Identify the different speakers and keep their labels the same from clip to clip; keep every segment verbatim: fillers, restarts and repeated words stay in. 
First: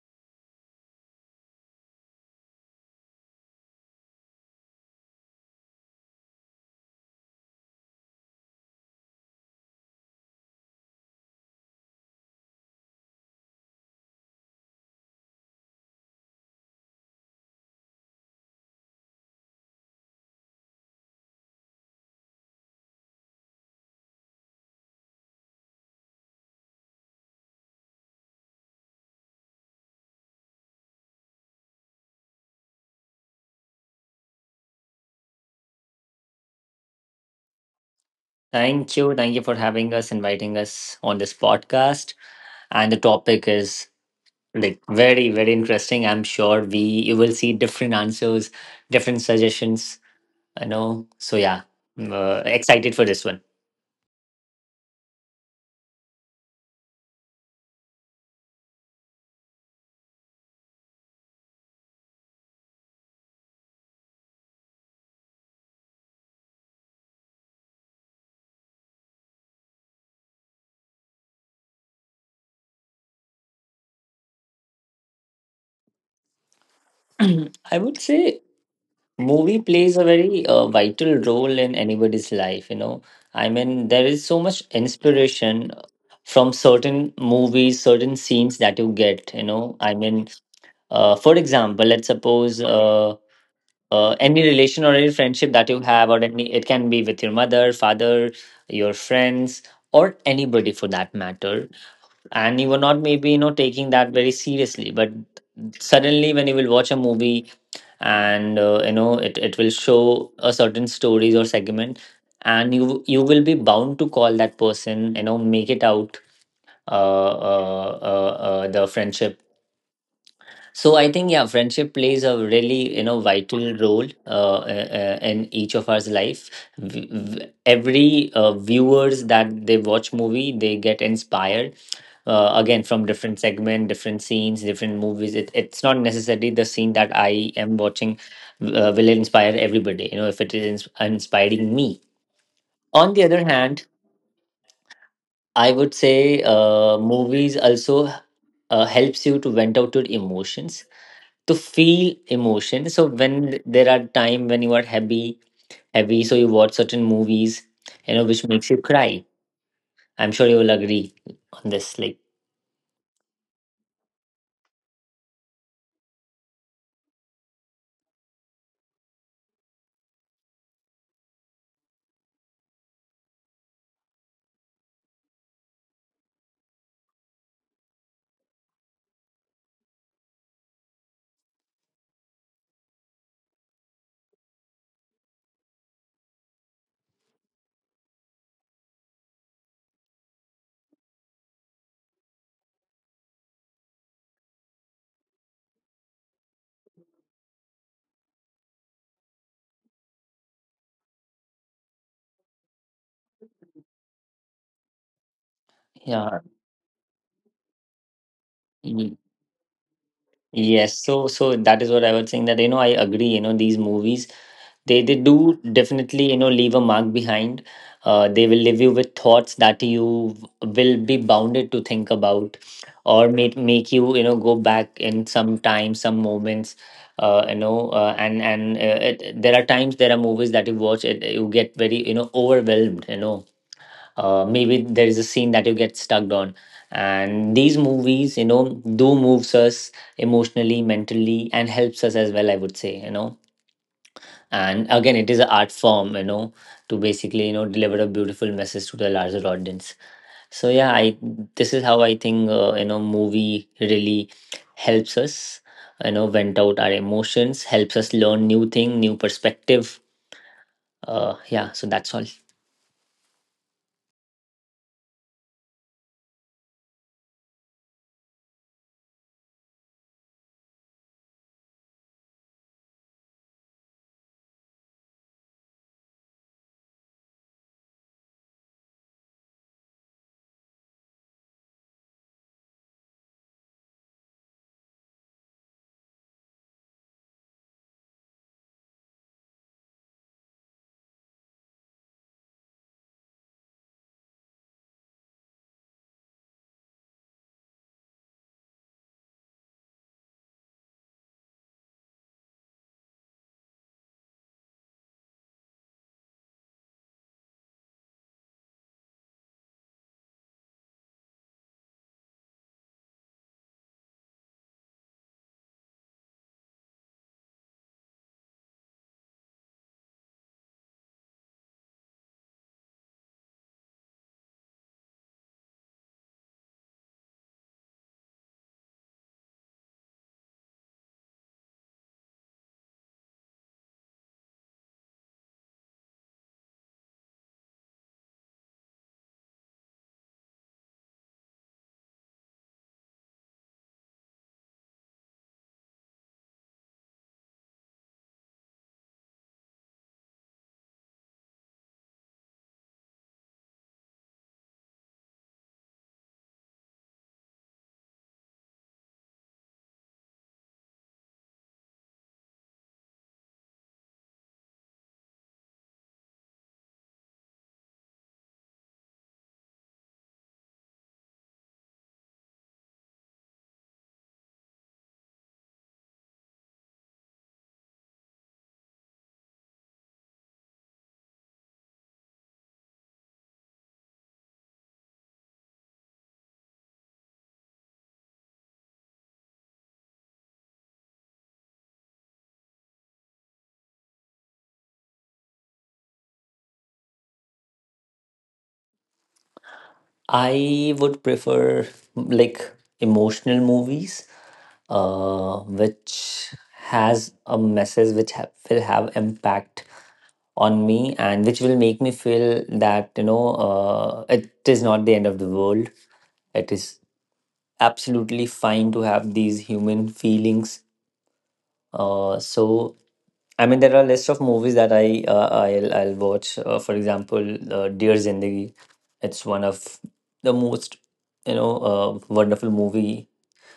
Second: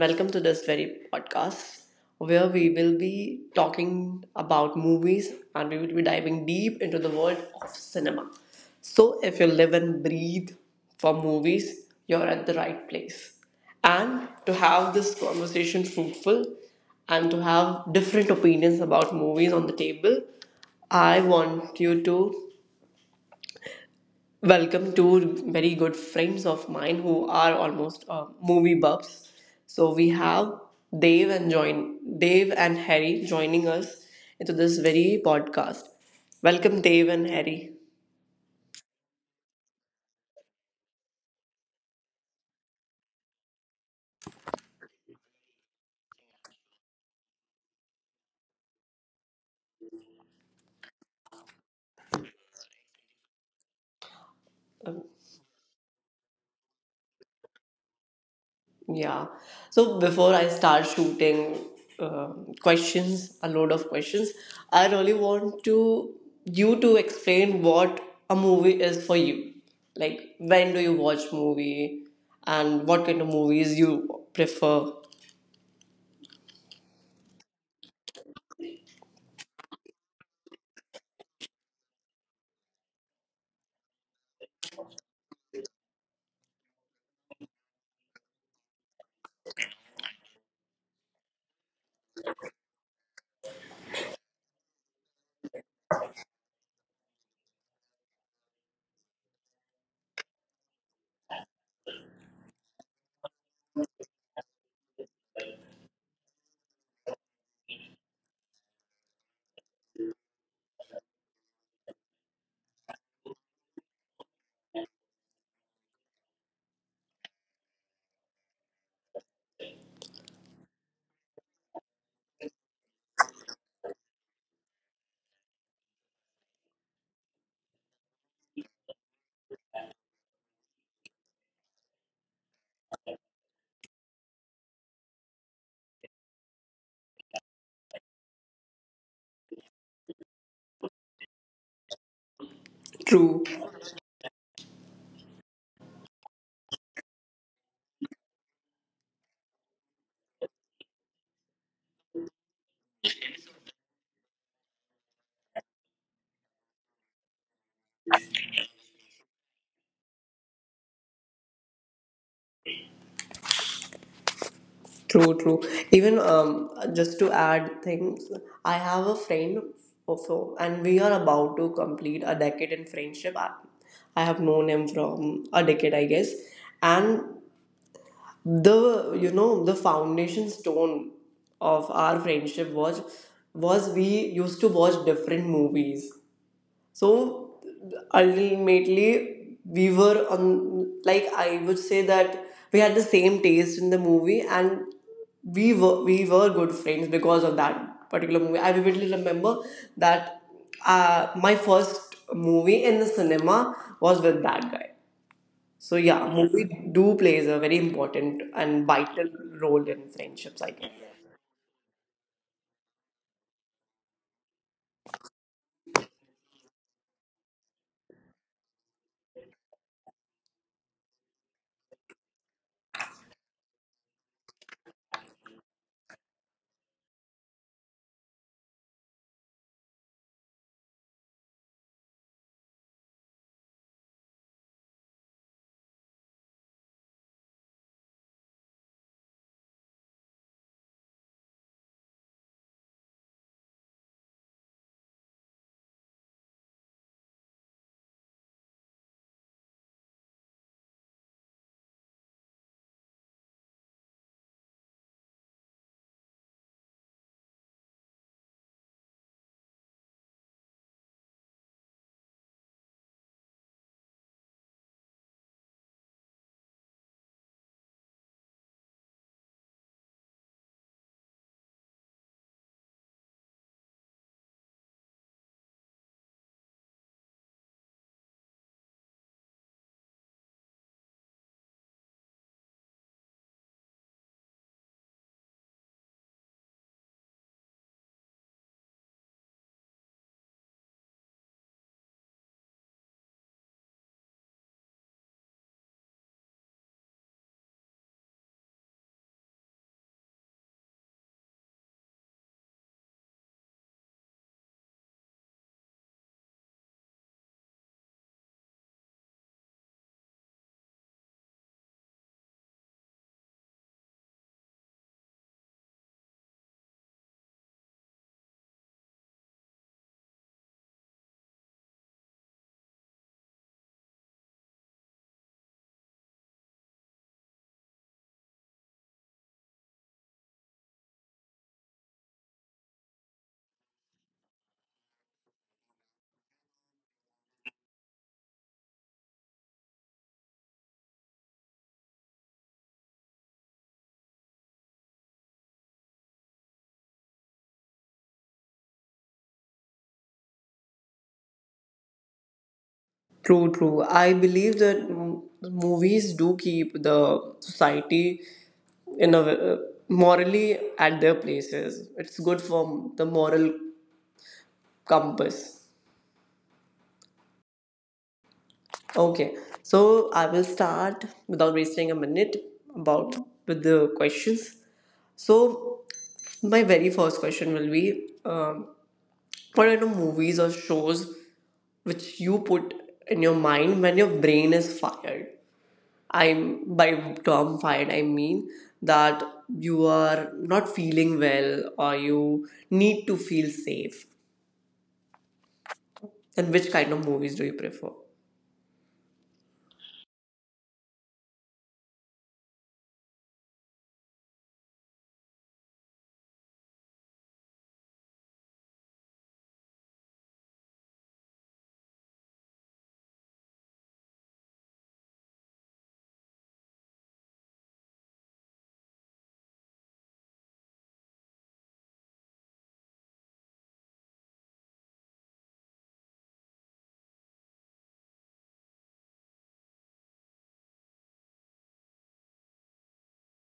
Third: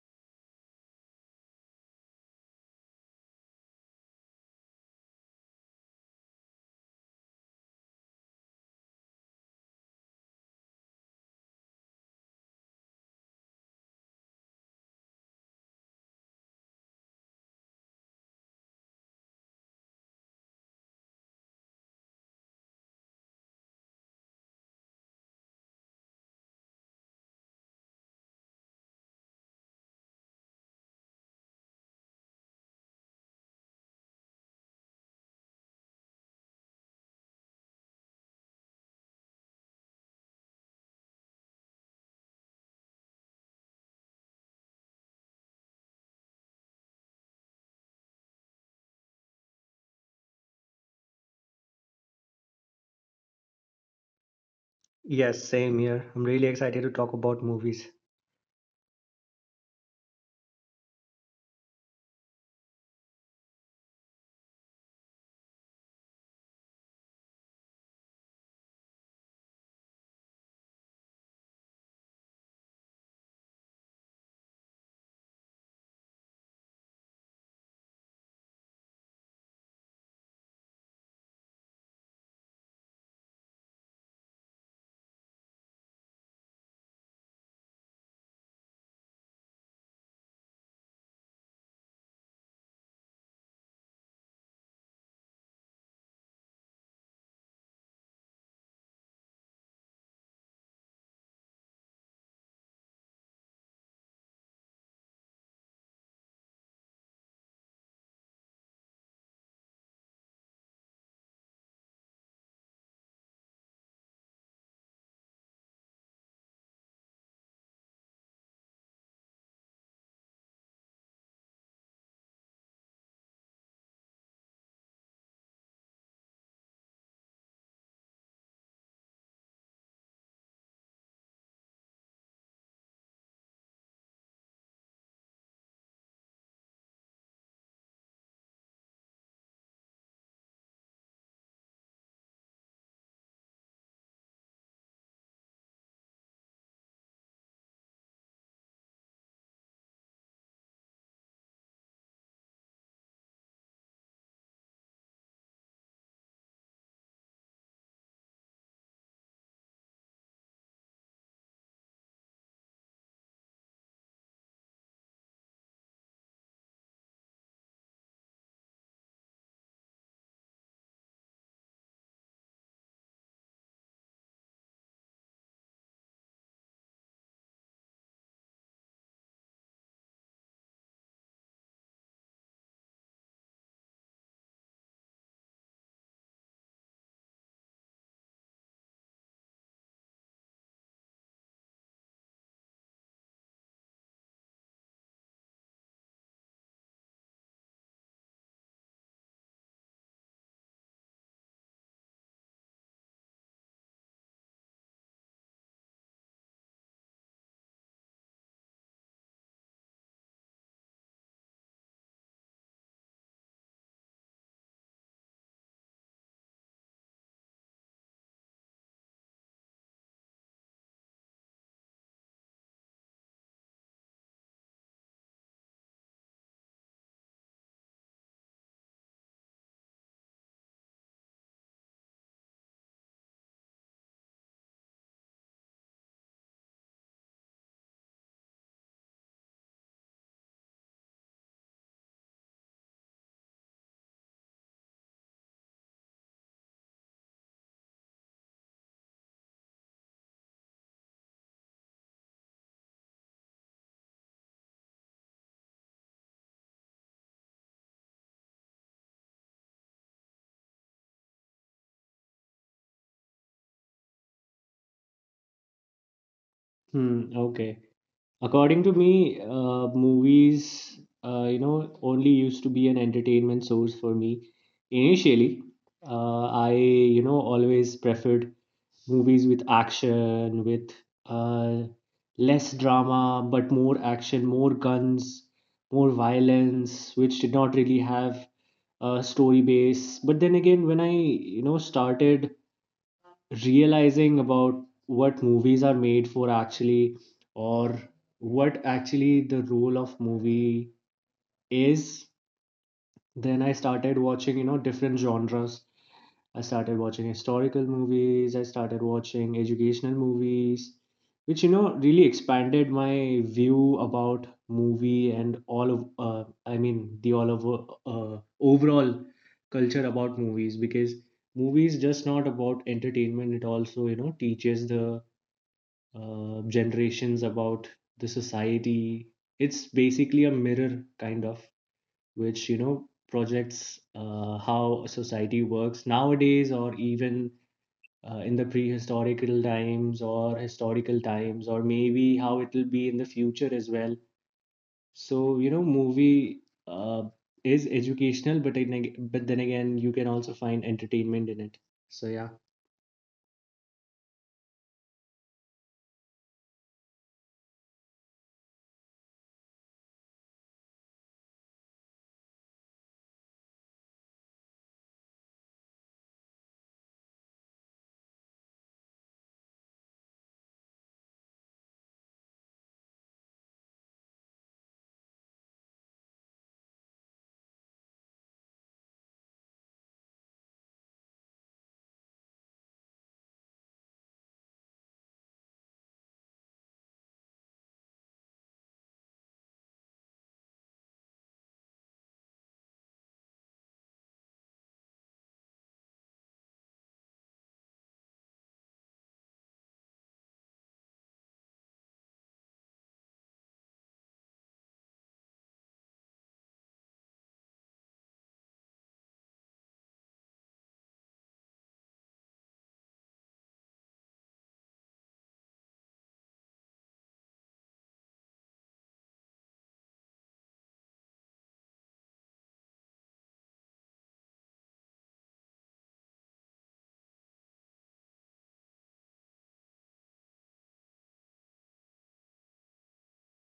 Speaker 1: welcome to this very podcast where we will be talking about movies and we will be diving deep into the world of cinema. So, if you live and breathe for movies, you're at the right place. And to have this conversation fruitful and to have different opinions about movies on the table, I want you to welcome to very good friends of mine who are almost uh, movie buffs. So we have Dave and join Dave and Harry joining us into this very podcast. Welcome, Dave and Harry.
Speaker 2: Thank you. Thank you for having us, inviting us on this podcast. And the topic is like very, very interesting. I'm sure we you will see different answers, different suggestions. I know. So yeah, I'm, uh, excited for this one.
Speaker 3: Yes, same here. I'm really excited to talk about movies.
Speaker 1: Yeah. So before I start shooting uh, questions, a load of questions, I really want to you to explain what a movie is for you. Like when do you watch movie, and what kind of movies you prefer?
Speaker 2: I would say movie plays a very uh, vital role in anybody's life. You know, I mean, there is so much inspiration from certain movies, certain scenes that you get. You know, I mean, uh, for example, let's suppose. Uh, uh, any relation or any friendship that you have, or any, it can be with your mother, father, your friends, or anybody for that matter, and you were not, maybe, you know, taking that very seriously, but suddenly when you will watch a movie and, uh, you know, it, it will show a certain stories or segment, and you you will be bound to call that person, you know, make it out, uh, uh, uh, uh, the friendship. So I think, yeah, friendship plays a really, you know, vital role uh, uh, uh, in each of our life. V- v- every uh, viewers that they watch movie, they get inspired, uh, again, from different segment, different scenes, different movies. It, it's not necessarily the scene that I am watching uh, will inspire everybody. You know, if it is ins- inspiring me. On the
Speaker 1: True,
Speaker 2: other hand, I would say uh, movies also uh, helps you to vent out your emotions, to feel emotion. So when there are time when you are happy, heavy, so you watch certain movies, you know, which makes you cry. I'm sure you will agree on this, like,
Speaker 1: true, true. Even um, just to add things, I have a friend also, and we are about to complete a decade in friendship. I, I have known him from a decade, I guess, and the you know the foundation stone of our friendship was was we used to watch different movies. So ultimately, we were on, like, I would say that we had the same taste in the movie, and we were we were good friends because of that particular movie. I vividly remember that uh, my first movie in the cinema was with that guy. So yeah,
Speaker 2: yeah.
Speaker 1: movie do plays a very important and
Speaker 2: Y-
Speaker 1: vital role in friendships, I guess.
Speaker 2: yes, so so that is what I was saying, that, you know, I agree, you know, these movies, they they do definitely, you know, leave a mark behind. Uh, they will leave you with thoughts that you will be bounded to think about, or make make you, you know, go back in some time, some moments, uh, you know, uh, and and uh, it, there are times, there are movies that you watch it, you get very, you know, overwhelmed, you know, uh, maybe there is a scene that you get stuck on. And these movies, you know, do moves us emotionally, mentally, and helps us as well, I would say, you know. And again, it is an art form, you know, to basically, you know, deliver a beautiful message to the larger audience. So yeah i this is how I think, uh, you know, movie really helps us, you know, vent out our emotions, helps us learn new thing, new perspective. Uh yeah, so that's all.
Speaker 3: Hmm, okay. According to me, uh, movies, uh, you know, only used to be an entertainment source for me. Initially, uh, I, you know, always preferred movies with action, with uh, less drama, but more action, more guns, more violence, which did not really have a story base. But then again, when I, you know, started realizing about what movies are made for actually, or what actually the role of movie is. Then I started watching you know different genres. I started watching historical movies, I started watching educational movies, which you know really expanded my view about movie and all of uh, I mean the all of uh, overall culture about movies, because movies just not about entertainment, it also you know teaches the uh, generations about the society. It's basically a mirror kind of, which you know projects uh, how society works nowadays, or even uh, in the prehistorical times or historical times, or maybe how it will be in the future as well. So you know movie uh, is educational, but it, neg- but then again you can also find entertainment in it. So yeah.
Speaker 1: True, true. I believe that m- movies do keep the society in a w- uh, morally at their places. It's good for the moral compass. Okay, so I will start without wasting a minute about with the questions. So my very first question will be, um, what kind of movies or shows which you put in your mind when your brain is fired? I'm by term fired, I mean that you are not feeling well or you need to feel safe. And which kind of movies do you prefer?
Speaker 2: I would prefer like emotional movies, uh, which has a message, which ha- will have impact on me, and which will make me feel that, you know, uh, it is not the end of the world. It is absolutely fine to have these human feelings. Uh, so I mean, there are lists of movies that I, uh, I'll I'll watch. Uh, for example, uh, Dear Zindagi. It's one of the most, you know, uh, wonderful movie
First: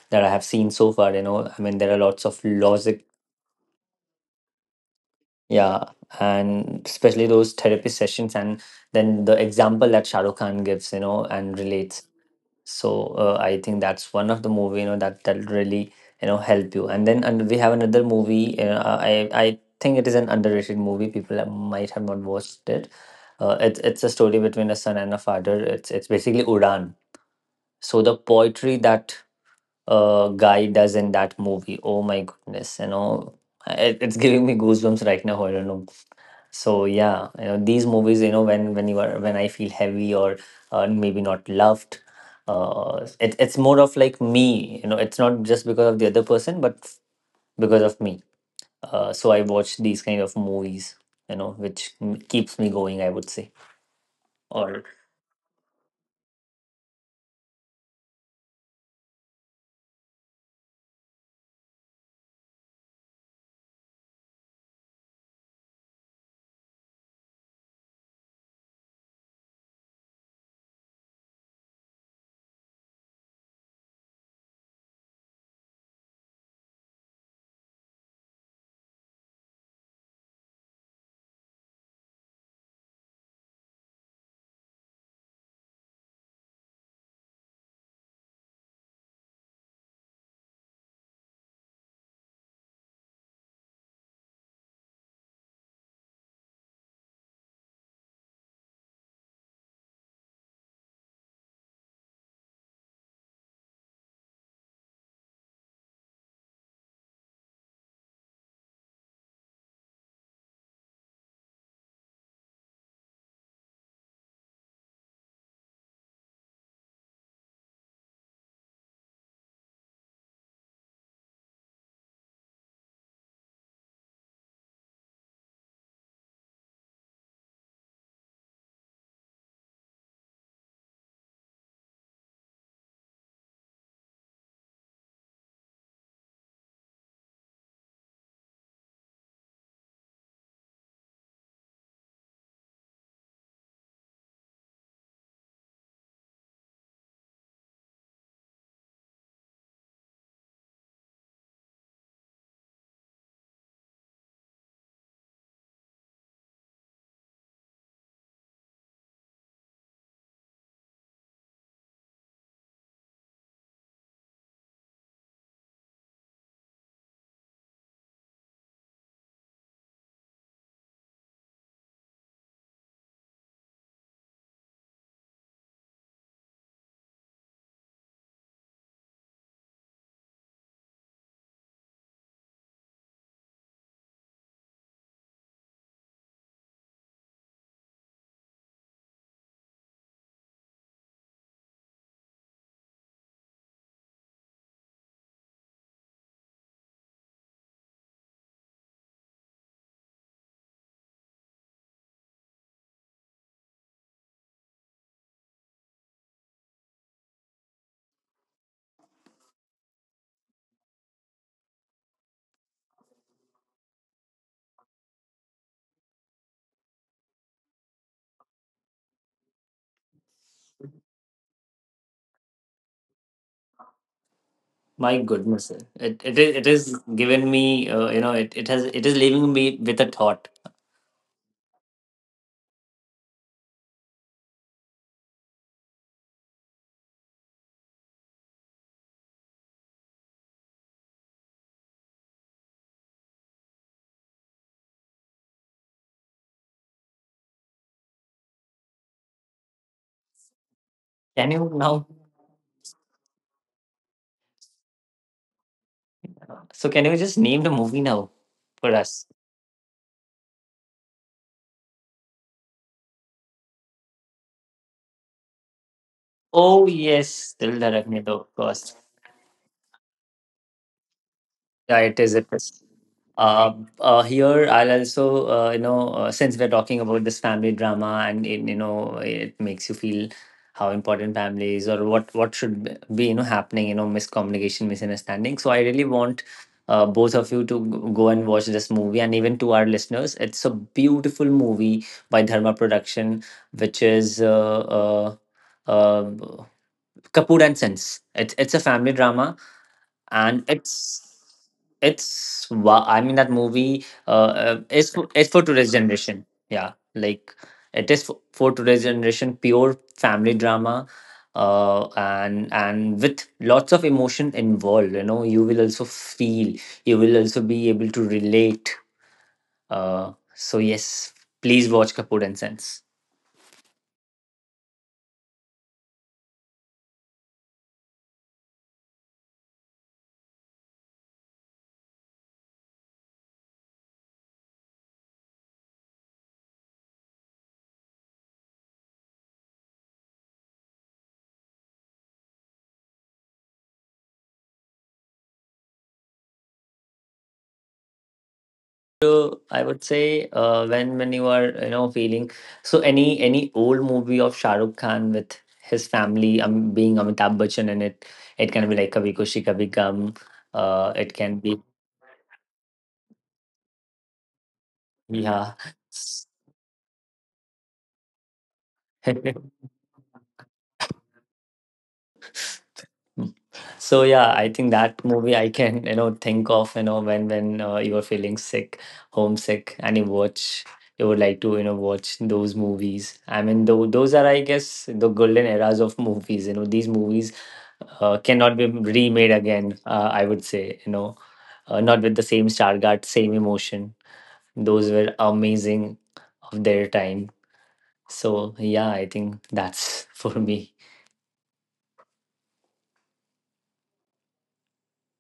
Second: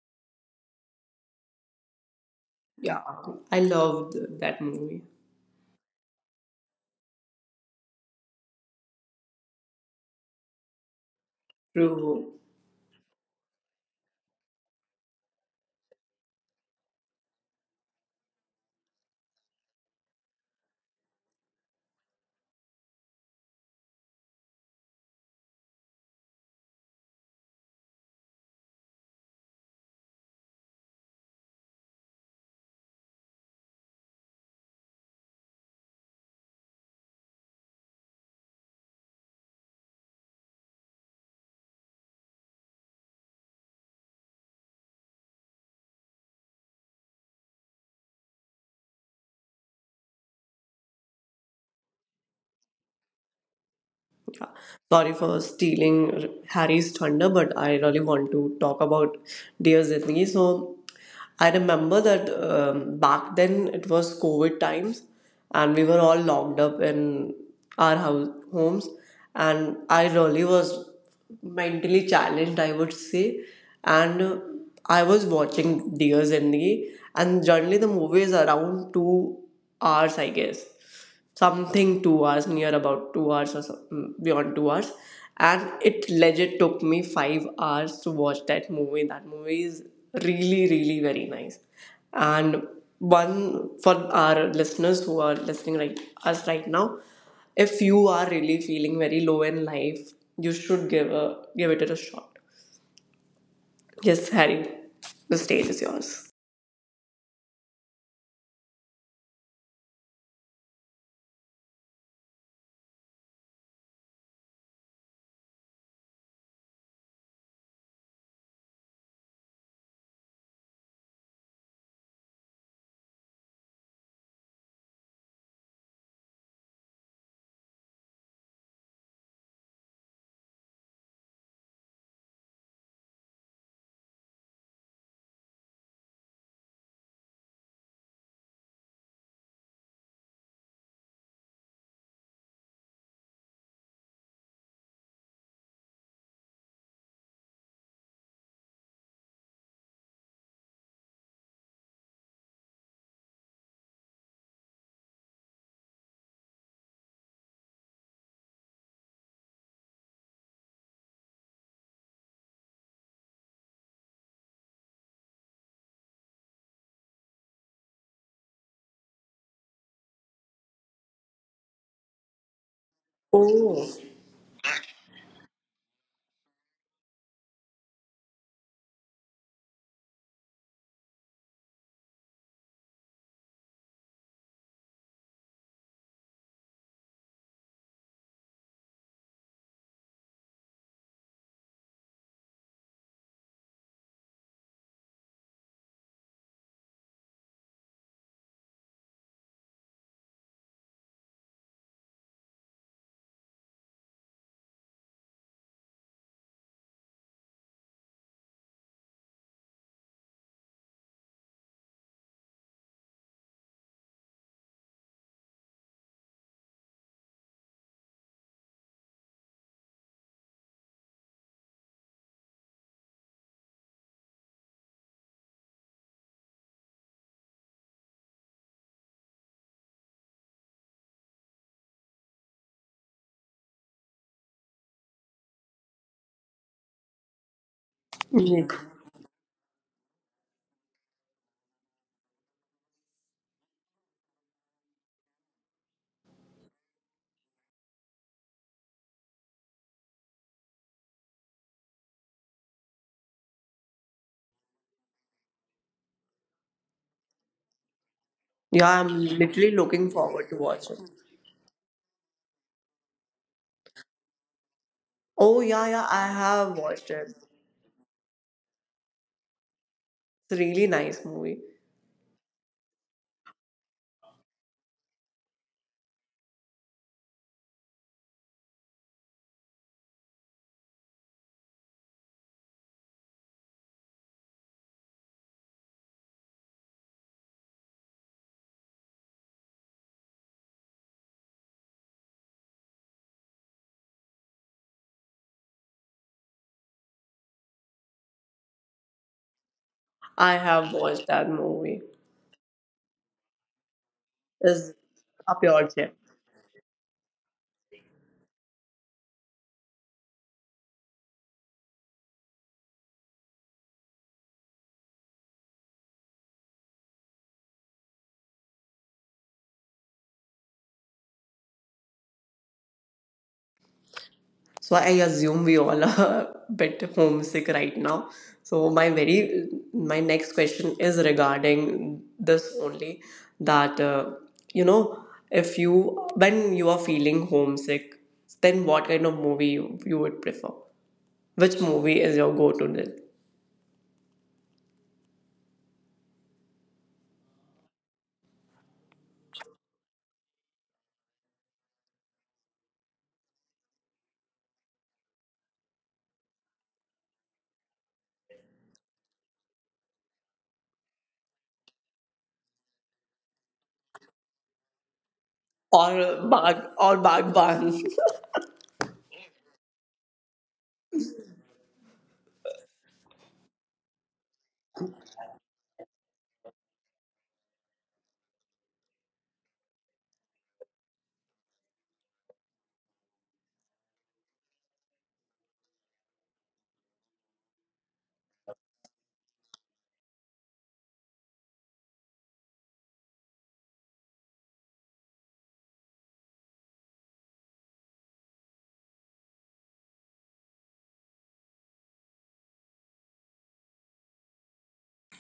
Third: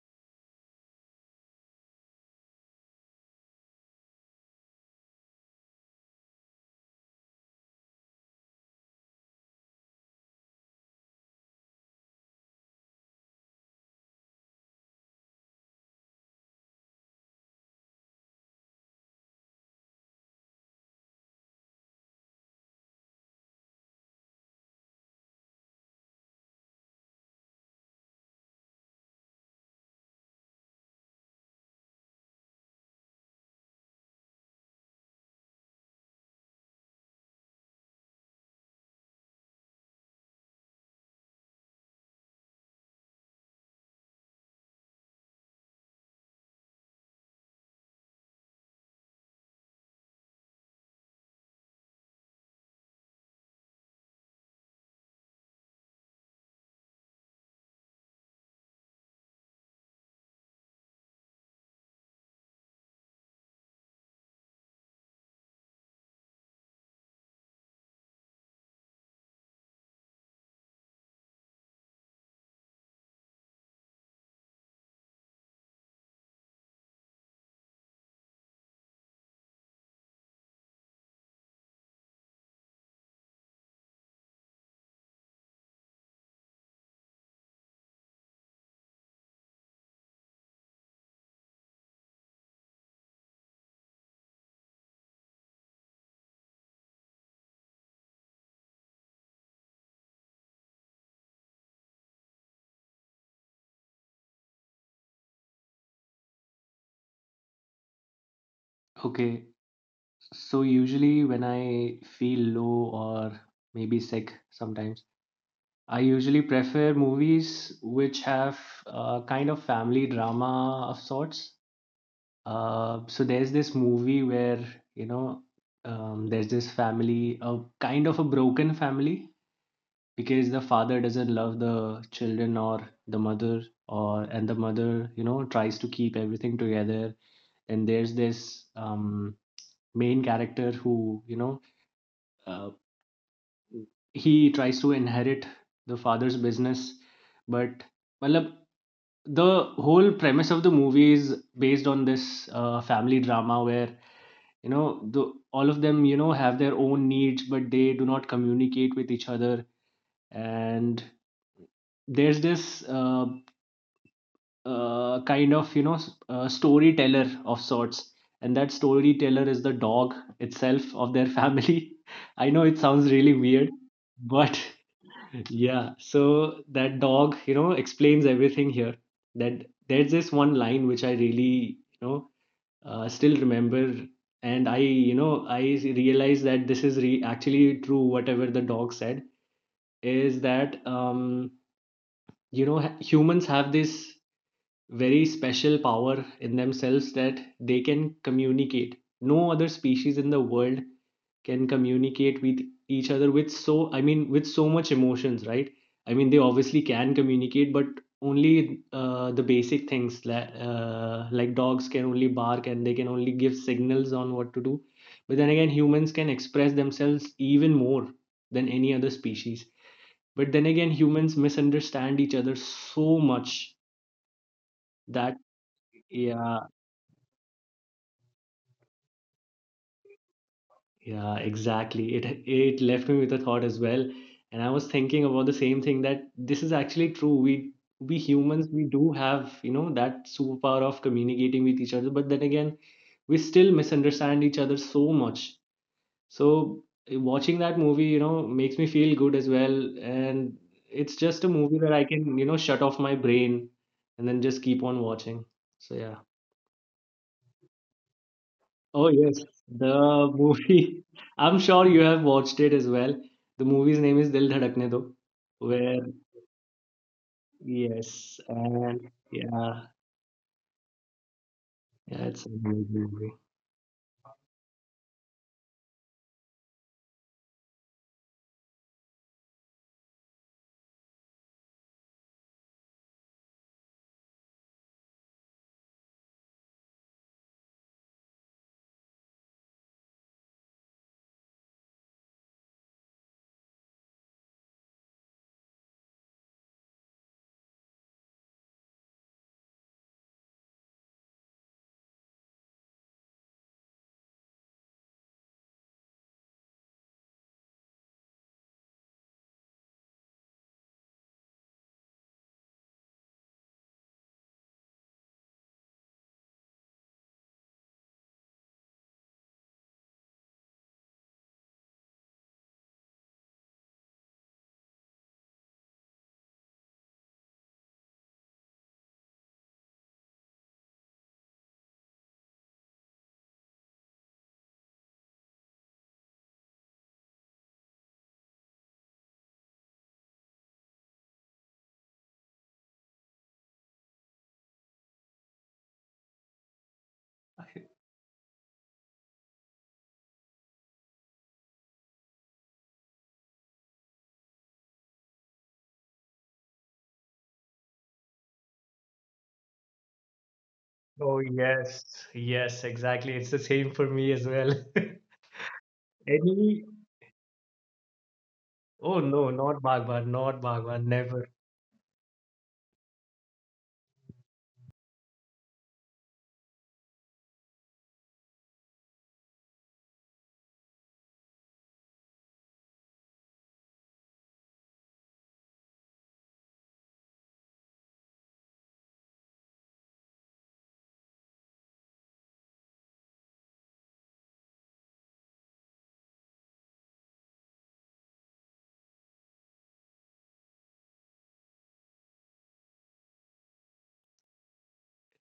Speaker 2: that I have seen so far. You know, I mean, there are lots of
Speaker 1: Yeah,
Speaker 2: logic.
Speaker 1: I loved that movie.
Speaker 2: Yeah, and especially those therapy sessions, and then the example that Shahrukh Khan gives, you know, and relates.
Speaker 1: True.
Speaker 2: So uh, I think that's one of the movie, you know, that that really, you know, help you. And then and we have another movie. Uh, I I think it is an underrated movie. People have- might have not watched it. Uh, it's it's a story between a son and a father. It's it's basically Udan. So the poetry that uh guy does in that movie. Oh my goodness, you know, it, it's giving me goosebumps right now. I don't know. So yeah, you know, these movies, you know, when when you are, when I feel heavy or, uh, maybe not loved, uh, it, it's more of like me, you know, it's not just because of the other person, but f- because of me. Uh, so I watch these kind of movies, you know, which m- keeps me going, I would say. Or
Speaker 1: Sorry for stealing Harry's thunder, but I really want to talk about Dear Zindagi. So I remember that um, back then it was COVID times, and we were all locked up in our house homes, and I really was mentally challenged, I would say, and uh, I was watching Dear Zindagi, and generally the movie is around two hours, I guess something two hours near about two hours or so, mm, beyond two hours, and it legit took me five hours to watch that movie. That movie is really really very nice, and one for our listeners who are listening right us right now, if you are really feeling very low in life, you should give a give it a shot. Yes, Harry, the stage is yours.
Speaker 3: Okay, so usually when I feel low or maybe sick sometimes, I usually prefer movies which have a kind of family drama of sorts. Uh, so there's this movie where, you know, um, there's this family, a kind of a broken family, because the father doesn't love the children or the mother, or and the mother, you know, tries to keep everything together. And there's this um, main character who, you know, uh, he tries to inherit the father's business, but मतलब the whole premise of the movie is based on this uh, family drama where you know the, all of them you know have their own needs, but they do not communicate with each other. And there's this uh, uh, kind of you know s- uh, storyteller of sorts, and that storyteller is the dog itself of their family. I know it sounds really weird,
Speaker 1: Oh,
Speaker 3: but yeah, so that dog, you know, explains everything here. That There's this one line which I really, you know, uh, still remember, and I, you know, I realized that this is re actually true. Whatever the dog said is that, um, you know, ha- humans have this very special power in themselves that they can communicate. No other species in the world can communicate with each other with, so I mean with so much emotions, right? I mean, they obviously can communicate, but only uh, the basic things, like uh, like dogs can only bark, and they can only give signals on what to do. But then again, humans can express themselves even more than any other species. But then again, humans misunderstand each other so much
Speaker 2: my
Speaker 3: that
Speaker 2: goodness, eh, it it is
Speaker 3: yeah.
Speaker 2: it is given me, uh, you know, it, it has it is leaving me with a thought.
Speaker 3: Yeah, exactly. It it left me with a thought as well, and I was thinking about the same thing, that this is actually true. We we humans,
Speaker 1: yes.
Speaker 3: we do have, you know, that superpower of communicating with each other, but then again, we still misunderstand each other so much. So eh, watching that movie, you know, makes me feel good as well, and it's just a
Speaker 2: Can you
Speaker 3: movie that I
Speaker 2: now?
Speaker 3: can, you know, shut off my brain and then just keep on watching. So yeah.
Speaker 2: So can you just name the movie now for
Speaker 1: Yeah,
Speaker 3: Oh
Speaker 1: I'm
Speaker 2: us?
Speaker 3: yes,
Speaker 1: literally looking
Speaker 3: the
Speaker 1: forward to
Speaker 3: movie.
Speaker 1: watching.
Speaker 3: I'm sure you have watched it as well. The movie's name is Dil Dhadakne Do,
Speaker 1: Oh yeah,
Speaker 3: where
Speaker 1: yeah, I have
Speaker 2: Oh
Speaker 1: watched it. It's
Speaker 2: yes, Dil Dhadakne Do,
Speaker 3: yes,
Speaker 2: of course.
Speaker 3: and yeah,
Speaker 1: a really nice movie.
Speaker 2: Yeah, it
Speaker 3: yeah,
Speaker 2: is.
Speaker 3: it's a
Speaker 2: It
Speaker 3: amazing
Speaker 2: is.
Speaker 3: movie.
Speaker 2: Uh, uh, Here, I'll also, uh, you know, uh, since we're talking about this family drama, and, it, you know, it makes you feel how important family is, or what, what should be, be, you know, happening, you know, miscommunication, misunderstanding. So I really want uh, both of you to g- go and watch this movie, and even to our listeners. It's a beautiful movie by Dharma Production, which is uh, uh, uh, Kapoor and Sons. It's, it's a family drama,
Speaker 1: I
Speaker 2: and
Speaker 1: have watched
Speaker 2: it's
Speaker 1: that movie.
Speaker 2: it's wow, I mean that movie, uh,
Speaker 1: It's
Speaker 2: uh is for,
Speaker 1: a
Speaker 2: is for
Speaker 1: pure
Speaker 2: today's
Speaker 1: gem.
Speaker 2: generation, yeah, like it is for, for today's generation, pure family drama, uh and and with lots of emotion involved, you know, you will also feel, you will also be able to relate. Uh so yes, please watch Kapoor and sense.
Speaker 1: So I assume we all are a bit homesick right now. So my very my next question is regarding this only, that uh, you know if you when you are feeling homesick, then what kind of movie you, you would prefer? Which movie is your go-to then?
Speaker 2: So I would say, uh, when when you are, you know, feeling, so any any old movie of Shah Rukh Khan with his family, um, being Amitabh Bachchan in it, it can be like Kabhi Khushi Kabhi Gham, uh,
Speaker 3: Oh,
Speaker 2: it can be,
Speaker 3: yes, yes, exactly. It's the same for me as well.
Speaker 2: yeah.
Speaker 1: Or Bag
Speaker 3: Any,
Speaker 1: or Bagban?
Speaker 3: oh no, not Baghban, not Baghban, never.
Speaker 2: Mm. So yeah, I think that movie I can, you know, think of, you know, when when uh, you are feeling sick, homesick, and you watch, you would like to, you know, watch those movies. I mean, though those are, I guess, the golden eras of movies. You know, these movies uh, cannot be remade again. Uh, I would say, you know, uh, not with the same stargard, same emotion. Those were amazing of their time. So yeah, I think that's for me.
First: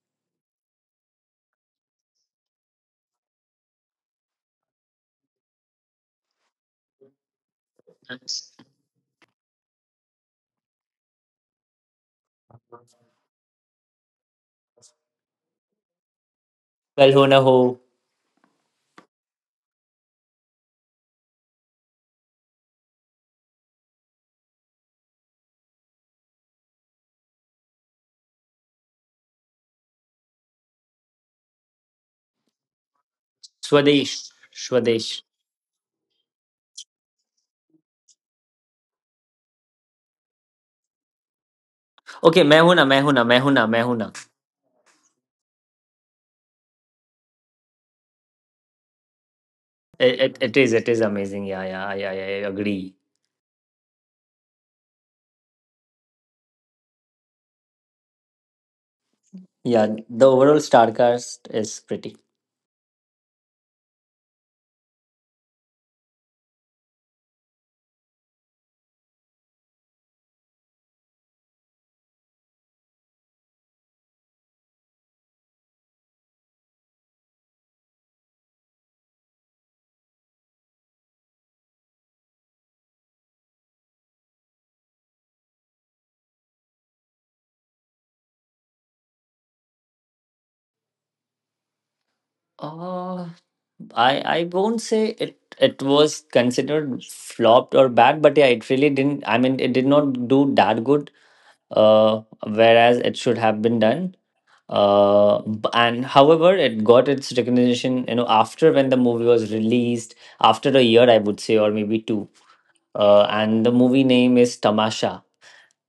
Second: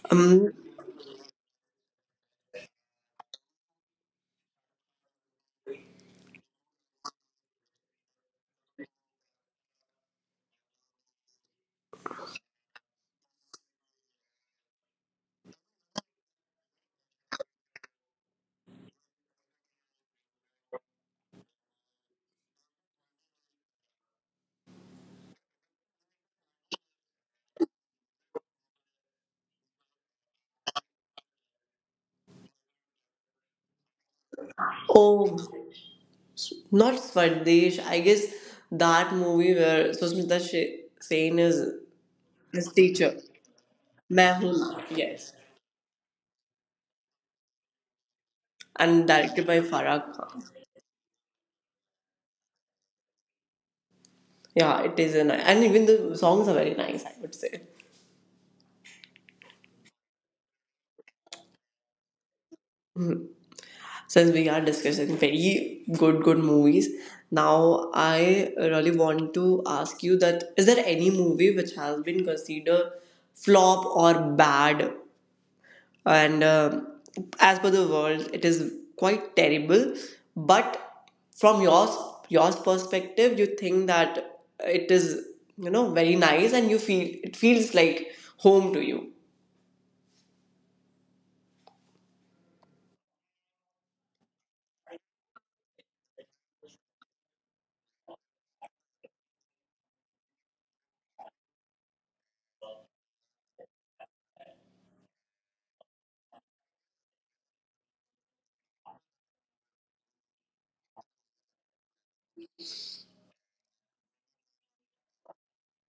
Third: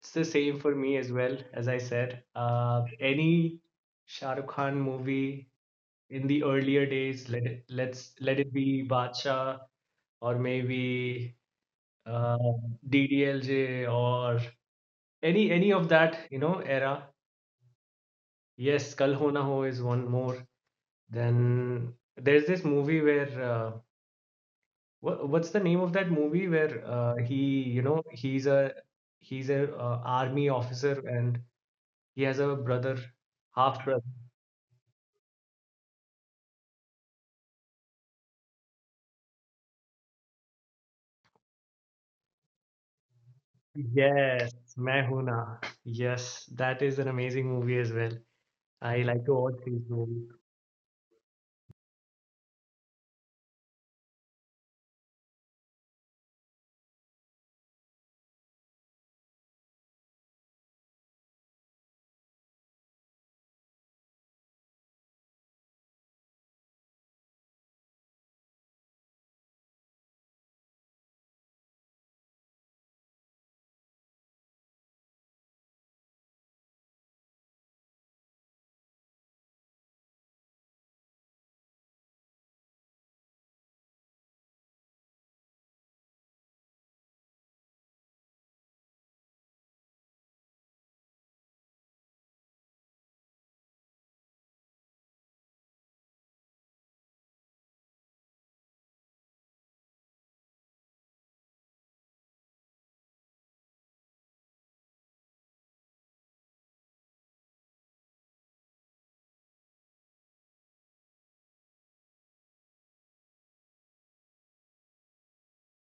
Speaker 3: It's the
Speaker 1: Um,
Speaker 3: same for me as well, as I said. Uh, any Shah Rukh Khan movie in the earlier days, let it, let's let it
Speaker 2: Yes.
Speaker 3: be Badshah, or maybe uh, D D L J, or any any of that you know era.
Speaker 2: Kal Ho Na Ho.
Speaker 3: Yes, Kal Ho Na Ho is one more. Then there's this movie where uh, what, what's the name of that movie where uh, he you know he's a he's a uh, army officer, and he has a brother, half brother.
Speaker 2: Swadesh. Swadesh.
Speaker 1: oh, not Swadesh. I guess that movie where Susmita Sh- Sen is
Speaker 2: Okay, मैं
Speaker 1: his
Speaker 2: हूं ना मैं
Speaker 1: teacher.
Speaker 2: हूं ना मैं हूं ना मैं हूं ना.
Speaker 3: Yes,
Speaker 1: Mehul.
Speaker 3: Main Hoon
Speaker 1: Yes.
Speaker 3: Na. Yes, that is an amazing movie as well. I
Speaker 1: And
Speaker 3: like to
Speaker 1: directed
Speaker 3: watch
Speaker 1: by
Speaker 3: these
Speaker 1: Farah
Speaker 2: It,
Speaker 3: movies.
Speaker 2: it,
Speaker 1: Khan.
Speaker 2: it is it is amazing. Yeah, yeah, yeah, yeah. I agree.
Speaker 1: Yeah, it is a nice. And even the songs are very nice, I would say.
Speaker 2: Yeah, the overall star cast is pretty.
Speaker 1: Since we are discussing very good, good movies, now I really want to ask you, that is there any movie which has been considered flop or bad, and um as per the world it is quite terrible, but from yours yours perspective you think that it is, you know very nice, and you feel it feels like home to you?
Speaker 2: Uh, I I won't say it it was considered flopped or bad, but yeah, it really didn't. I mean, it did not do that good. Uh, whereas it should have been done. Uh, b- and however, it got its recognition. You know, after when the movie was released, after a year, I would say, or maybe two, uh, and the movie name is Tamasha.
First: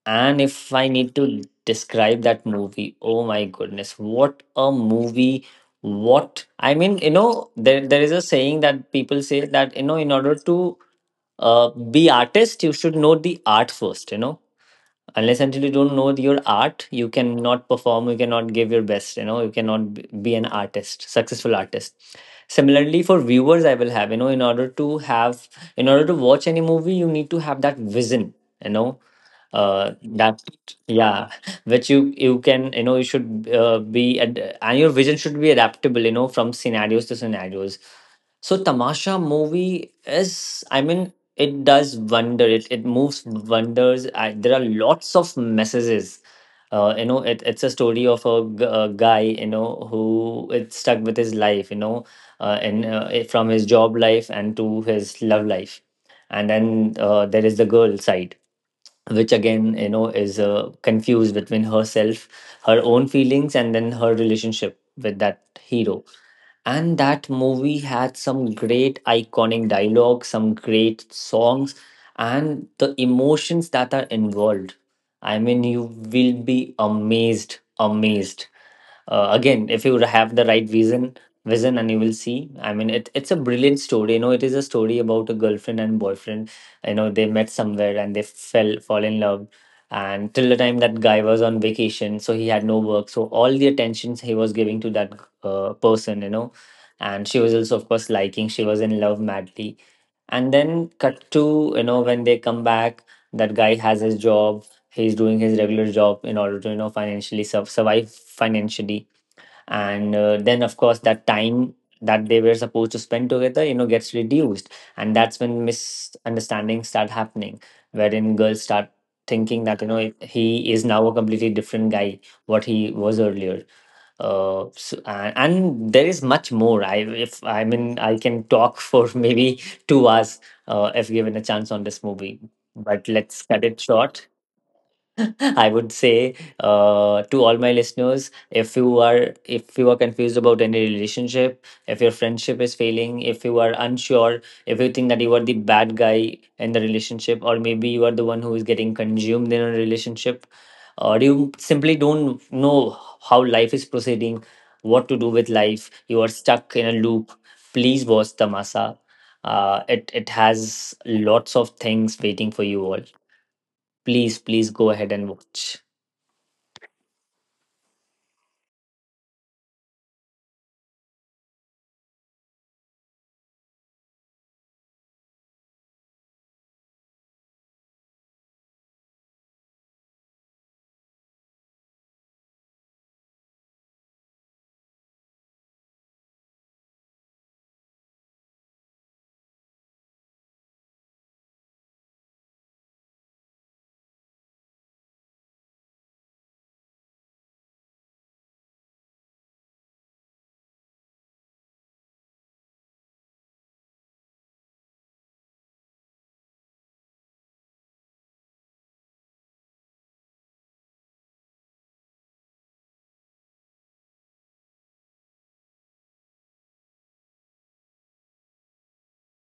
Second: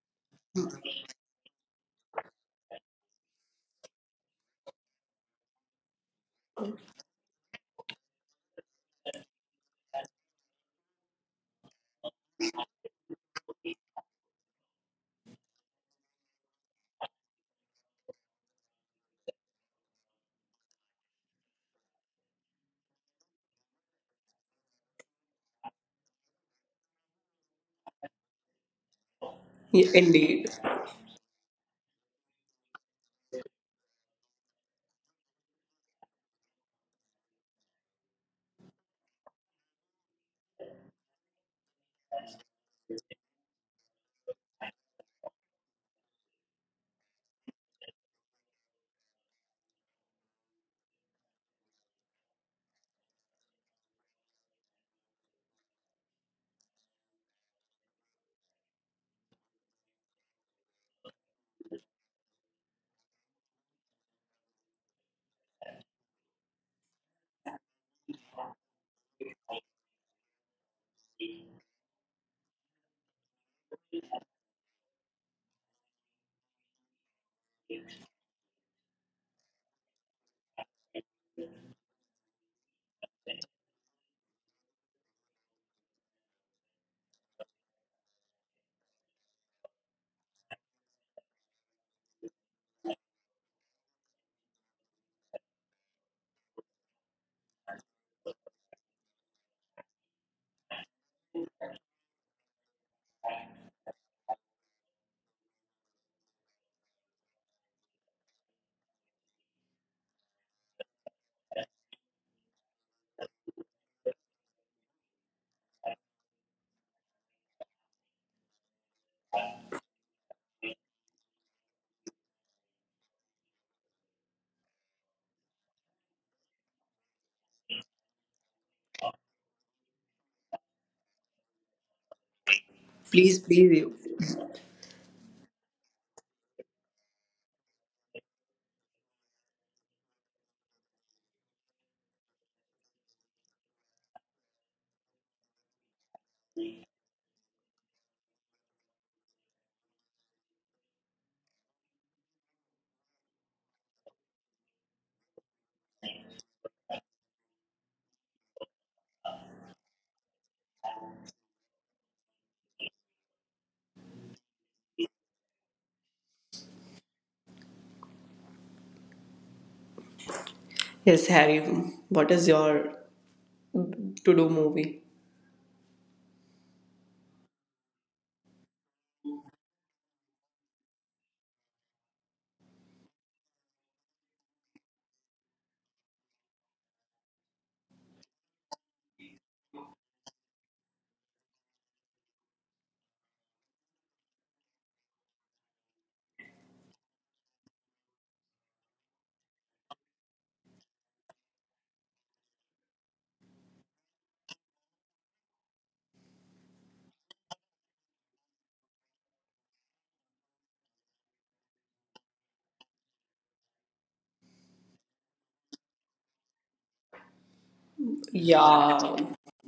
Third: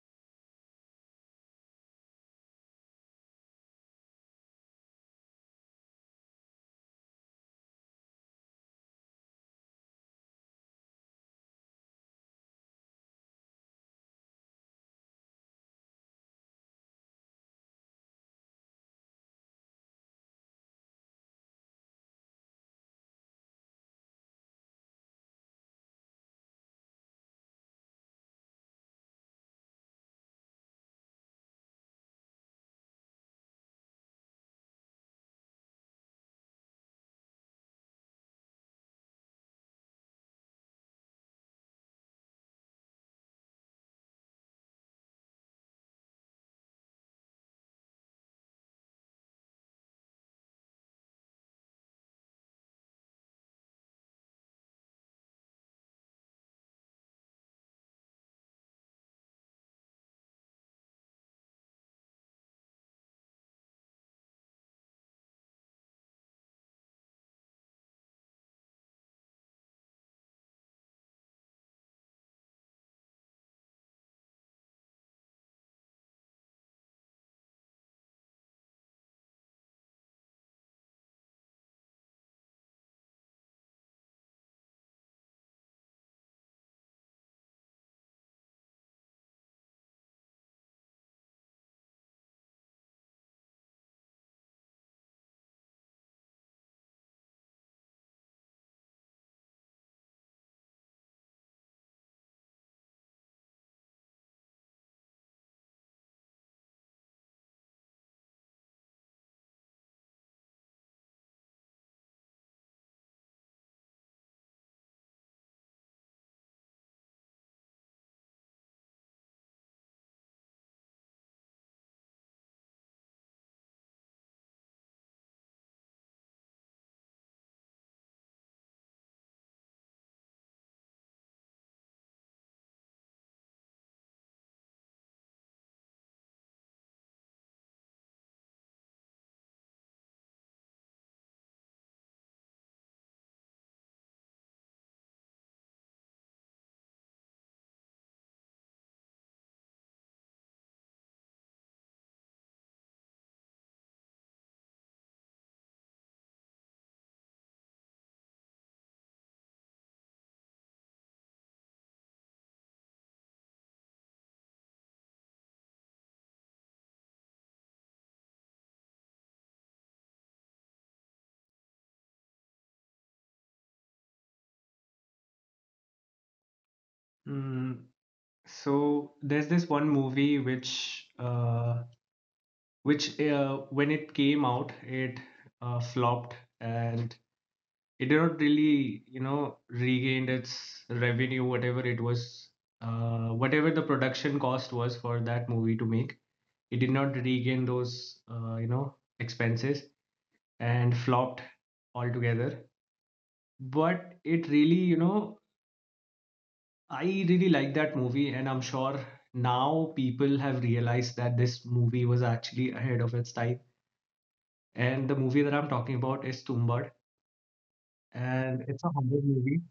Speaker 2: And if I need to describe that movie, oh my goodness, what a movie! What I mean, you know, there there is a saying that people say that, you know, in order to uh, be artist, you should know the art first. You know, unless until you don't know your art, you cannot perform, you cannot give your best, you know, you cannot b- be an artist, successful artist. Similarly, for viewers, I will have, you know, in order to have, in order to watch any movie, you need to have that vision, you know,
Speaker 1: Yeah,
Speaker 2: uh that,
Speaker 1: indeed.
Speaker 2: yeah, which you you can, you know, you should, uh, be ad- and your vision should be adaptable, you know, from scenarios to scenarios. So Tamasha movie is, I mean, it does wonder. It it moves wonders. I, there are lots of messages. Uh, you know, it, it's a story of a, g- a guy, you know, who is stuck with his life, you know, uh, and uh, eh, from his job life and to his love life, and then uh, there is the girl side, which again, you know, is uh, confused between herself, her own feelings, and then her relationship with that hero, and that movie had some great iconic dialogue, some great songs, and the emotions that are involved. I mean, you will be amazed, amazed uh, again if you have the right vision vision and you will see, I mean it, it's a brilliant story. You know, it is a story about a girlfriend and boyfriend. You know, they met somewhere and they fell fall in love, and till the time that guy was on vacation, so he had no work, so all the attentions he was giving to that uh, person, you know. And she was also of course liking, she was in love madly. And then cut to, you know, when they come back, that guy has his job. He's doing his regular job in order to, you know, financially sur- survive financially. And uh, then of course that time that they were supposed to spend together, you know, gets reduced, and that's when misunderstandings start happening, wherein girls start thinking that, you know, he is now a completely different guy what he was earlier. Uh, so, and, and there is much more. I if i mean i can talk for maybe two hours, uh, if given a chance on this movie, but
Speaker 1: Please,
Speaker 2: let's cut
Speaker 1: please,
Speaker 2: it
Speaker 1: you.
Speaker 2: short. I would say, uh, to all my listeners, if you are, if you are confused about any relationship, if your friendship is failing, if you are unsure, if you think that you are the bad guy in the relationship, or maybe you are the one who is getting consumed in a relationship, or you simply don't know how life is proceeding, what to do with life, you are stuck in a loop. Please watch Tamasa. Uh, it it has lots of things waiting for you all. Please, please go ahead and watch.
Speaker 1: Yes, Harry, what is your to do movie?
Speaker 3: Mm, so there's this one movie which uh, which uh, when it came out, it uh, flopped, and it did not really you know regained its revenue, whatever it was, uh, whatever the production cost was for that movie to make. It did not regain those uh, you know expenses and flopped altogether. But it really you know I really like that movie, and I'm sure now people have realized that this movie was actually ahead of its time. And the movie that I'm talking about is Tumbad, and it's a
Speaker 1: Yeah.
Speaker 3: horror movie.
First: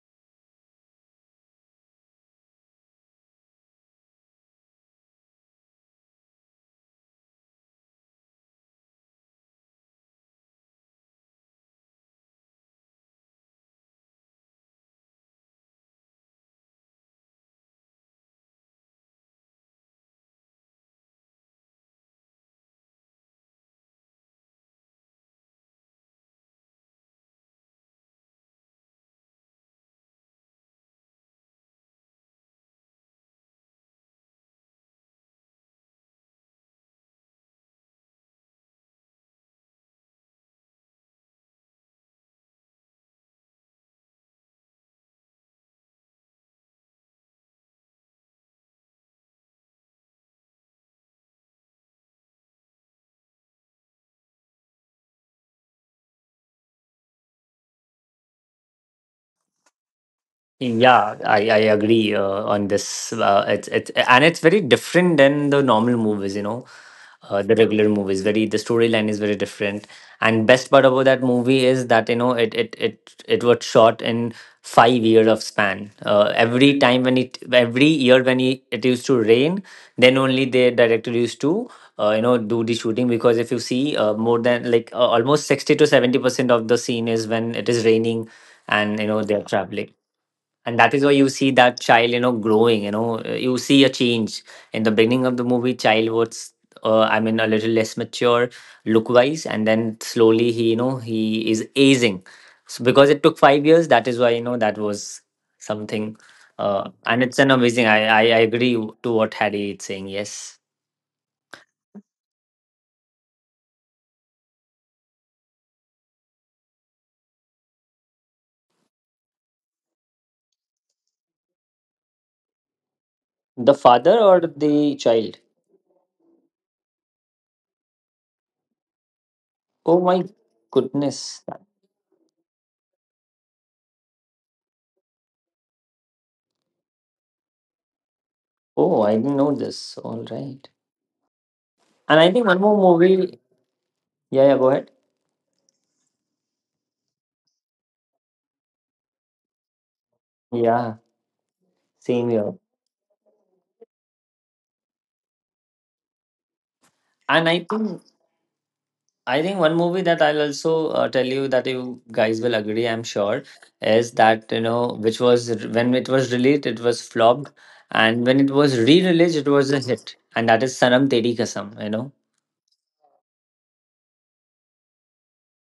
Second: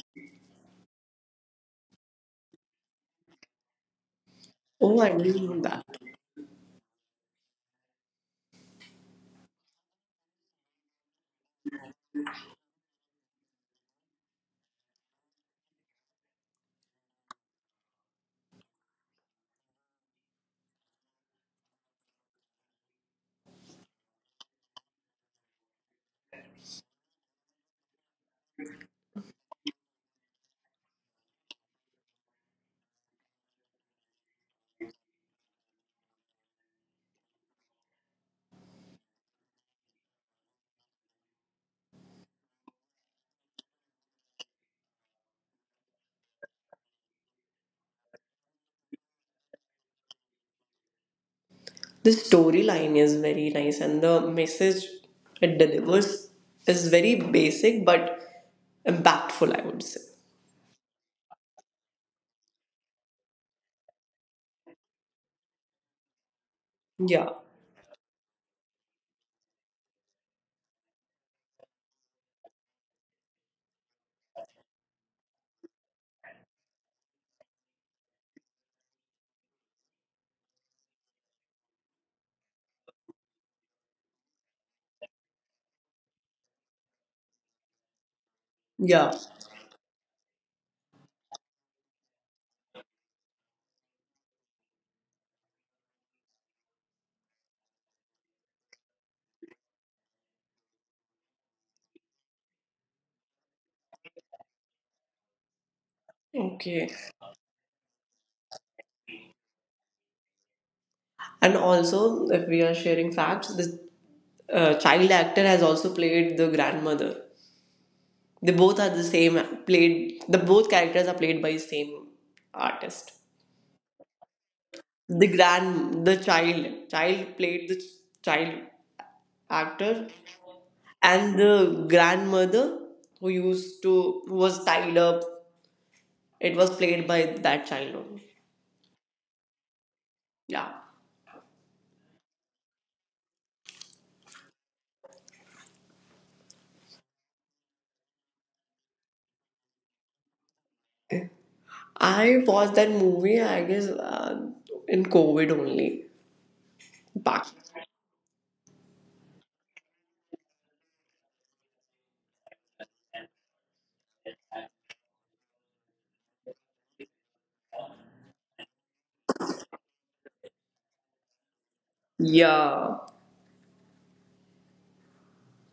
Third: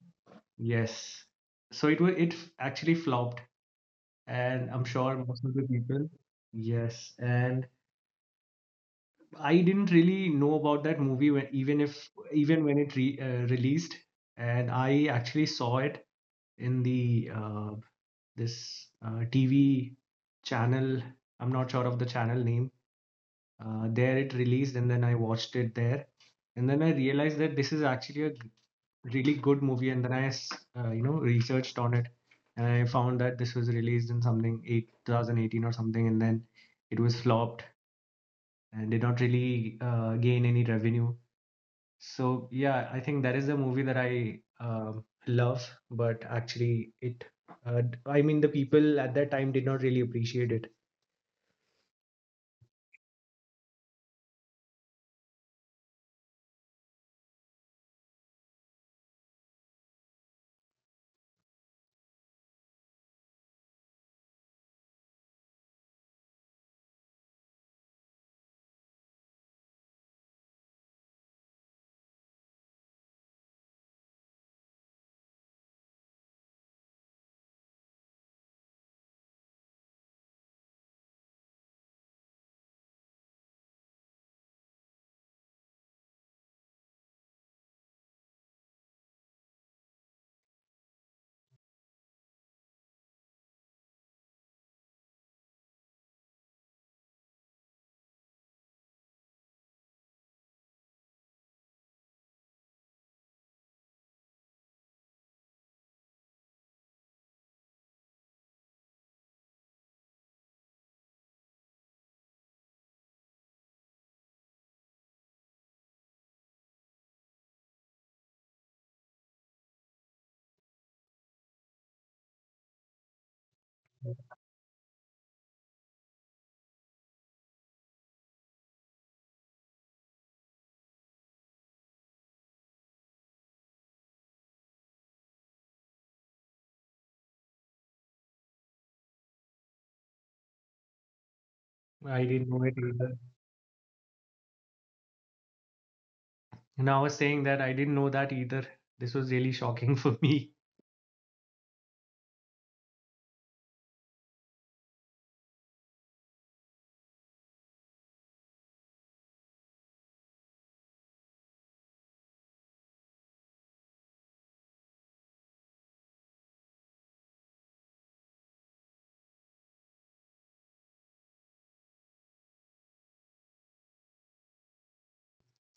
Speaker 3: Yes. So it was it f- actually flopped, and I'm
Speaker 1: Oh, I
Speaker 3: sure most
Speaker 1: didn't
Speaker 3: of
Speaker 1: know
Speaker 3: the
Speaker 1: that.
Speaker 3: people. Yes, and I didn't really know about that movie when, even if even when it re, uh, released, and I actually saw it in the uh, this uh, T V channel. I'm not sure of the channel name. Uh, there it released, and then I watched it there, and then I realized that this is actually a g- really good movie. And then I, uh, you know, researched on it, and I found that this was released in something eight, two thousand eighteen or something, and then it was flopped and did not really uh, gain any revenue. So yeah, I think that is the movie that I um love, but actually it, uh, d- I mean, the people at that time did not really appreciate it.
Speaker 1: The storyline is very nice, and the message it delivers is very basic but impactful, I would say.
Speaker 2: Yeah, I, I agree uh, on this. Uh, it's it's and it's very different than the normal movies, you know,
Speaker 1: Yeah,
Speaker 2: uh, the regular movies. Very, the storyline is very different. And best part about that movie is that, you know, it it it it was shot in five years of span. Uh, every time when it, every year when it, it used to rain, then only the director used to uh, you know, do the shooting. Because if you see, uh, more than like, uh, almost sixty to seventy percent of the scene is when it is raining, and
Speaker 1: yeah.
Speaker 2: you know they're traveling. And that is why you see that child, you know, growing, you know. Uh, you see a change in the beginning of the movie. Child was uh, I mean, a little less mature look wise, and then slowly he, you know, he is aging. So because it took five years, that is why, you know, that was something.
Speaker 1: Okay.
Speaker 2: Uh, and it's an amazing. i i, I agree to what Harry is saying. Yes,
Speaker 1: And also, if we are sharing facts, this uh, child actor has also played the grandmother. They both are the same. Played the both characters are played by same artist.
Speaker 2: the father or the
Speaker 1: The
Speaker 2: child?
Speaker 1: grand, the child, child played the child
Speaker 2: Oh
Speaker 1: actor,
Speaker 2: my goodness.
Speaker 1: and the grandmother who used to who was tied up. It was played by that child only.
Speaker 2: Oh, I didn't know this. All right.
Speaker 1: Yeah.
Speaker 2: And
Speaker 3: I
Speaker 2: I think
Speaker 3: didn't
Speaker 2: one
Speaker 3: know
Speaker 2: more
Speaker 3: it either.
Speaker 2: movie. Yeah, yeah, go ahead.
Speaker 3: And I was saying that I didn't know that either. This was really shocking for me.
Speaker 2: Yeah. Same
Speaker 1: I
Speaker 2: here.
Speaker 1: watched that movie, I guess, uh, in COVID only.
Speaker 2: And
Speaker 1: Back.
Speaker 2: I think, I think one movie that I'll also uh, tell you that you guys will agree, I'm sure, is that, you know, which was r- when it was released, it was flopped, and when it was re-released, it was a hit, and that is Sanam Teri Kasam. You know,
Speaker 1: Yeah,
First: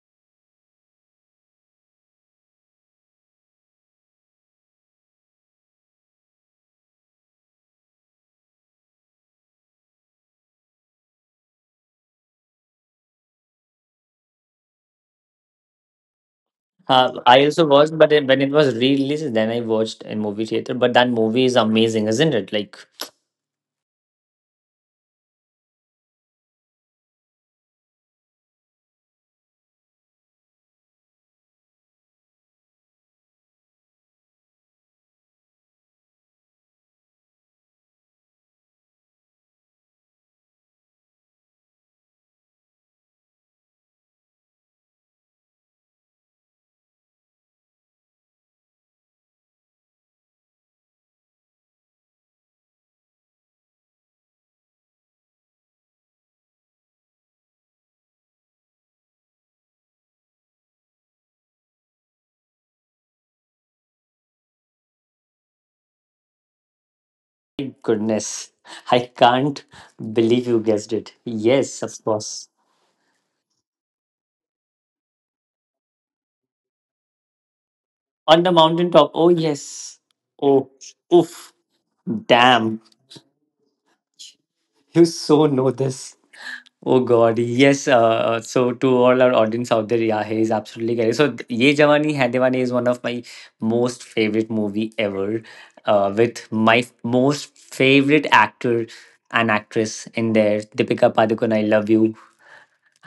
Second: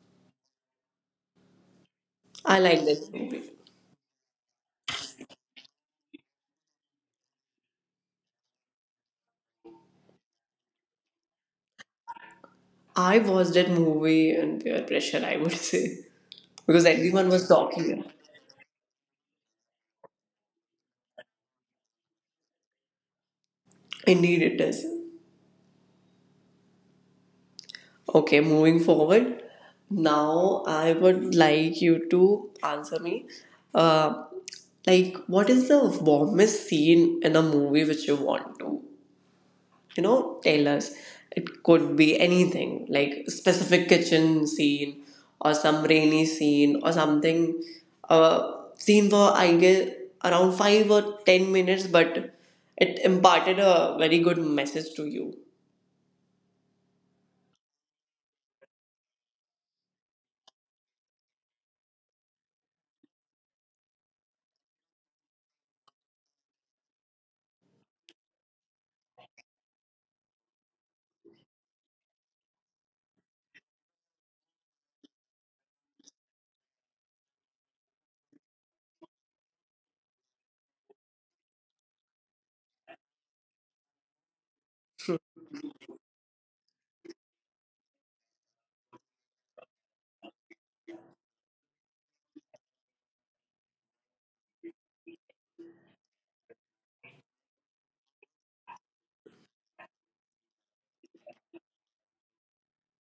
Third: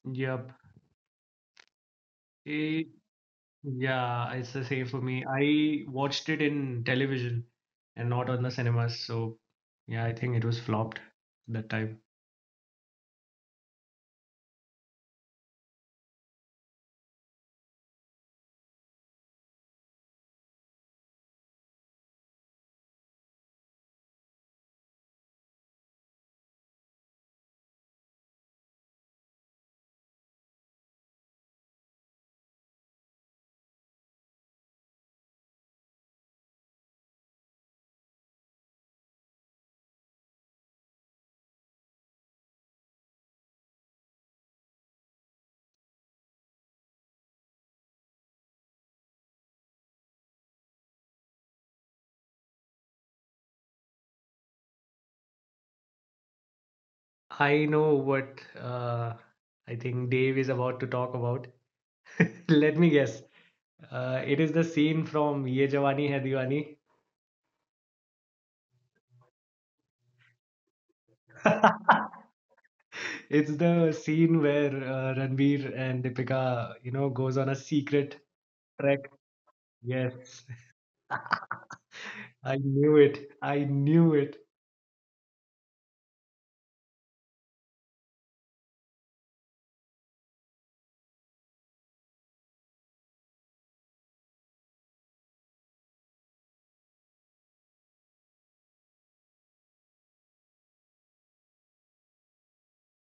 Speaker 3: Yep.
Speaker 1: I like that movie.
Speaker 3: Yeah, it's the same for me. I watched it in television and not on the cinemas. So yeah, I think it was flopped that time.
Speaker 1: I watched that movie under pressure, I would say, because
Speaker 2: uh,
Speaker 1: everyone
Speaker 2: I
Speaker 1: was
Speaker 2: also watched, but
Speaker 1: talking.
Speaker 2: then when it was re-released, then I watched in movie theater. But that movie is amazing, isn't it? Like,
Speaker 1: Indeed, it is. Okay, moving forward. Now, I would like you to answer me. Uh, like, what is the warmest scene in a movie which you want to you know tell us? It could be anything like specific kitchen scene or some rainy scene or something, uh, scene for I guess around five or ten minutes, but it imparted a very good message to you.
Speaker 3: I know what uh, I think Dave is about to talk about. Let me guess. Uh, it is the scene from Ye Jawani Hai
Speaker 2: my goodness, I can't believe you guessed it.
Speaker 3: Diwani.
Speaker 2: Yes, of course.
Speaker 3: It's the scene where uh, Ranveer and Deepika, you know, goes on a secret
Speaker 2: On the mountain top.
Speaker 3: trek.
Speaker 2: Oh yes.
Speaker 3: Yes,
Speaker 2: Oh, oof.
Speaker 3: I
Speaker 2: Damn,
Speaker 3: knew it. I knew it.
Speaker 2: you so know this. Oh God, yes. Uh, uh, so to all our audience out there, yeah, he is absolutely correct. So th- Ye Jawani Hai Deewani" is one of my most favorite movie ever, uh, with my f- most favorite actor and actress in there, Deepika Padukone. I love you,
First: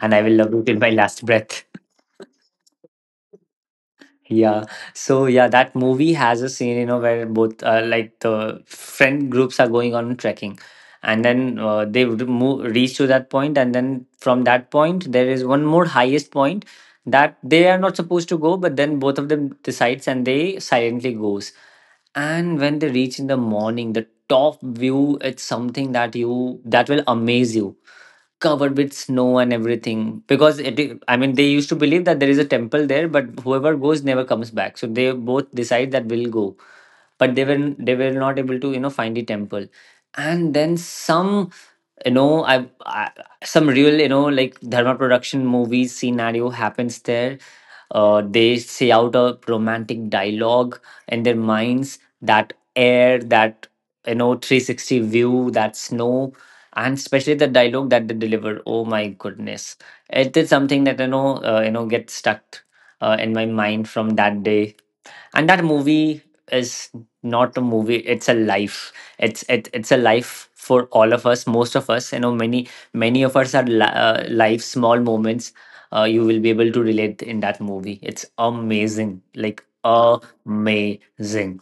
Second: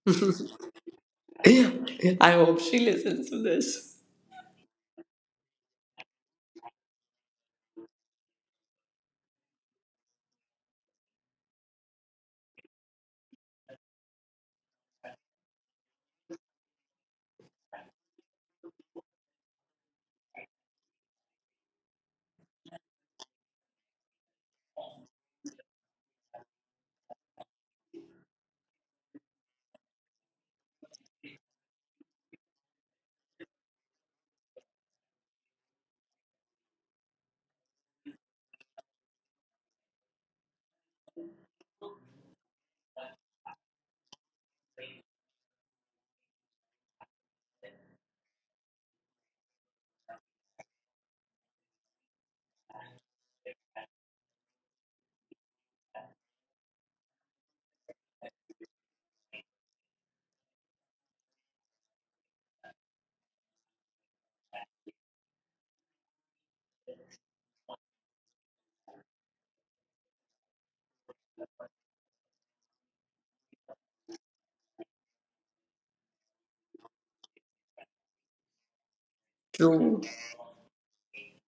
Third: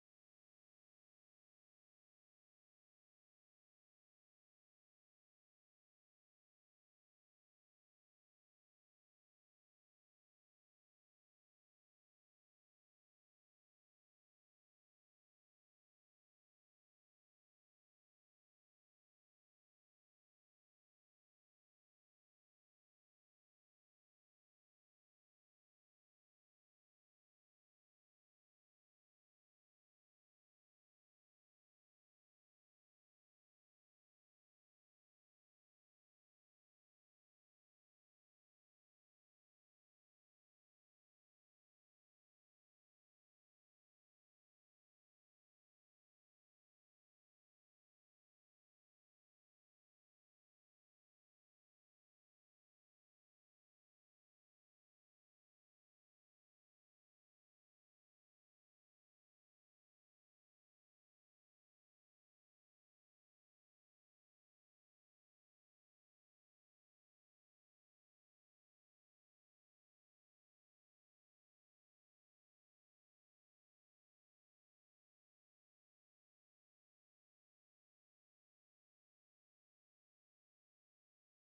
Speaker 2: and I will love you till my last breath.
Speaker 1: I hope she listens to this.
Speaker 2: Yeah. So yeah, that movie has a scene, you know, where both uh, like the friend groups are going on trekking, and then uh, they would move reach to that point, and then from that point there is one more highest point that they are not supposed to go, but then both of them decides and they silently goes. And when they reach in the morning, the top view, it's something that you, that will amaze you, covered with snow and everything. Because it, i I mean, they used to believe that there is a temple there, but whoever goes never comes back. So they both decide that we'll go, but they were, they were not able to, you know, find the temple. And then some, you know I, I some real, you know, like Dharma production movie scenario happens there. Uh, they say out a romantic dialogue in their minds, that air, that, you know, three sixty view, that snow, and especially the dialogue that they deliver. Oh my goodness, it is something that, you know, uh, you know, gets stuck uh, in my mind from that day. And that movie is not a movie, it's a life. It's it, it's a life for all of us, most of us, you know, many, many of us are li- uh, life small moments. Uh, you will be able to relate in that movie. It's amazing, like
Speaker 1: True.
Speaker 2: amazing.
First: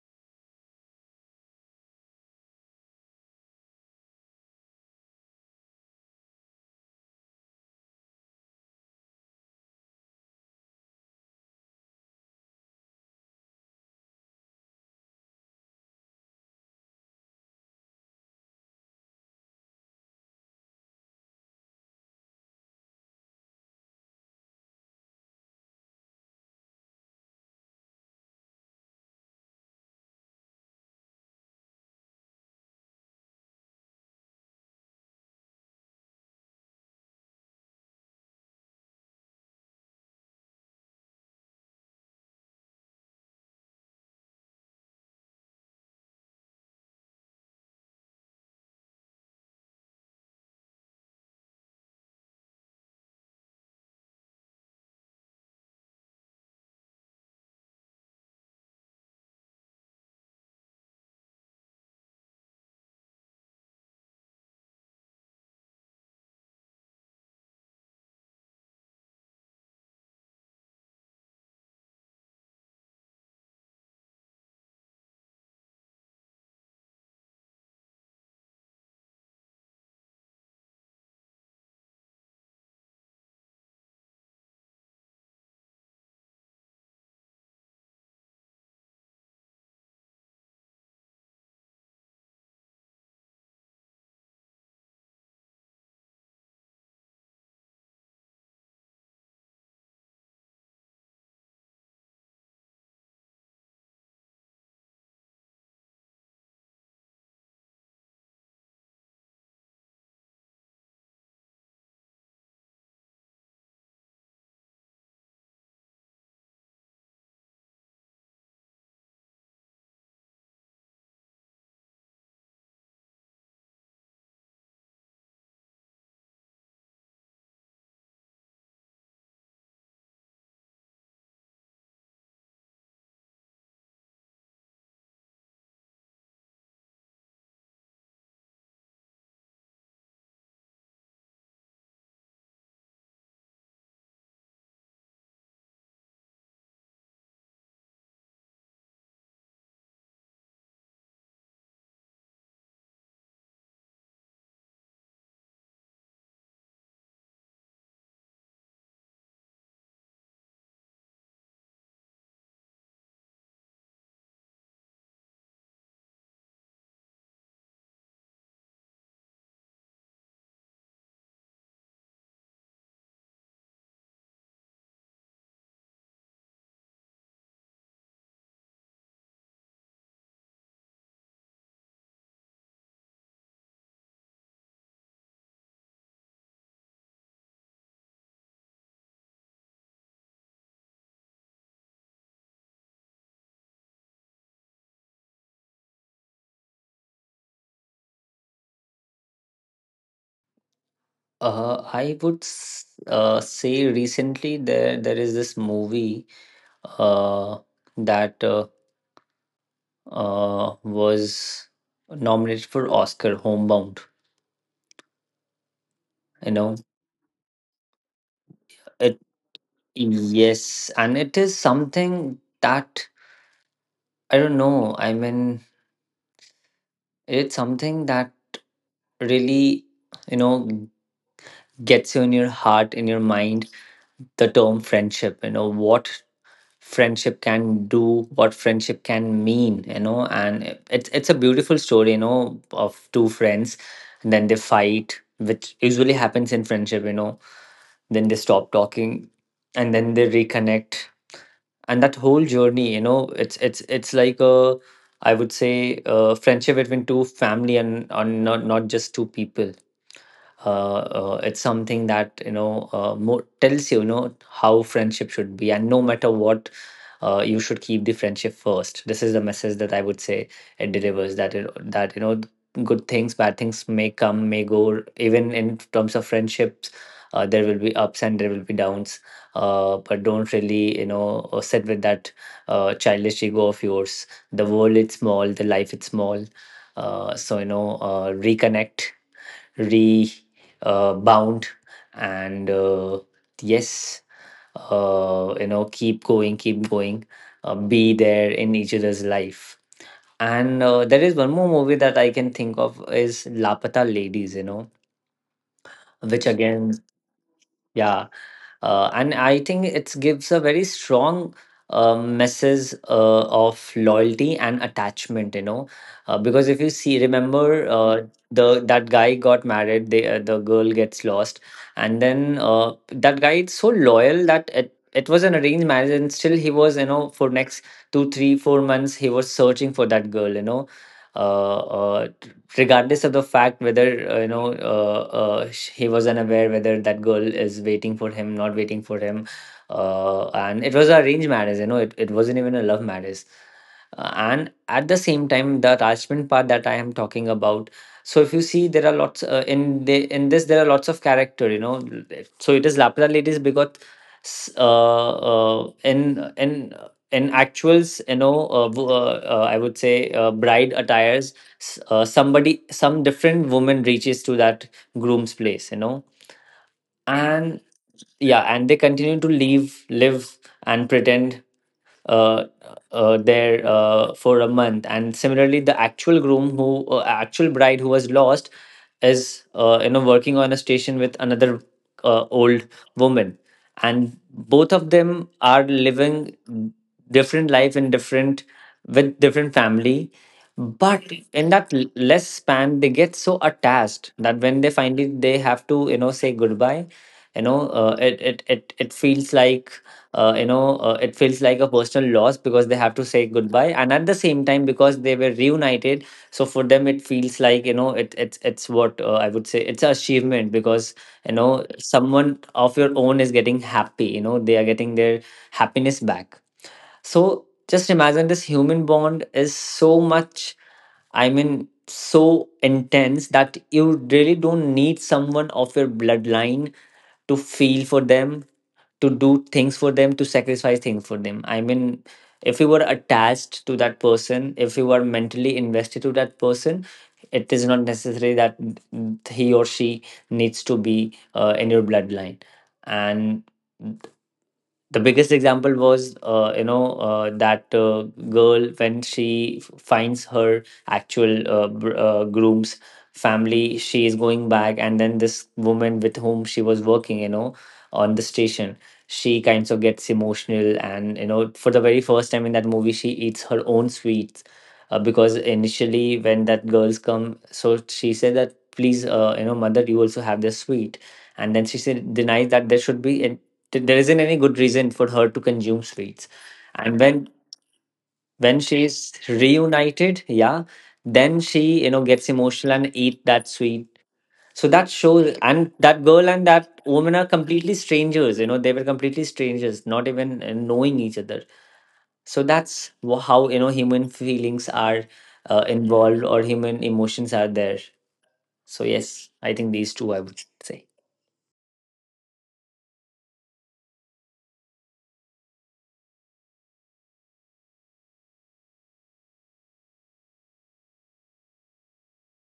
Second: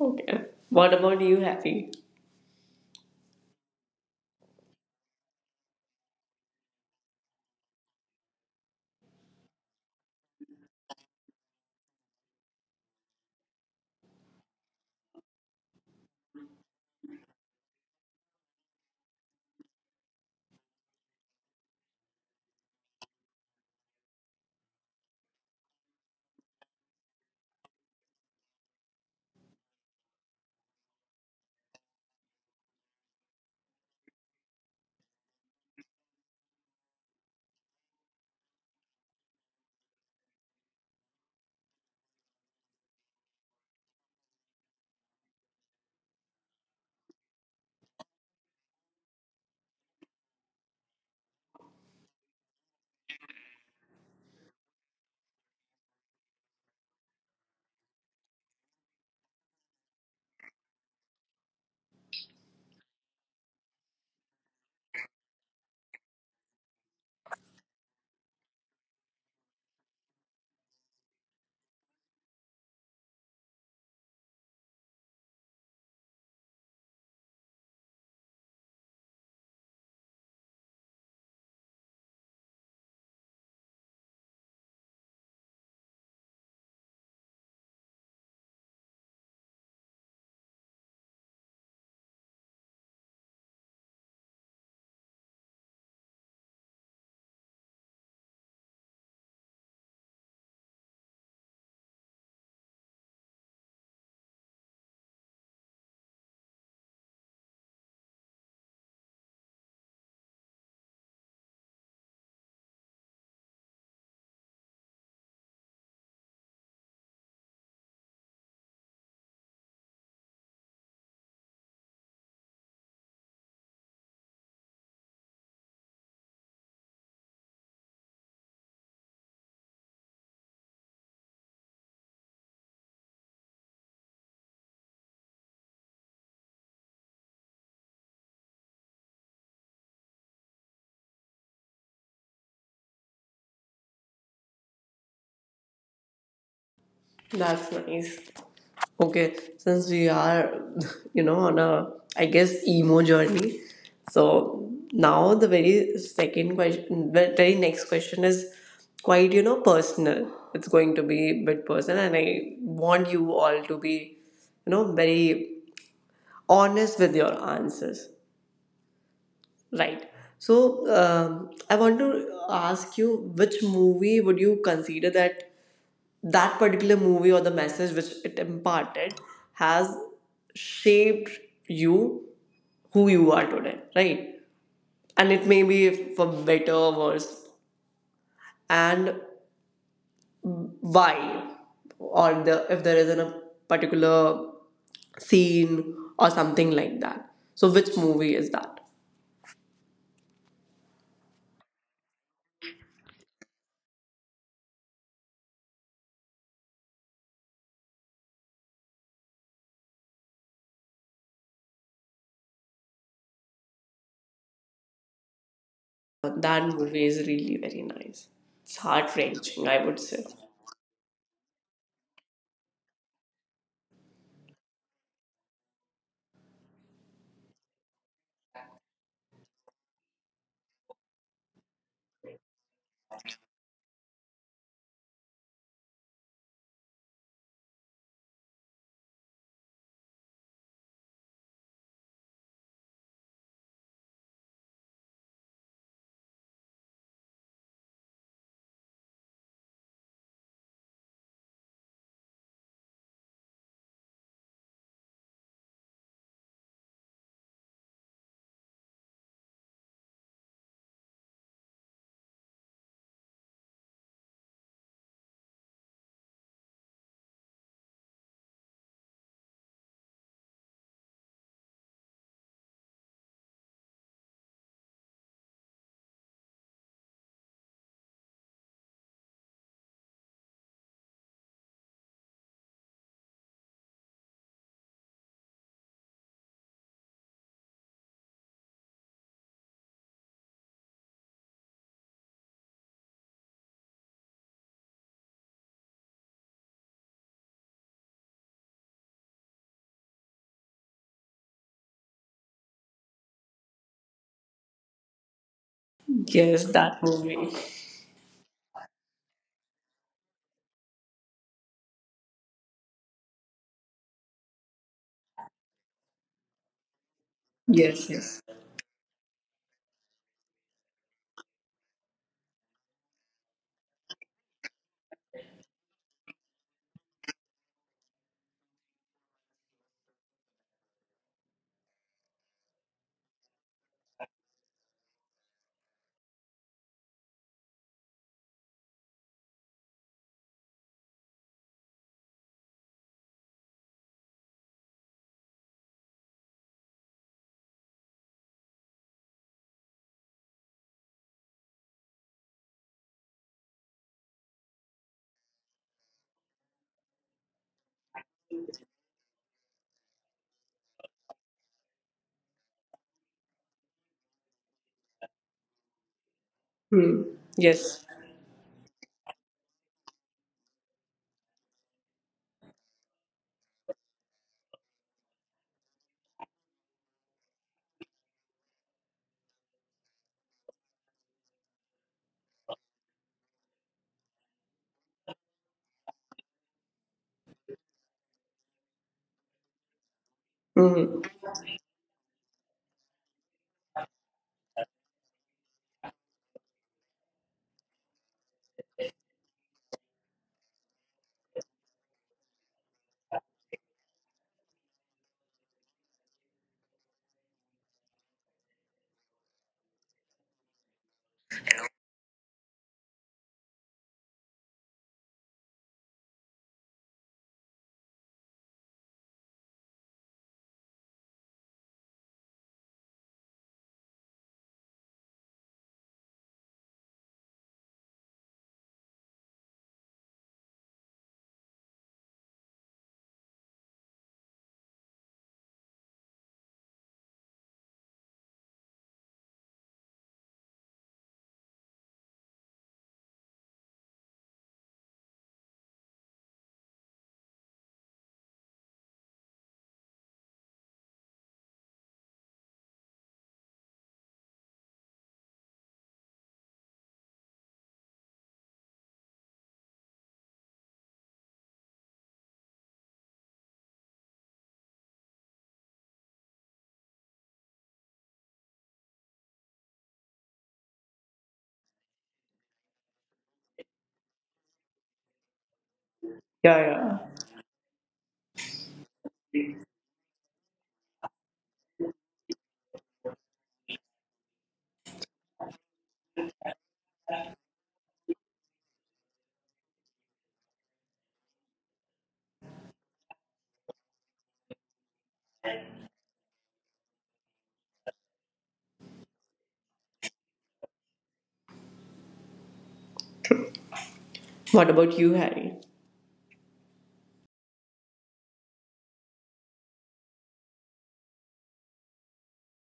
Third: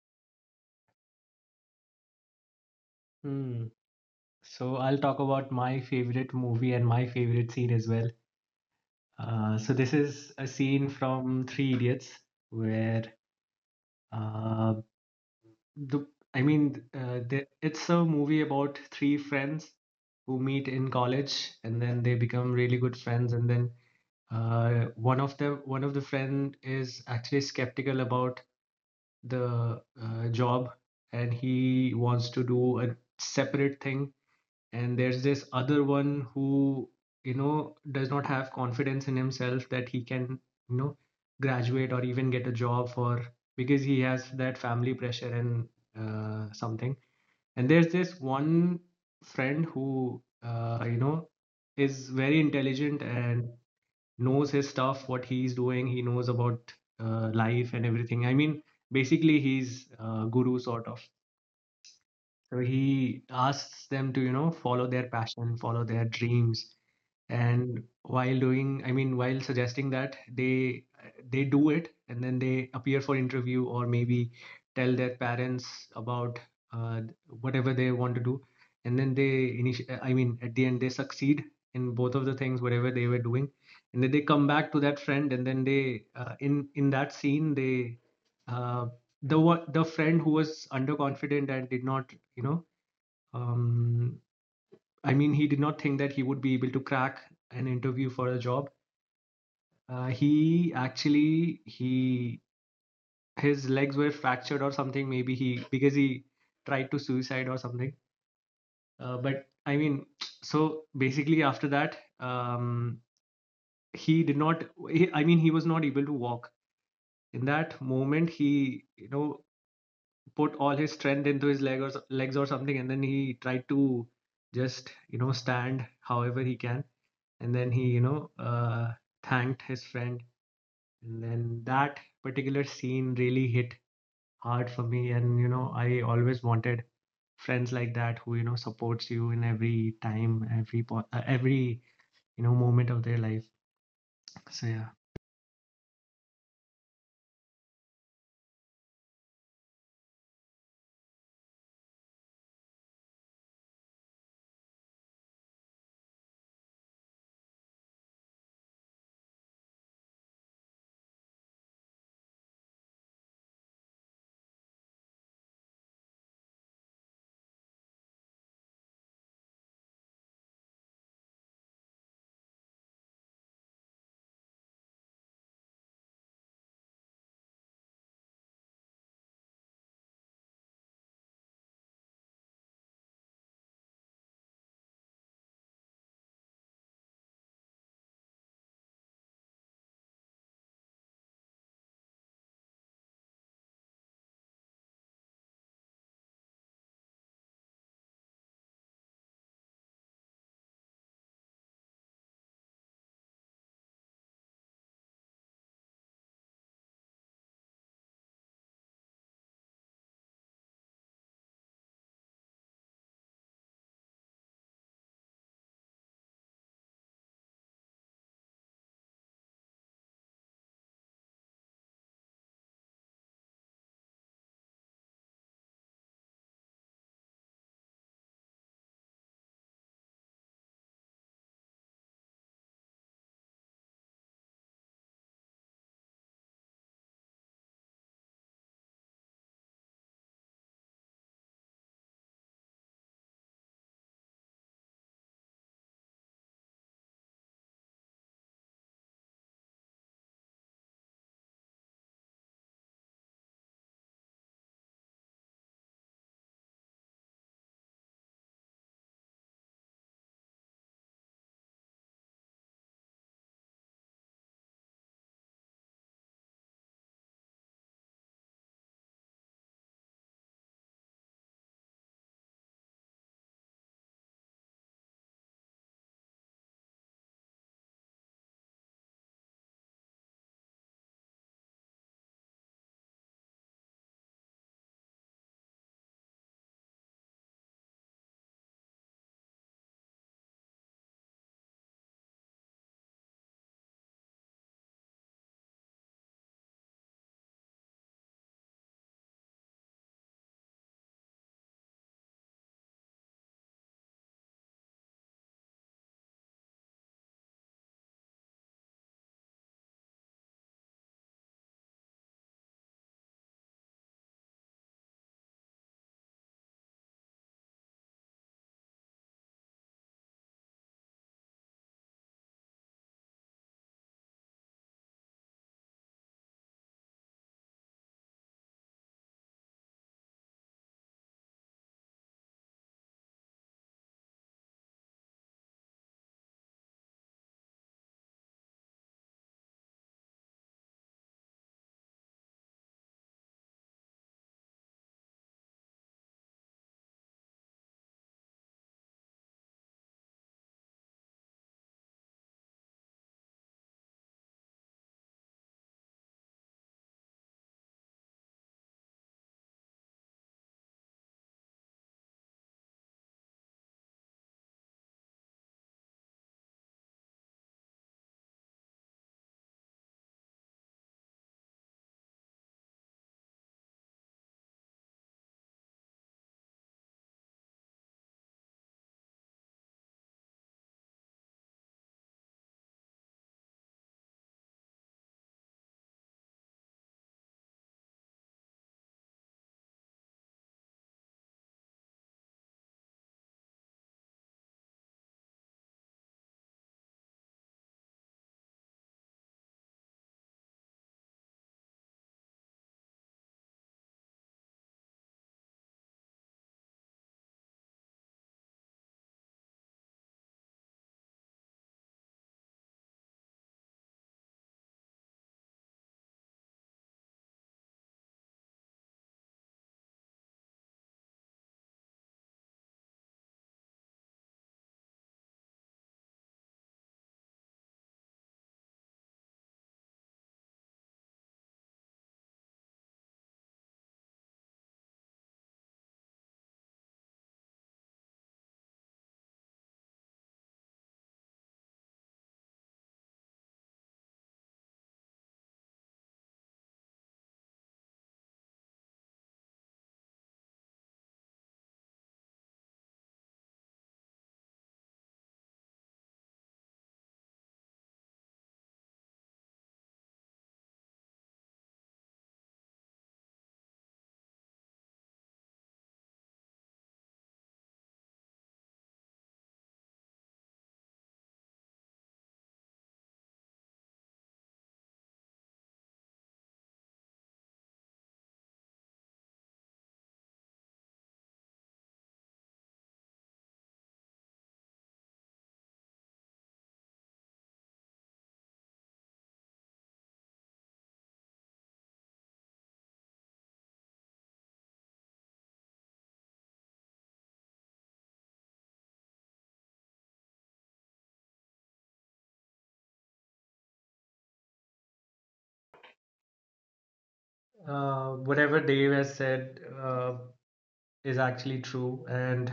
Speaker 1: Okay, what about you, happy?
Speaker 3: Hmm. So I'll talk about my favorite movie and my favorite scene as well. Uh, so this is a scene from Three Idiots where uh, the I mean uh, the, it's a movie about three friends who meet in college, and then they become really good friends, and then uh, one of them one of the friend is actually skeptical about the uh, job, and he wants to do a separate thing. And there's this other one who you know does not have confidence in himself that he can you know graduate or even get a job for, because he has that family pressure and uh, something. And there's this one friend who uh, you know is very intelligent and knows his stuff. What he's doing, he knows about uh, life and everything. I mean, basically he's a guru sort of. So he asks them to, you know, follow their passion, follow their dreams. And while doing, I mean, while suggesting that they they do it, and then they appear for interview, or maybe tell their parents about uh, whatever they want to do. And then they initi- I mean, at the end, they succeed in both of the things, whatever they were doing. And then they come back to that friend, and then they uh, in in that scene, they uh, the one, the friend who was underconfident and did not, you know, um, I mean, he did not think that he would be able to crack an interview for a job. Uh, he actually he His legs were fractured or something. Maybe he, because he tried to suicide or something. Uh, but I mean, so Basically after that, um, he did not. He, I mean, he was not able to walk. In that moment, he you know put all his strength into his leg or s- legs or something, and then he tried to just you know stand however he can, and then he you know uh, thanked his friend. And then that particular scene really hit hard for me, and you know I always wanted friends like that, who you know supports you in every time, every po- uh, every you know moment of their life. So yeah.
Speaker 1: That's nice. Okay, since we are, you know, on a, I guess, emo journey. So now the very second question, the very next question is quite, you know, personal. It's going to be a bit personal, and I want you all to be, you know, very honest with your answers. Right. So um, I want to ask you, which movie would you consider that that particular movie or the message which it imparted has shaped you who you are today, right? And it may be for better or worse, and why, or the if there is in a particular scene or something like that, so which movie is that?
Speaker 2: Uh, i would s- uh, say recently there, there is this movie uh, that uh, uh, was nominated for Oscar, Homebound, you
Speaker 1: That
Speaker 2: know.
Speaker 1: movie is really very nice. It's heart-wrenching, I would say.
Speaker 2: Yes, and it is something that I don't know. I mean, it's something that really, you know, gets you in your heart, in your mind, the term friendship, you know, what friendship can do, what friendship can mean, you know. And it- it's it's a beautiful story, you know, of two friends, and then they fight, which usually happens in friendship, you know. Then they stop talking, and then they reconnect. And that whole journey, you know, it's it's it's like a, I would say, a friendship between two family, and, and not, not just two people. Uh, uh, it's something that, you know, uh, more tells you, you know, how friendship should be, and no matter what, uh, you should keep the friendship first. This is the message that I would say it delivers, that it, that you know, good things, bad things may come, may go, even in terms of friendships. Uh, there will be ups and there will be downs. Uh, but don't really, you know, uh, sit with that uh, childish ego of yours. The world is small, the life is small. Uh, so you know, uh, reconnect re uh, bound, and uh, yes, uh, you know, keep going, keep going, uh, be there in each other's life. And uh, there is one more movie that I can think of is Lapata Ladies, you know,
Speaker 1: Yes,
Speaker 2: which
Speaker 1: that
Speaker 2: again,
Speaker 1: movie.
Speaker 2: yeah, uh, and I think it gives a very strong uh, message uh, of loyalty and attachment. You know, uh, because if you see, remember,
Speaker 1: Yes,
Speaker 2: uh,
Speaker 1: yes.
Speaker 2: the, that guy got married, the uh, the girl gets lost. And then uh, that guy is so loyal that, it it was an arranged marriage, and still he was, you know, for next two, three, four months he was searching for that girl. You know, uh, uh, regardless of the fact whether uh, you know, uh, uh, sh- he was unaware whether that girl is waiting for him, not waiting for him. Uh, and it was an arranged marriage, you know, it, it wasn't even a love marriage. Uh, and at the same time, the attachment part that I am talking about. So if you see, there are lots, uh, in the, in this, there are lots of character, you know. So it is Lapra Ladies because uh, uh, in in in actuals, you know, uh, w- uh, uh, I would say, uh, bride attires, s- uh, somebody, some different woman reaches to that groom's place, you know.
Speaker 1: Hmm.
Speaker 2: And
Speaker 1: Yes.
Speaker 2: yeah, and they continue to leave live and pretend uh, uh, there uh, for a month. And similarly, the actual groom who, uh, actual bride who was lost, is uh, you know, working on a station with another uh, old woman, and both of them are living different life in different, with different family.
Speaker 1: Hmm.
Speaker 2: But in that l- less span, they get so attached that when they finally they have to, you know, say goodbye, you know, uh, it, it it it feels like, uh, you know, uh, it feels like a personal loss because they have to say goodbye. And at the same time, because they were reunited, so for them it feels like, you know, it it's it's what, uh, I would say, it's an achievement. Because you know, someone of your own is getting happy, you know, they are getting their happiness back. So just imagine this human bond is so much. I mean, so intense that you really don't need someone of your bloodline to feel for them to do things for them to sacrifice things for them. I mean if you were attached to that person, if you were mentally invested to that person, it is not necessary that he or she needs to be uh, in your bloodline. And the biggest example was uh, you know uh, that uh, girl, when she f- finds her actual uh, br- uh, groom's family, she is going back, and then this woman with whom she was working, you know, on the station, she kinds of gets emotional, and you know, for the very first time in that movie, she eats her own sweets. Uh, because initially when that girls come, so she said that, please, uh, you know mother, you also have this sweet. And then she said, denies that there should be, th- there isn't any good reason for her to consume sweets.
Speaker 1: Yeah, yeah.
Speaker 2: And when when she's reunited, yeah, then she, you know, gets emotional and eat that sweet. So that shows, and that girl and that woman are completely strangers, you know, they were completely strangers, not even uh, knowing each other. So that's wh- how, you know, human feelings are uh, involved, or human emotions are there. So yes, I think these two, I would say.
Speaker 1: What about you, Harry?
Speaker 3: Uh, whatever Dave has said uh, is actually true, and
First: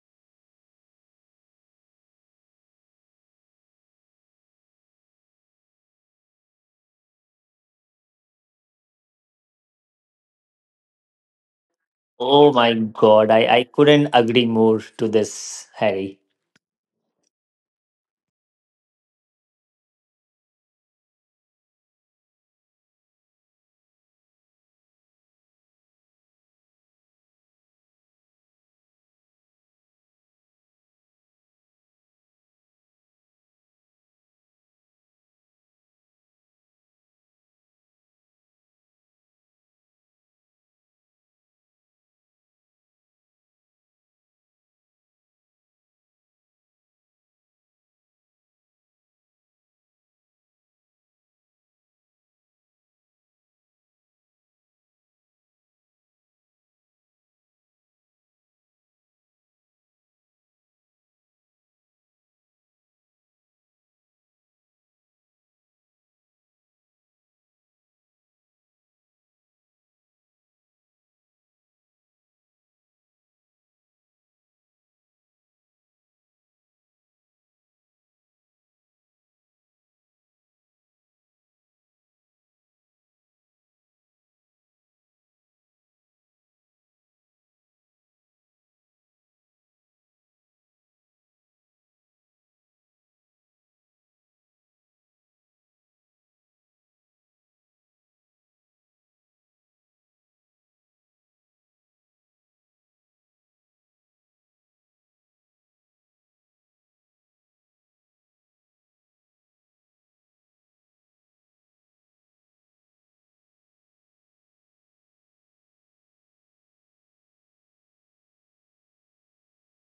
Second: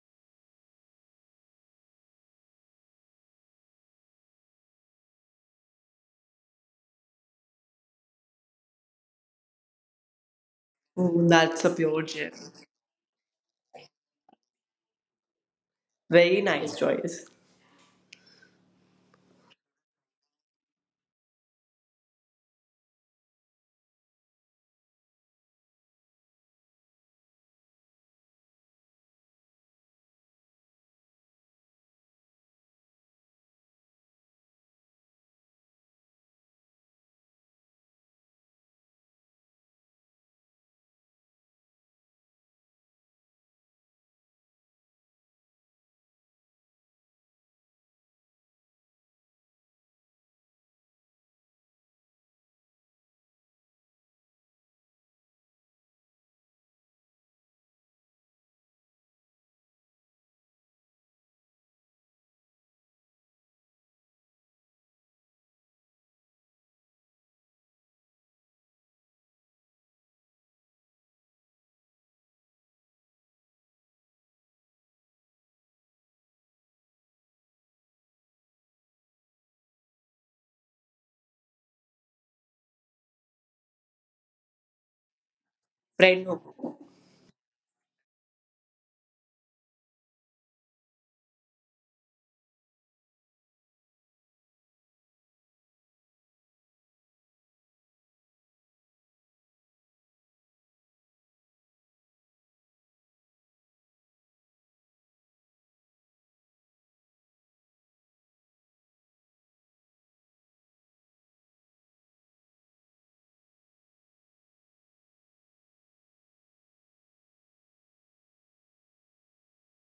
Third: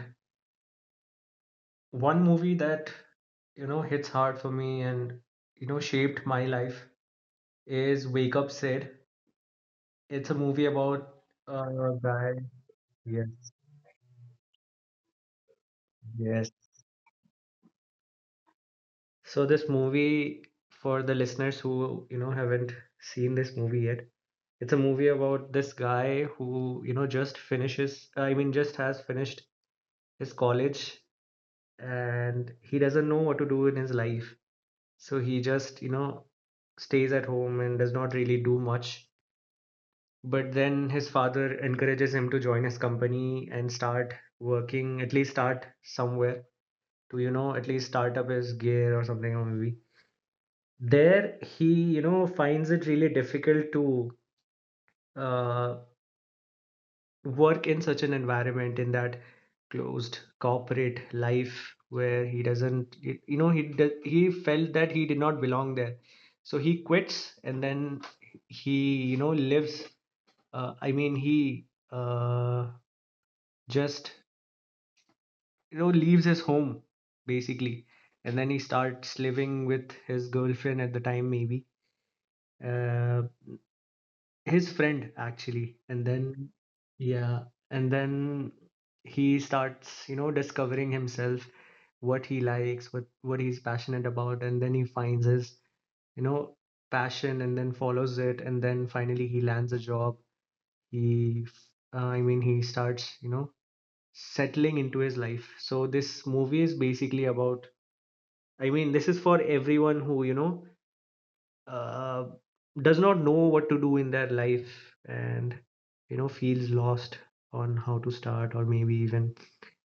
Speaker 3: one movie that you know hits hard for me and you know shaped my life is Wake Up Sid. It's a movie about
Speaker 1: Mm, that's
Speaker 3: uh,
Speaker 1: a
Speaker 3: a
Speaker 1: pure gem.
Speaker 3: guy.
Speaker 2: Oh my god,
Speaker 3: Yes,
Speaker 2: i i couldn't agree more to this, Harry.
Speaker 1: Very
Speaker 3: yes.
Speaker 1: nice choice.
Speaker 3: So this movie, for the listeners who, you know, haven't seen this movie yet, it's a movie about this guy who, you know, just finishes, I mean, just has finished his college, and he doesn't know what to do in his life. So he just, you know, stays at home and does not really do much. But then his father encourages him to join his company and start working, at least start somewhere to, you know, at least start up his gear or something. Or maybe there he you know finds it really difficult to uh, work in such an environment, in that closed corporate life where he doesn't it, you know he did, he felt that he did not belong there. So he quits, and then he you know lives uh, I mean he uh, just you know leaves his home, basically. And then he starts living with his girlfriend at the time, maybe uh, his friend actually. And
Speaker 1: Friend,
Speaker 3: then,
Speaker 1: Homo.
Speaker 3: yeah, and then he starts you know discovering himself, what he likes, what what he's passionate about. And then he finds his you know passion and then follows it. And then finally he lands a job. He uh, i mean he starts you know settling into his life. So this movie is basically about, I mean, this is for everyone who you know uh, does not know what to do in their life and you know feels lost on how to start, or maybe even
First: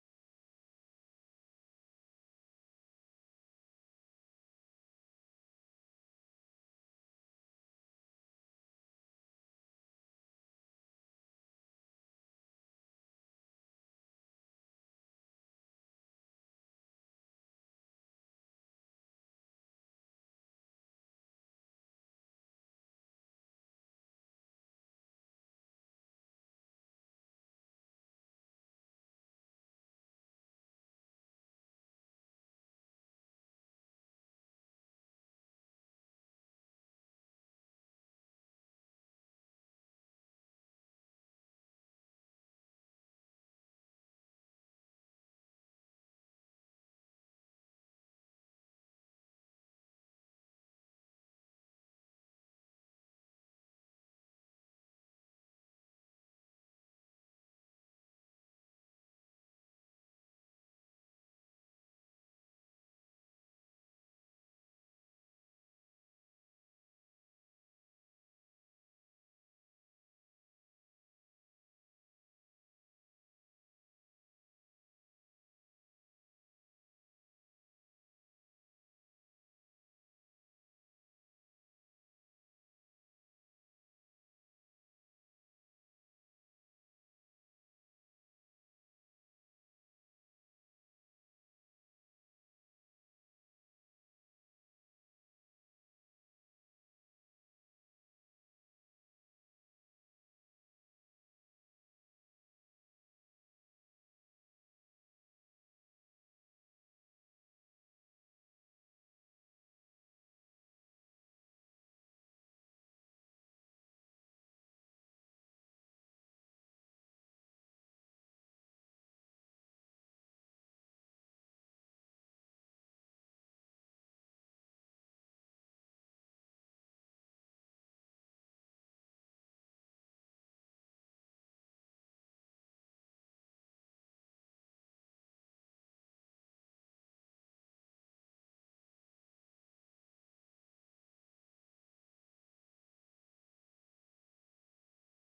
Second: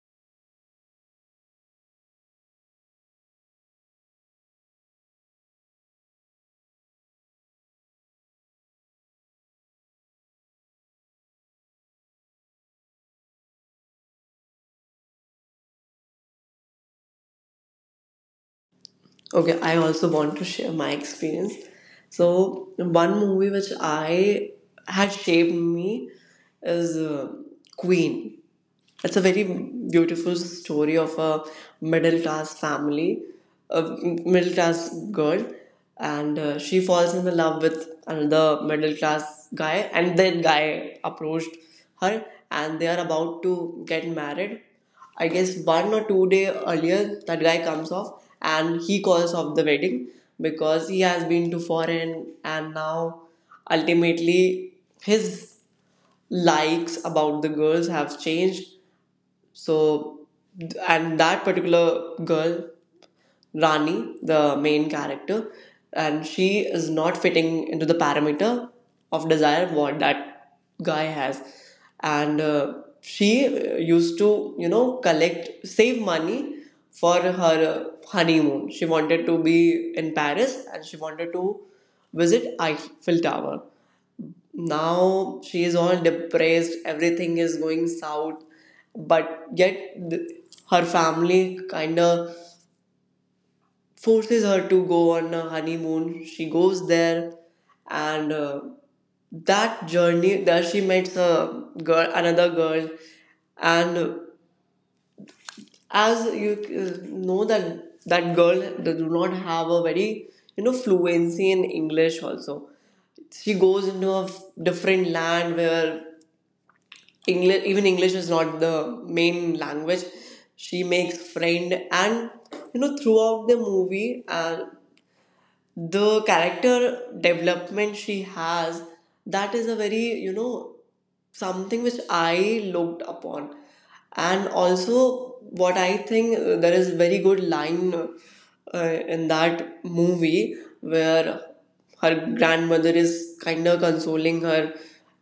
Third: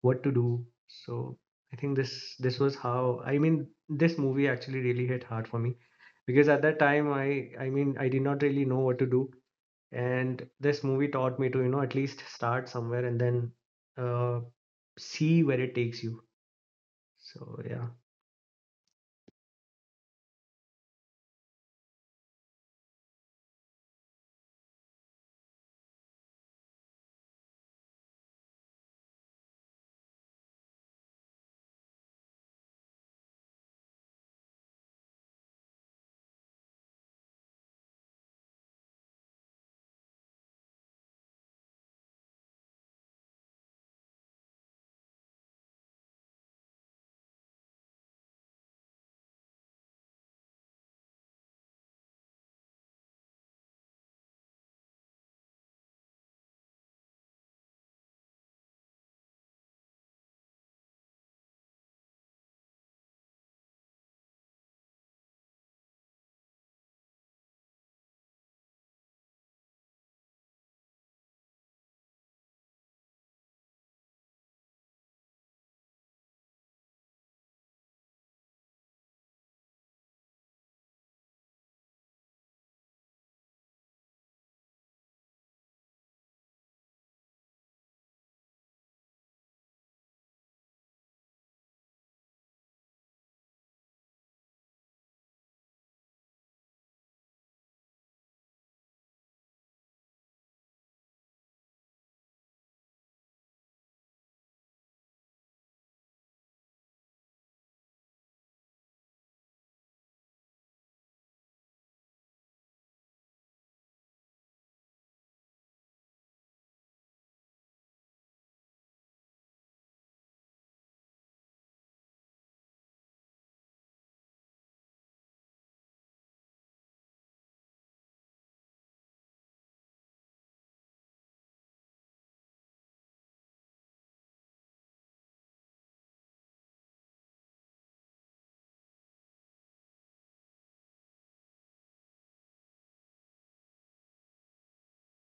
Speaker 3: what to do. So I think this this was how, I mean, this movie actually really hit hard for me, because at that time i i mean i did not really know what to do. And this movie taught me to, you know at least start somewhere, and then uh, see where it takes you. So yeah.
Speaker 1: Okay, I also want to share my experience. So, one movie which I had shaped me is uh, Queen. It's a very beautiful story of a middle class family, a middle class girl, and uh, she falls in love with another middle class guy, and that guy approached her, and they are about to get married. I guess one or two day earlier, that guy comes off and he calls off the wedding, because he has been to foreign, and now ultimately his likes about the girls have changed. So, and that particular girl, Rani, the main character, and she is not fitting into the parameter of desire what that guy has. And uh, she uh, used to, you know, collect, save money for her uh, honeymoon. She wanted to be in Paris, and she wanted to visit Eiffel Tower. Now she is all depressed, everything is going south, but yet th- her family kind of forces her to go on a honeymoon. She goes there, and uh, that journey there she meets a girl, another girl. And as you uh, know that that girl, they do not have a very you know fluency in English also. She goes into a f- different land where English, even English is not the main language. She makes friend, and you know, throughout the movie, and the character development she has, that is a very you know something which I looked upon. And also what I think, uh, there is very good line uh, in that movie, where her grandmother is kind of consoling her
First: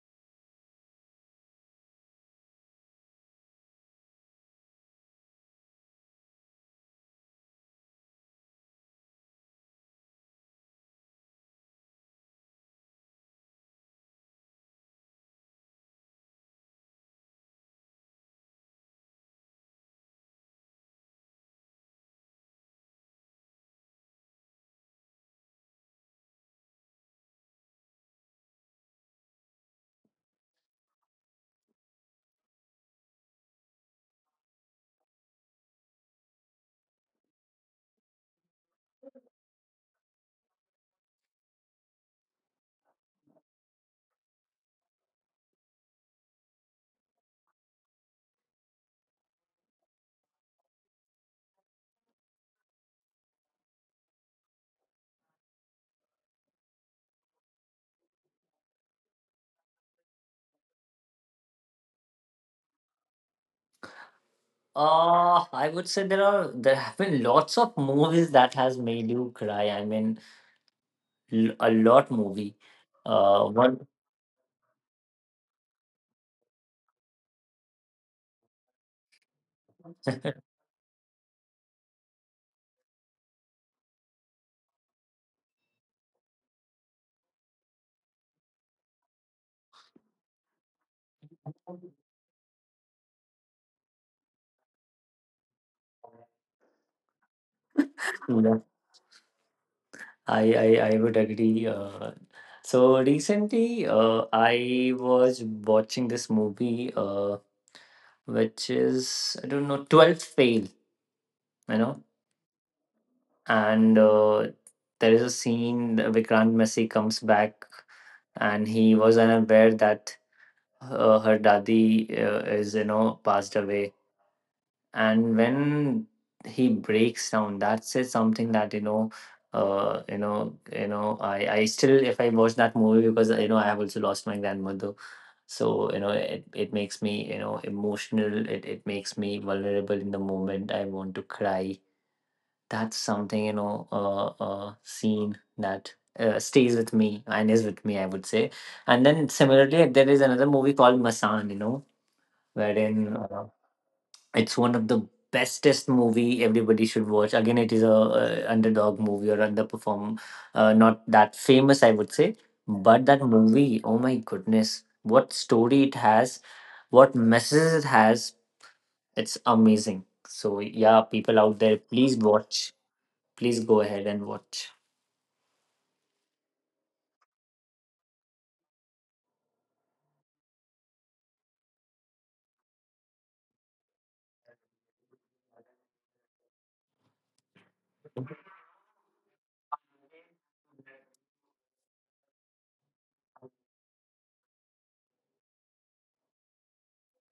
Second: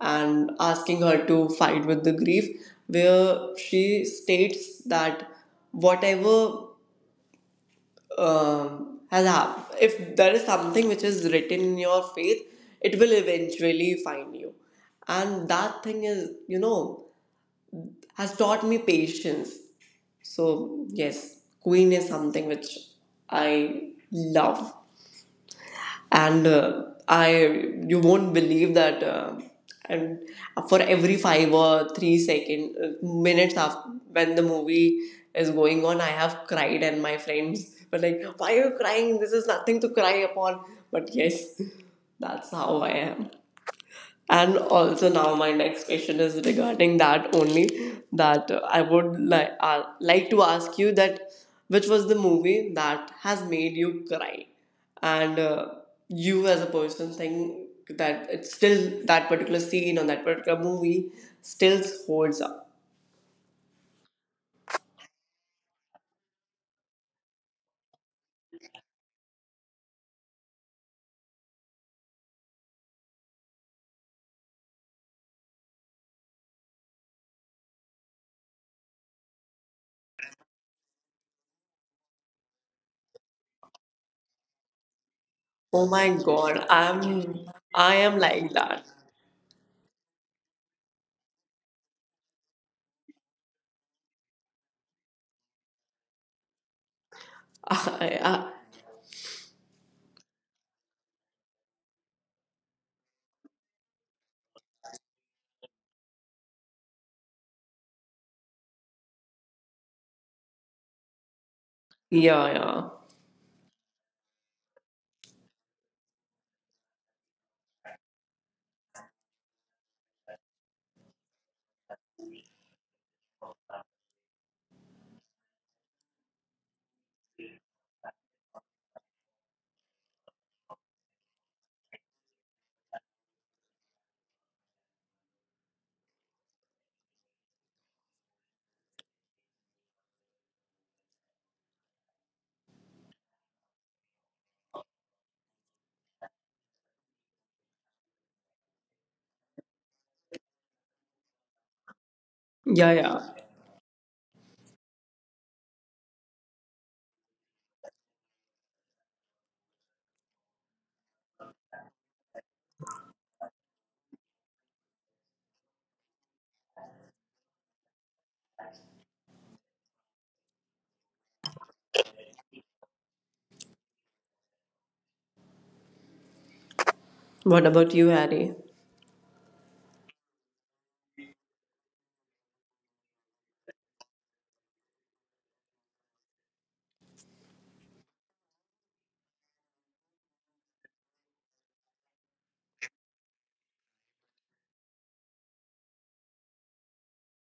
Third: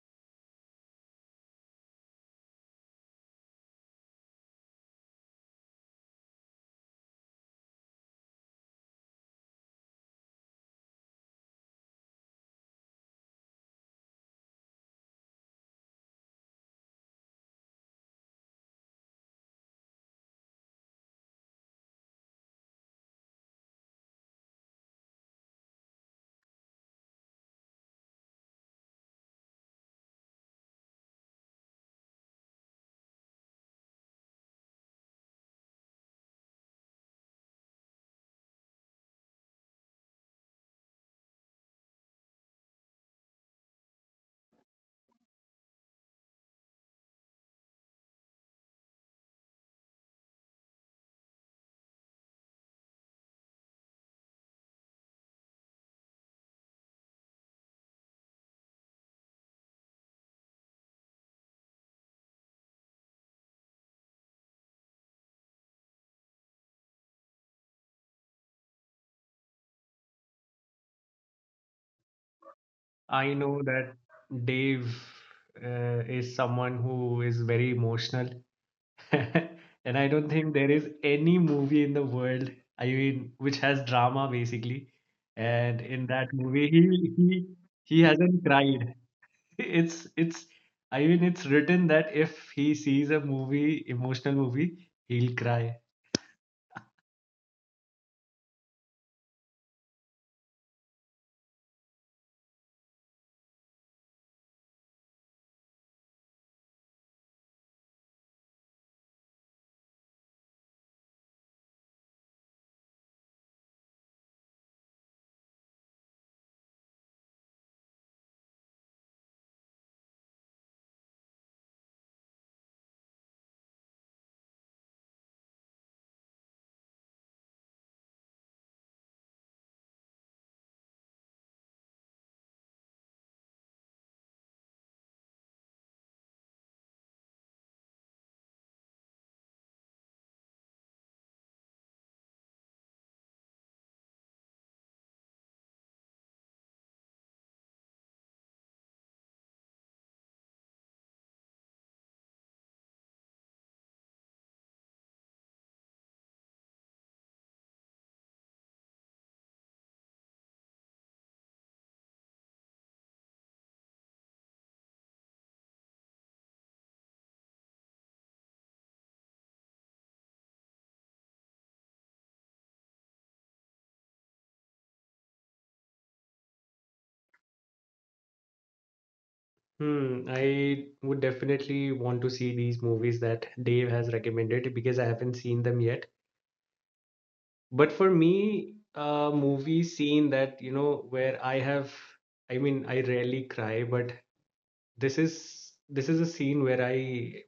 Speaker 1: and asking her to fight with the grief, where she states that whatever um, has happened, if there is something which is written in your faith, it will eventually find you. And that thing is, you know, has taught me patience. So, yes, Queen is something which I love, and uh, I you won't believe that. Uh, and for every five or three second uh, minutes after when the movie is going on, I have cried, and my friends were like, "Why are you crying? This is nothing to cry upon." But yes, that's how I am. And also now my next question is regarding that only, that uh, I would like uh, like to ask you that which was the movie that has made you cry, and uh, you as a person think that it's still that particular scene or that particular movie still holds up.
Speaker 2: Uh, I would say there are, there have been lots of movies that has made you cry. I mean, l- a lot movie.
Speaker 3: I
Speaker 2: Uh,
Speaker 3: know
Speaker 2: one,
Speaker 3: that Dave uh, is someone who is very emotional, and I don't think there is any movie in the world, I mean, which has drama basically. And
Speaker 1: Oh
Speaker 3: in
Speaker 1: my
Speaker 3: that
Speaker 1: god,
Speaker 3: movie, he
Speaker 1: I'm
Speaker 3: he
Speaker 1: I
Speaker 3: he
Speaker 1: am
Speaker 3: hasn't
Speaker 1: like that.
Speaker 3: cried. It's it's I mean, it's written that if he sees a movie, emotional movie, he'll cry.
Speaker 1: I, I,
Speaker 2: yeah, I I I would agree. Uh, so recently, uh, I was watching this movie, uh, which is, I don't know, Twelfth Fail, you know,
Speaker 1: yeah, yeah.
Speaker 2: and uh, there is a scene that Vikrant Messi comes back, and he was unaware that her, her daddy uh, is, you know, passed away. And when he breaks down, that's it, something that, you know, uh you know you know I I still if I watch that movie, because, you know, I have also lost my grandmother, so, you know, it, it makes me, you know, emotional, it, it makes me vulnerable. In the moment, I want to cry. That's something, you know, uh, uh scene that uh, stays with me and is with me, I would say. And then similarly, there is another movie called Masan, you know,
Speaker 1: Yeah, yeah.
Speaker 2: wherein uh, it's one of the bestest movie, everybody should watch. Again, it is a uh, underdog movie or underperform, uh, not that famous, I would say. But that movie, oh my goodness, what story it has, what messages it has, it's amazing. So yeah, people out there, please watch. Please go ahead and watch.
Speaker 1: What about you, Harry?
Speaker 3: Hmm, I would definitely want to see these movies that Dave has recommended because I haven't seen them yet. But for me, a movie scene that, you know, where I have, I mean, I rarely cry, but this is this is a scene where I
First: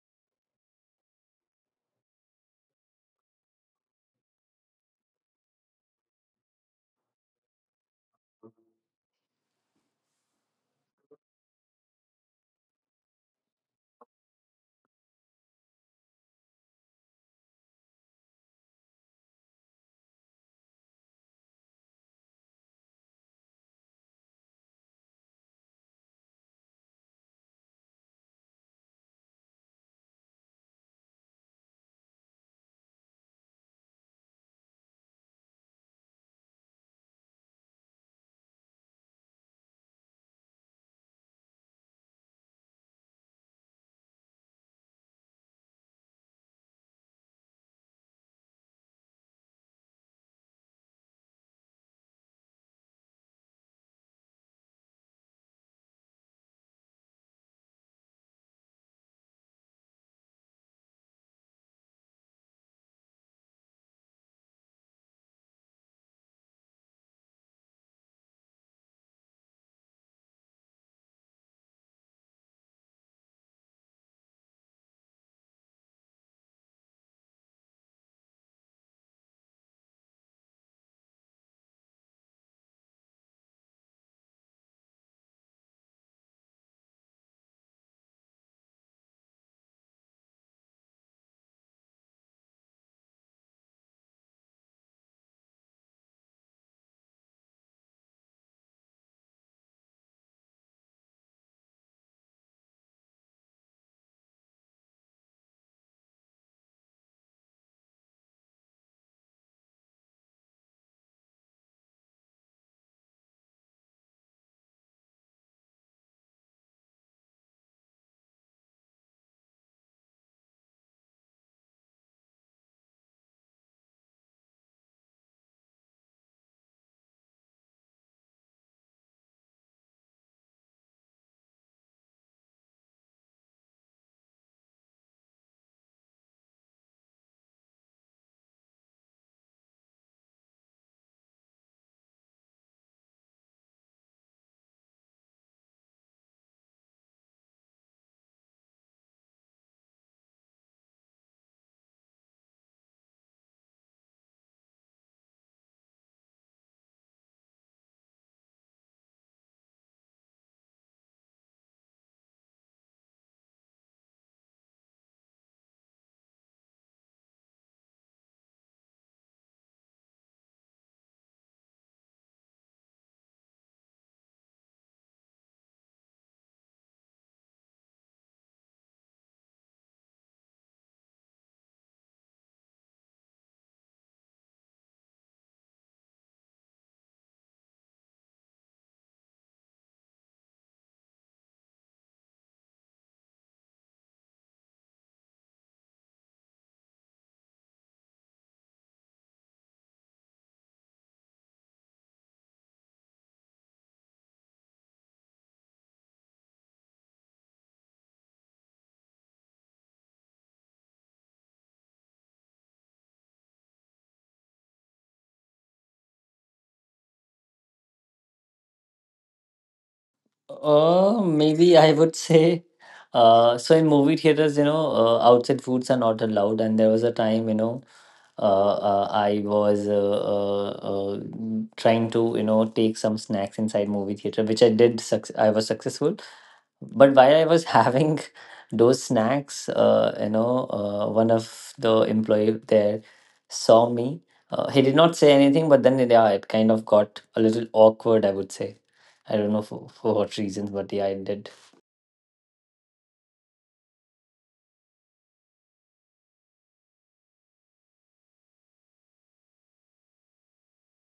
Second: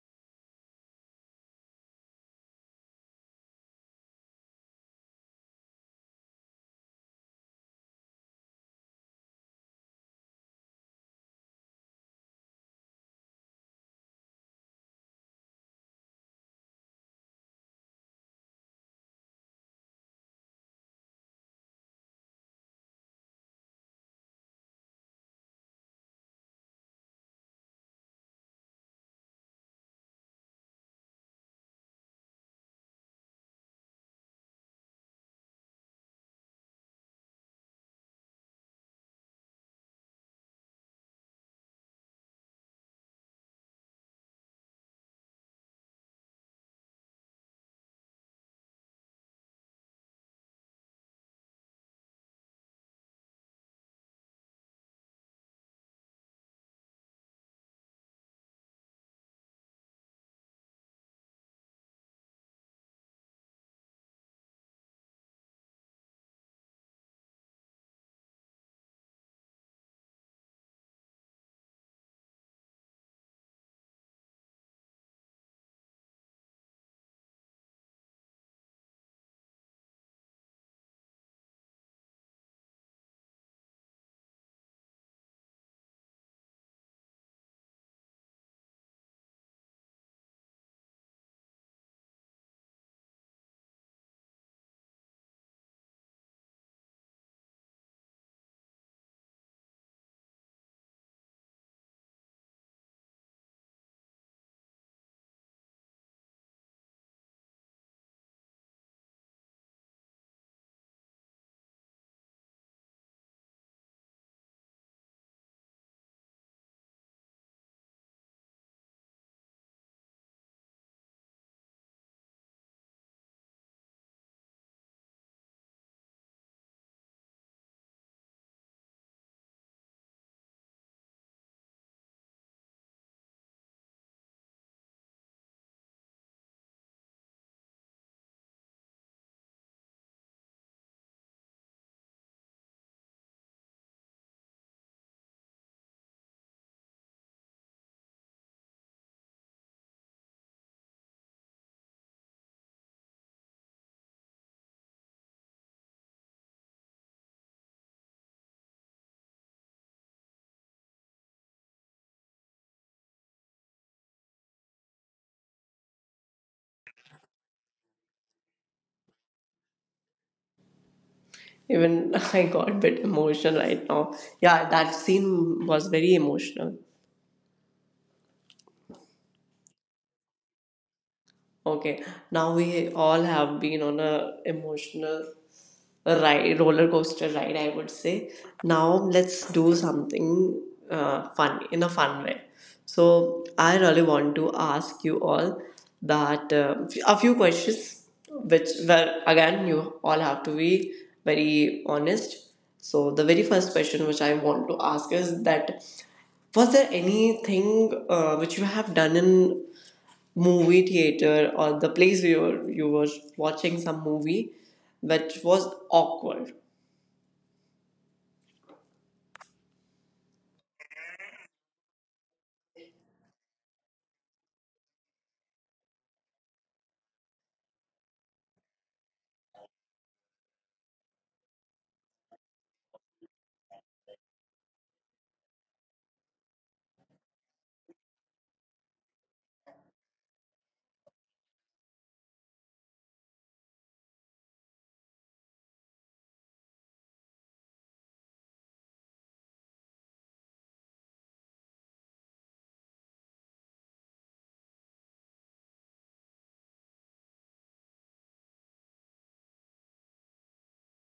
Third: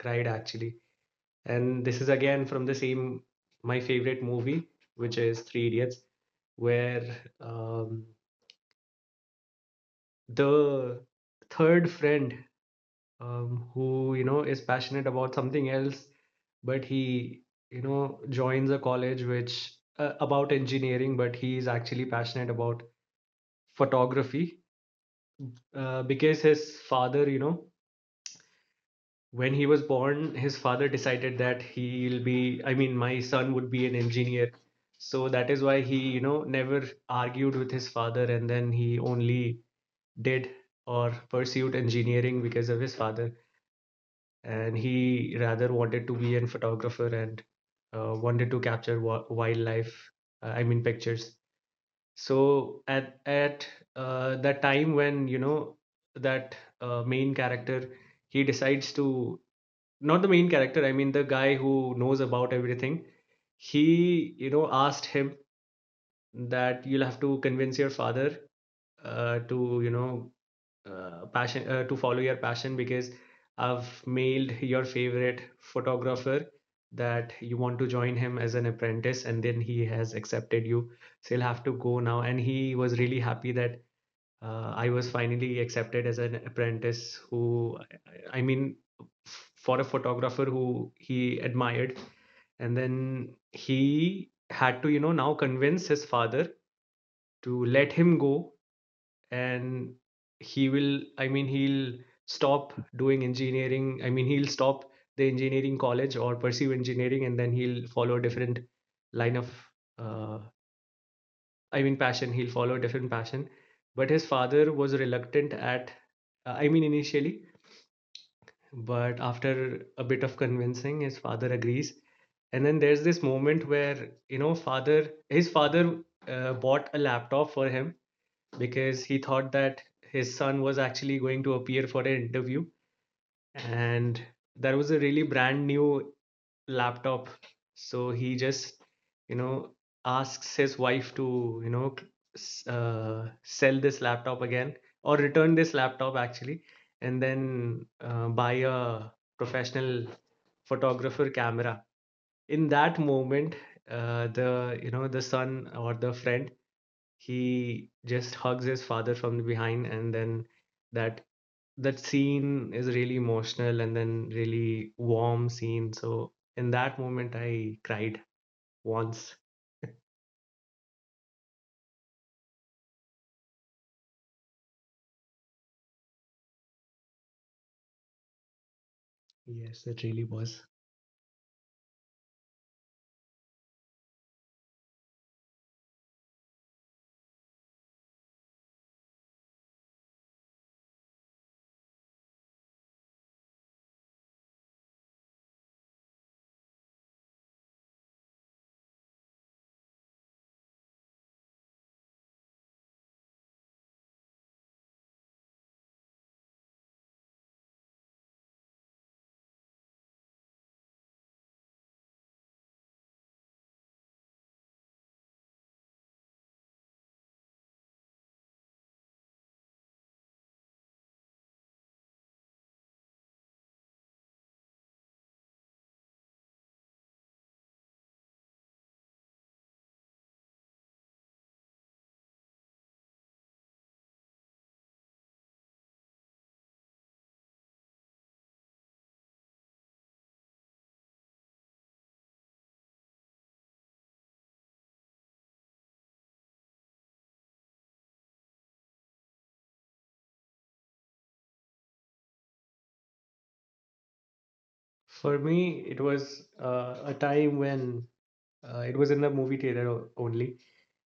Speaker 3: cried actually. And this is again from the same, my favorite movie, which is Three Idiots, where um, the third friend, um, who, you know, is passionate about something else, but he, you know, joins a college which uh, about engineering, but he is actually passionate about photography, uh, because his father, you know, when he was born, his father decided that he'll be, I mean, my son would be an engineer. So that is why he, you know, never argued with his father, and then he only did or pursued engineering because of his father. And he rather wanted to be a photographer and uh, wanted to capture wa- wildlife, uh, I mean, pictures. So at at uh, that time when you know that uh, main character, he decides to, not the main character, I mean the guy who knows about everything. He you know asked him that you'll have to convince your father uh, to you know uh, passion uh, to follow your passion, because I've mailed your favorite photographer that you want to join him as an apprentice, and then he has accepted you. So you'll have to go now. And he was really happy that uh, I was finally accepted as an apprentice. Who, I mean, for a photographer who he admired. And then he had to, you know, now convince his father to let him go, and he will i mean he'll stop doing engineering, I mean, he'll stop the engineering college or pursue engineering, and then he'll follow a different line of uh, I mean, passion. He'll follow a different passion. But his father was reluctant at, uh, I mean, initially, but after a bit of convincing his father agrees. And then there's this moment where you know father his father uh, bought a laptop for him, because he thought that his son was actually going to appear for an interview. And that was a really brand new laptop. So he just, you know asks his wife to, you know uh, sell this laptop again, or return this laptop actually, and then uh, buy a professional photographer camera. In that moment, uh, the you know the son or the friend, he just hugs his father from the behind, and then that that scene is really emotional and then really warm scene. So in that moment I cried once.
Speaker 1: Even I got a bit emotional right now. Yeah, that scene was very emotional.
Speaker 3: Yes, it really was.
Speaker 1: Okay, now we all have been on a emotional ride, roller coaster ride, I would say. Now let's do something uh, fun in a fun way. So I really want to ask you all that uh, a few questions, which where again you all have to be very honest. So the very first question which I want to ask is that was there anything uh, which you have done in movie theater or the place where you were, you were watching some movie which was awkward?
Speaker 2: Uh, maybe I would say, uh, so in movie theaters, you know, uh, outside foods are not allowed. And there was a time, you know, uh, uh, I was uh, uh, uh, trying to, you know, take some snacks inside movie theater, which I did. Suc I was successful, but while I was having those snacks, uh, you know, uh, one of the employee there saw me. Uh, he did not say anything, but then yeah, it kind of got a little awkward, I would say. I don't know for, for what reasons, but yeah, it did.
Speaker 3: For me it was uh, a time when, uh, it was in the movie theater o- only.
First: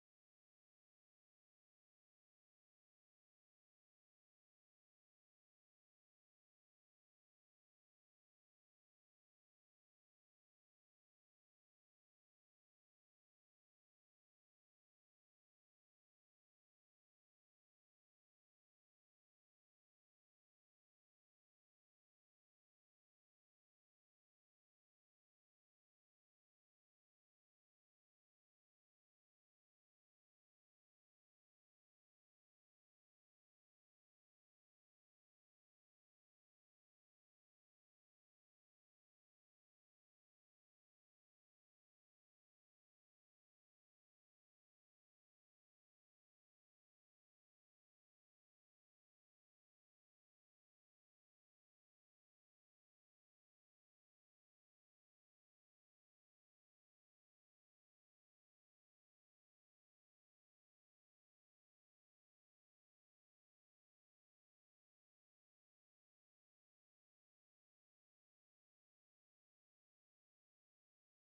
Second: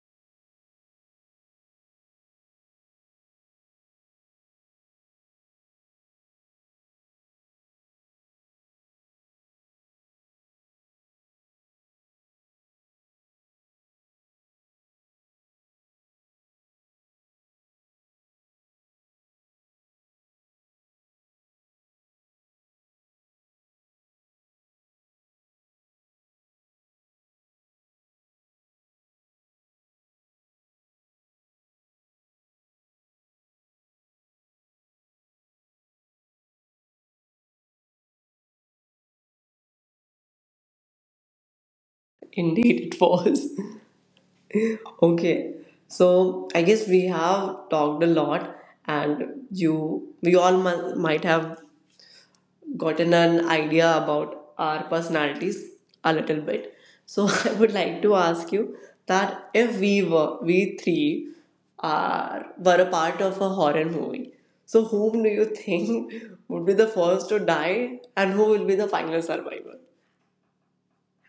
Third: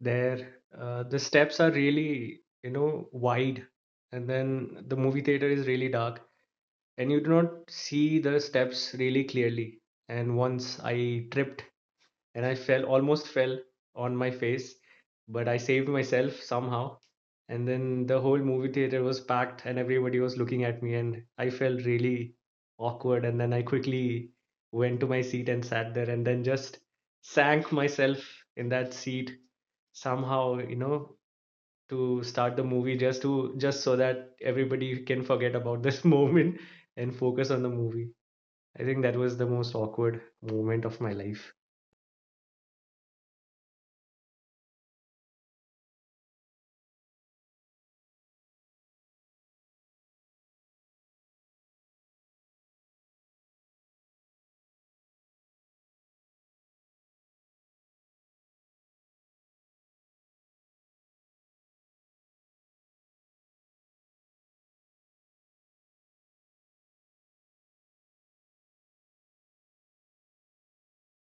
Speaker 3: There, uh, the steps are really, you know, wide, and then the movie theater is really dark, and you do not see the steps really clearly. And once I tripped and I fell, almost fell on my face, but I saved myself somehow. And then the whole movie theater was packed and everybody was looking at me, and I felt really awkward. And then I quickly went to my seat and sat there, and then just sank myself in that seat somehow, you know, to start the movie, just to just so that everybody can forget about this moment and focus on the movie. I think that was the most awkward moment of my life.
Speaker 1: Indeed, it was. Okay, so I guess we have talked a lot, and you we all mu- might have gotten an idea about our personalities a little bit. So I would like to ask you that if we were we three are were a part of a horror movie, so whom do you think would be the first to die and who will be the final survivor?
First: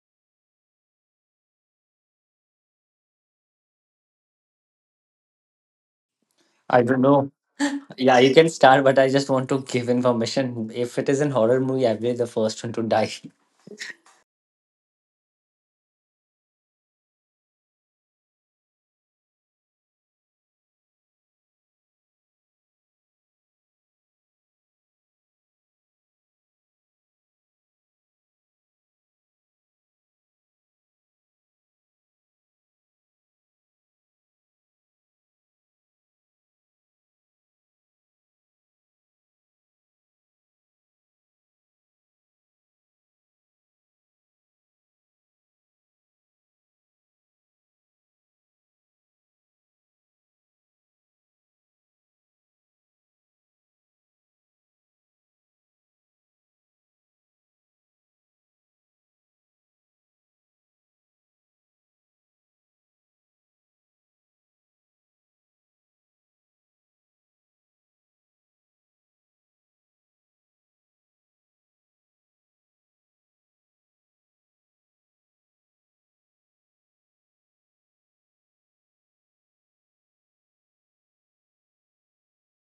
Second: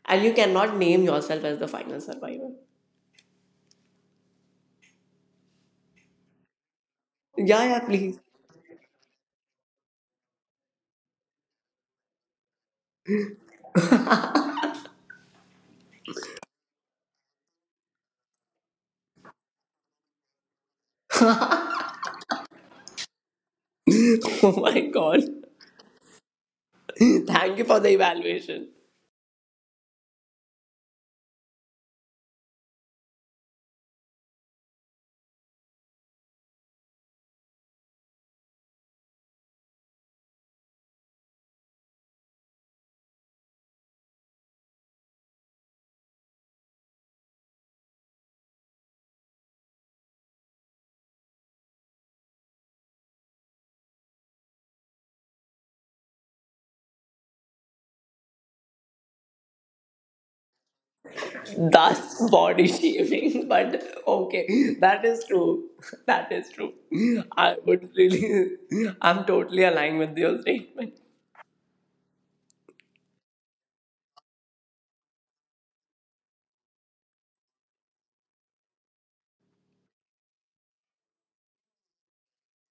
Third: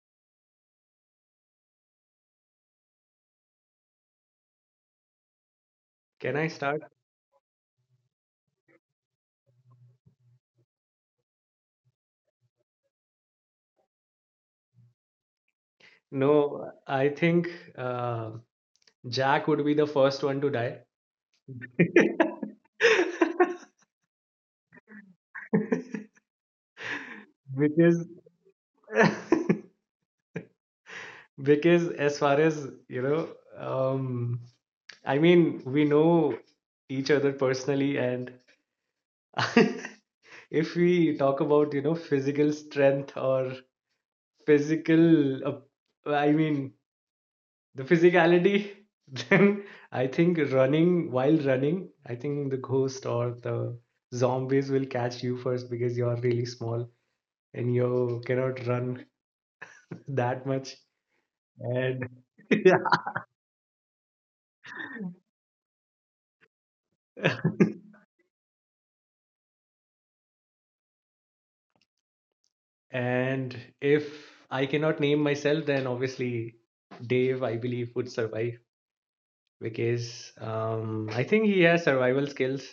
Speaker 1: And you cannot name yourself as the final survivor.
Speaker 3: Can I
Speaker 2: I
Speaker 3: start?
Speaker 2: don't know.
Speaker 1: Yeah, yeah,
Speaker 2: Yeah,
Speaker 1: please.
Speaker 2: you can start, but I just want to give information. If it is an horror movie, I'll be the first one to die.
Speaker 3: No, I think uh, Jack would be the first one to die.
Speaker 1: Oh my god. Thank you for the
Speaker 3: because
Speaker 1: evaluation.
Speaker 3: because, as far as you know, um I mean, we know each other personally, and if we talk about, you know, physical strength or physical, uh, I mean, the physicality, then I think running, while running, I think the ghost or the zombies will catch you first because you're really small and you cannot run that much. And
Speaker 1: That's body
Speaker 3: yeah.
Speaker 1: shaming, but okay, that is true. That is true. I would really, I'm totally aligned with your statement.
Speaker 3: And if I cannot name myself, then obviously Dave, I believe, would survive, because um, I think he has survival skills.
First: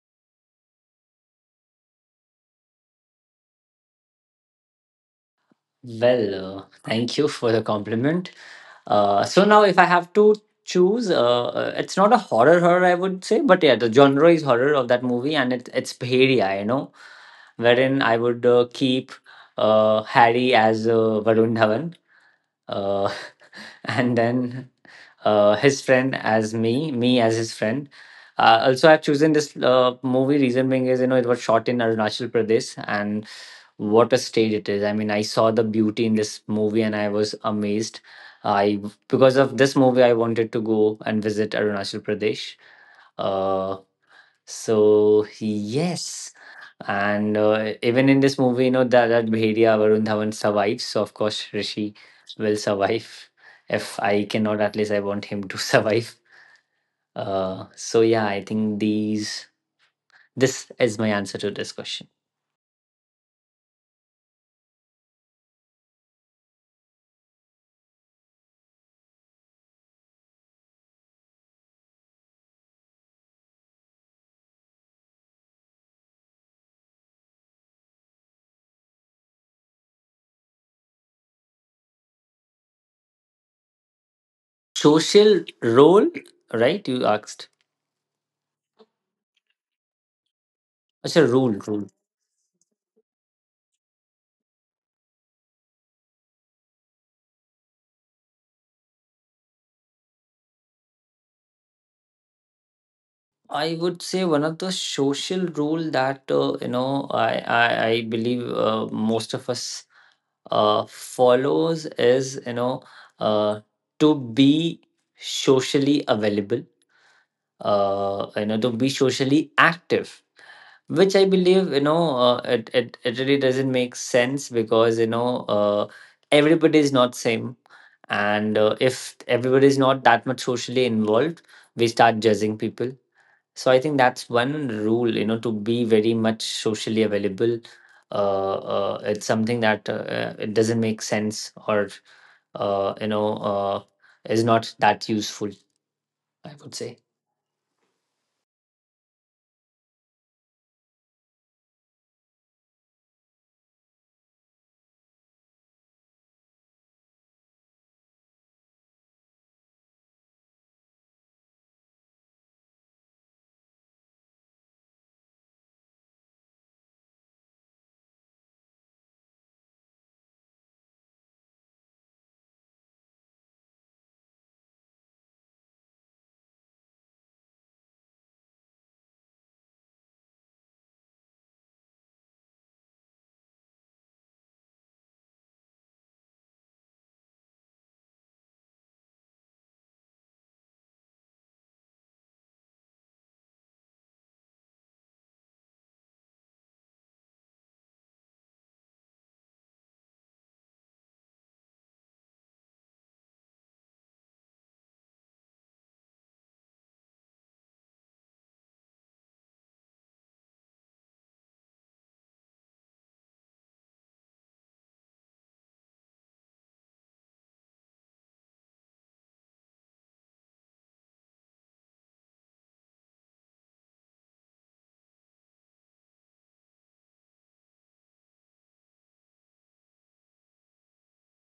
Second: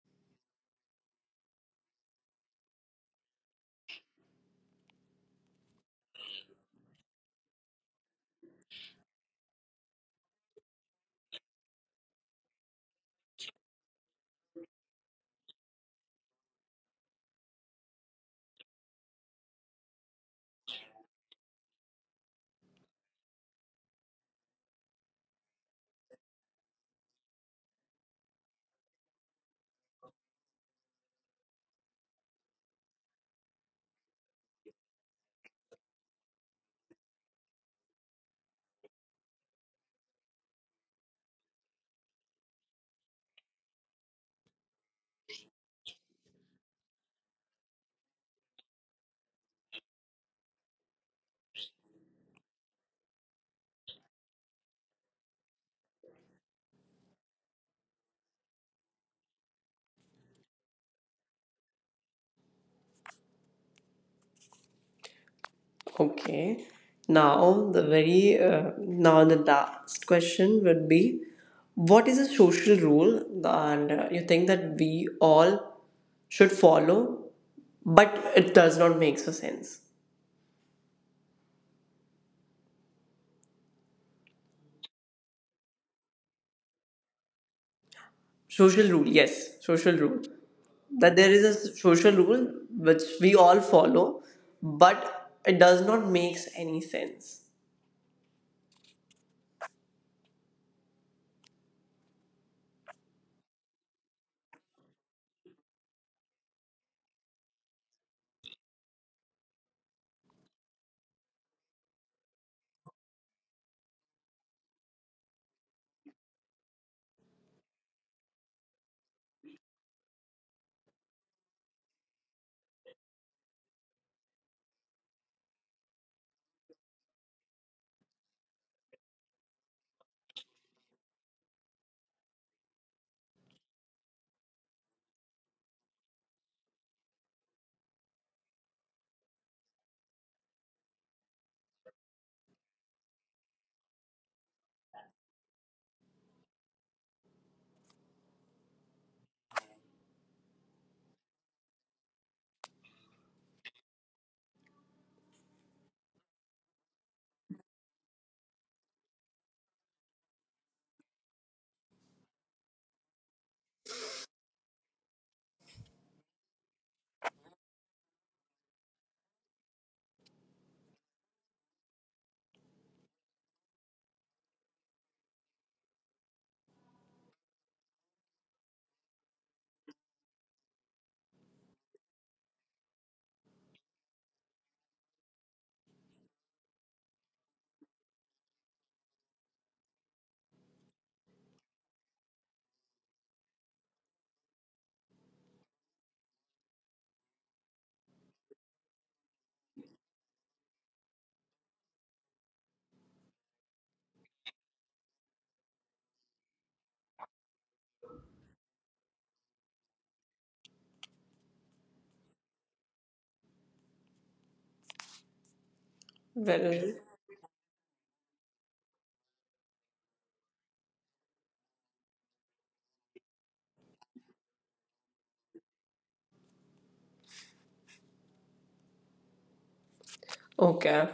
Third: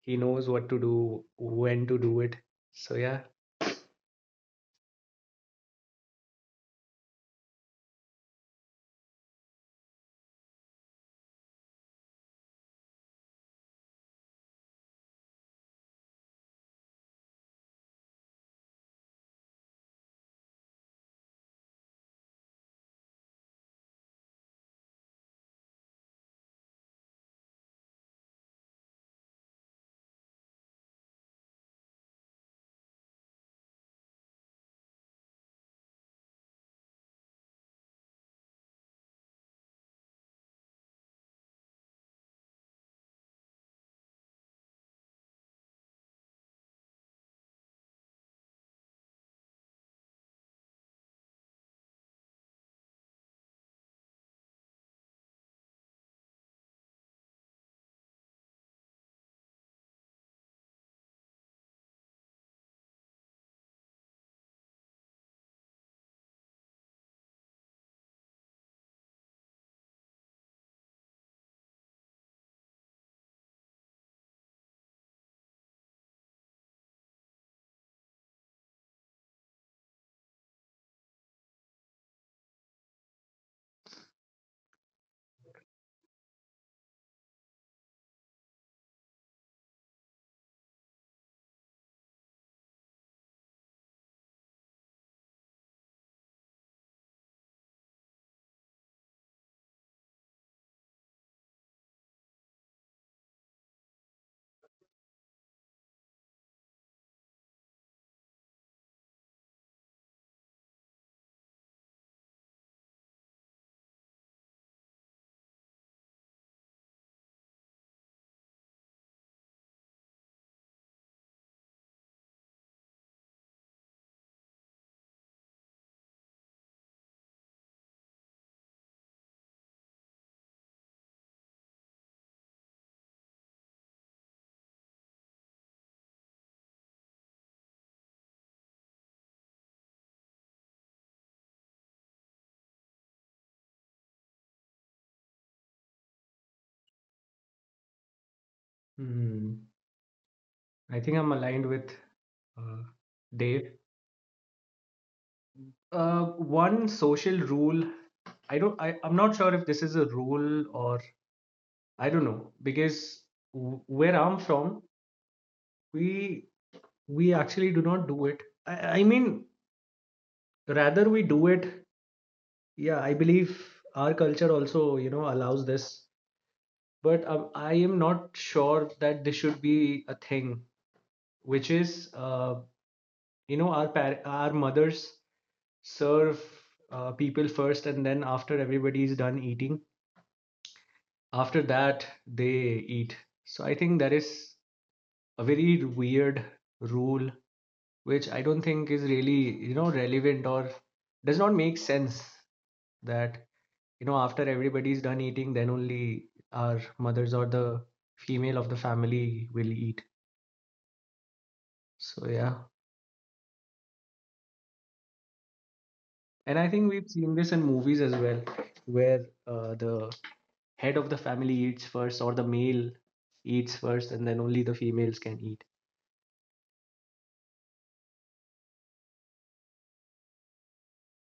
Speaker 3: He knows what to do, when to do it. So yeah.
Speaker 2: Well, uh, thank you for the compliment. Uh, so now, if I have to choose, uh, uh, it's not a horror horror, I would say, but yeah, the genre is horror of that movie, and it, it's Bheria, you know, wherein I would uh, keep uh, Harry as uh, Varun Dhawan, uh, and then uh, his friend as me, me as his friend. Uh, also, I've chosen this uh, movie. Reason being is, you know, it was shot in Arunachal Pradesh, and what a stage it is. I mean, I saw the beauty in this movie and I was amazed. I, because of this movie, I wanted to go and visit Arunachal Pradesh. Uh, so yes, and uh, even in this movie, you know, that that Bhedia Varun Dhawan survives. So of course, Rishi will survive. If I cannot, at least I want him to survive. Uh, so yeah, I think these this is my answer to this question.
Speaker 1: Okay, now the very, uh, now the last question would be, what is a social rule and uh, you think that we all should follow, but it does not make so sense?
Speaker 2: Social role, right? You asked.
Speaker 1: Social rule, yes, social rule.
Speaker 2: It's a
Speaker 1: That
Speaker 2: rule,
Speaker 1: there is
Speaker 2: rule.
Speaker 1: a social rule which we all follow, but it does not makes any sense.
Speaker 2: I would say one of the social rule that, uh, you know, I I, I believe uh, most of us uh, follows is, you know, uh, to be socially available, uh, you know, to be socially active, which I believe, you know, uh, it, it it really doesn't make sense, because, you know, uh, everybody is not same, and uh, if everybody is not that much socially involved, we start judging people. So I think that's one rule, you know, to be very much socially available. Uh, uh, it's something that uh, uh, it doesn't make sense, or uh, you know uh, is not that useful, I would say.
Speaker 3: Hmm, I think I'm aligned with, uh, Dave. Uh, one social rule, I don't, I, I'm not sure if this is a rule or I don't know, because w- where I'm from, we we actually do not do it. I, I mean, rather we do it. Yeah, I believe our culture also, you know, allows this, but um, I am not sure that this should be a thing, which is, uh, you know, our par- our mothers serve uh, people first, and then after everybody is done eating, after that they eat. So I think that is a very weird rule, which I don't think is really, you know, relevant, or does not make sense, that, you know, after everybody is done eating, then only our mothers or the female of the family will eat. So yeah. And I think
Speaker 1: Well,
Speaker 3: we've seen this in movies as well, where uh, the head of the family eats first, or the male eats first, and then only the females can eat.
Speaker 1: okay,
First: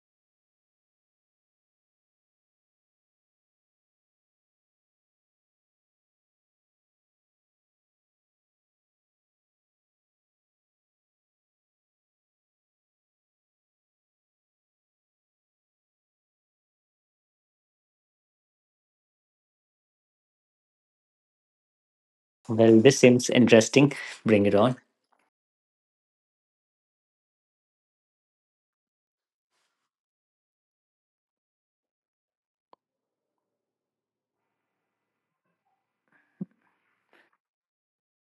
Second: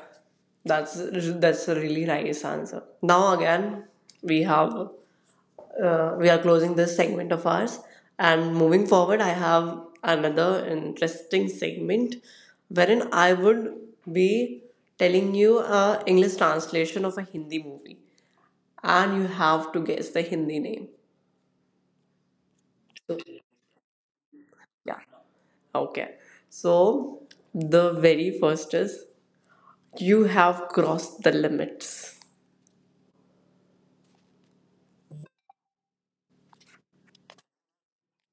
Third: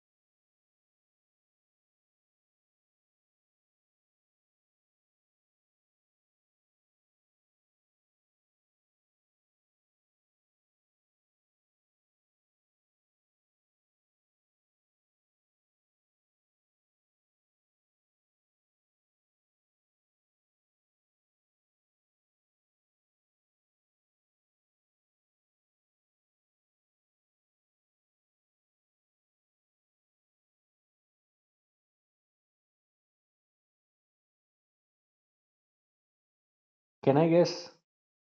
Speaker 1: that's that's a really nice answer. Now again, we have uh, we are closing this segment of ours, and moving forward, I have another interesting segment wherein I would be telling you a English translation of a Hindi movie, and you have to guess the Hindi name.
Speaker 2: Well, this
Speaker 1: So,
Speaker 2: seems interesting. Bring it on.
Speaker 1: yeah. Okay. So the very first is, you have crossed the limits.
Speaker 3: Can I guess?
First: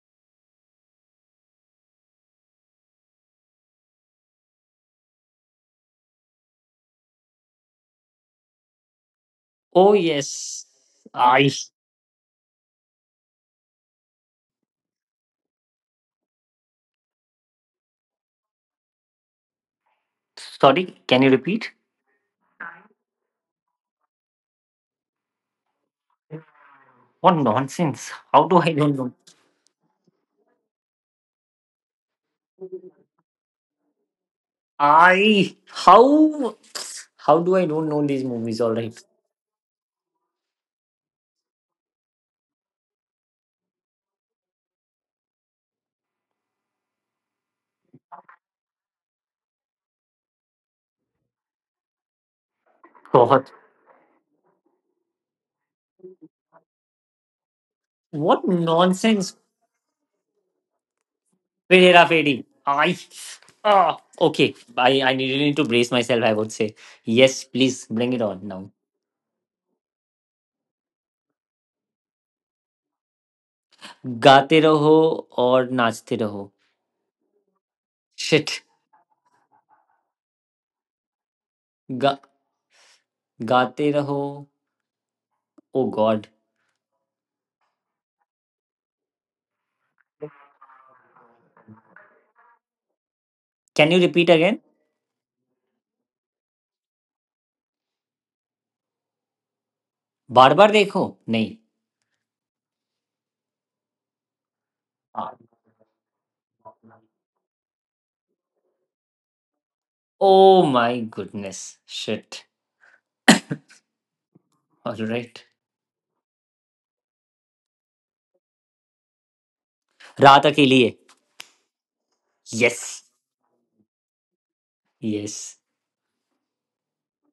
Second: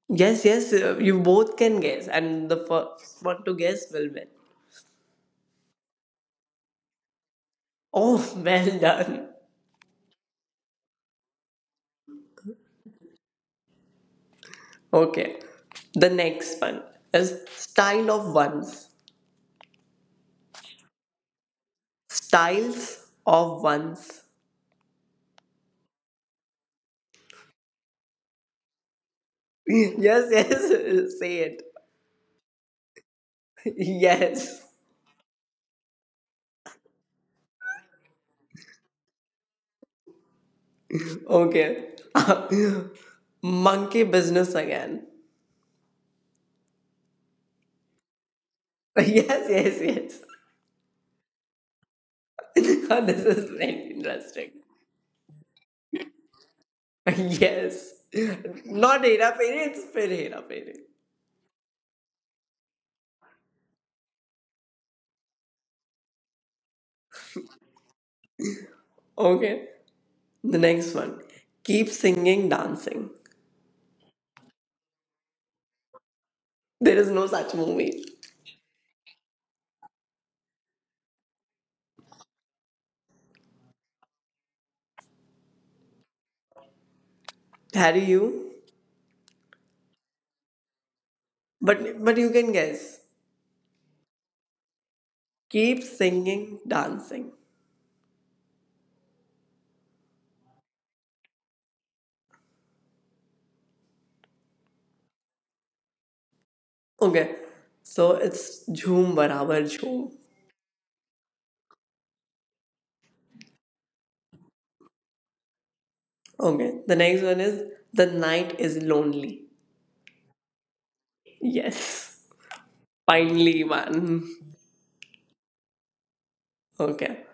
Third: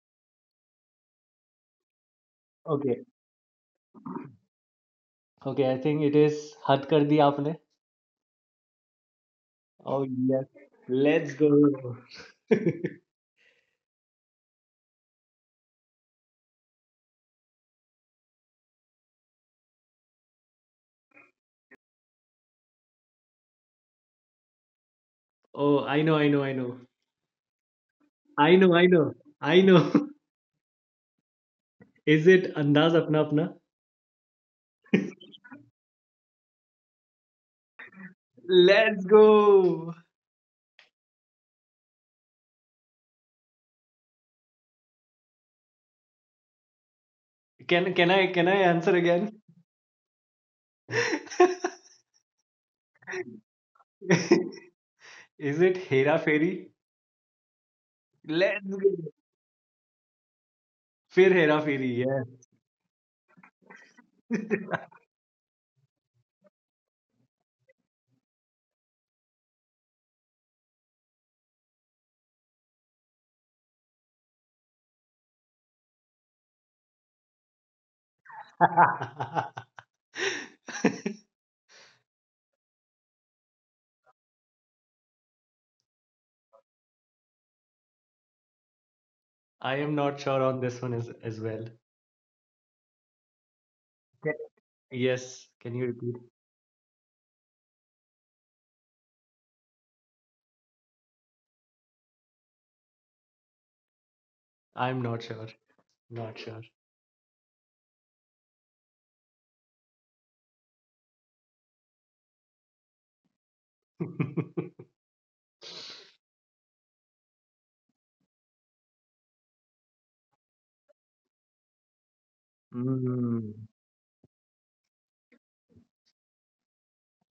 Speaker 1: Yes, yes, uh, you both can guess, and the
Speaker 3: Okay.
Speaker 1: first one to guess will win.
Speaker 3: Okay, I think it is हद kar दिया आपने.
Speaker 1: Oh, well done.
Speaker 2: Oh
Speaker 3: Oh yes.
Speaker 2: yes,
Speaker 3: Let's
Speaker 2: I.
Speaker 3: go.
Speaker 1: Okay. The next one is style of ones.
Speaker 2: Sorry, can you repeat?
Speaker 1: Styles of ones.
Speaker 3: oh I know I know I know
Speaker 2: What nonsense! How
Speaker 3: I
Speaker 2: do
Speaker 3: know
Speaker 2: I
Speaker 3: I
Speaker 2: don't know?
Speaker 3: know
Speaker 2: No.
Speaker 3: I know
Speaker 1: Yes, yes, say it.
Speaker 3: is it Andaz अपना अपना.
Speaker 1: Yes.
Speaker 2: I, how how do I don't know these movies? All right.
Speaker 3: Let's go.
Speaker 1: Okay. Monkey business again.
Speaker 3: can can i can i answer again?
Speaker 1: Yes, yes, yes. This
Speaker 2: God,
Speaker 1: is very interesting.
Speaker 3: Is it Hera फरी फेरी?
Speaker 1: Yes.
Speaker 2: what
Speaker 3: Let's go.
Speaker 1: Not Hera
Speaker 2: nonsense!
Speaker 1: Fairy, it's Fir Hera Fairy.
Speaker 3: फिर Hera
Speaker 2: With
Speaker 3: Pheri.
Speaker 2: Hera Fedi. I. Ah, okay. I, I needed to brace myself, I would say. Yes, please bring it on now.
Speaker 1: Okay. The next one. Keep singing, dancing.
Speaker 2: गाते रहो और नाचते रहो
Speaker 1: There is no such movie.
Speaker 2: Shit
Speaker 3: Yeah.
Speaker 2: गा, गाते रहो oh God
Speaker 1: Harry, you?
Speaker 3: I am not sure on this one, as, as well.
Speaker 1: But but you can guess.
Speaker 2: Can you repeat
Speaker 3: Ca-
Speaker 2: again
Speaker 3: Yes, can
Speaker 1: Keep
Speaker 3: you repeat?
Speaker 1: singing, dancing.
Speaker 2: बार बार देखो नहीं
Speaker 3: I'm not sure. Not sure.
Speaker 1: Okay. So it's Jhoom Barabar Jhoom.
Speaker 2: Oh my goodness shit alright
Speaker 1: Okay. The next one is the night is lonely.
Speaker 2: रात Akeli Hai
Speaker 1: Yes.
Speaker 2: Yes
Speaker 1: Finally,
Speaker 3: Mm,
Speaker 1: man.
Speaker 2: Yes
Speaker 1: Okay.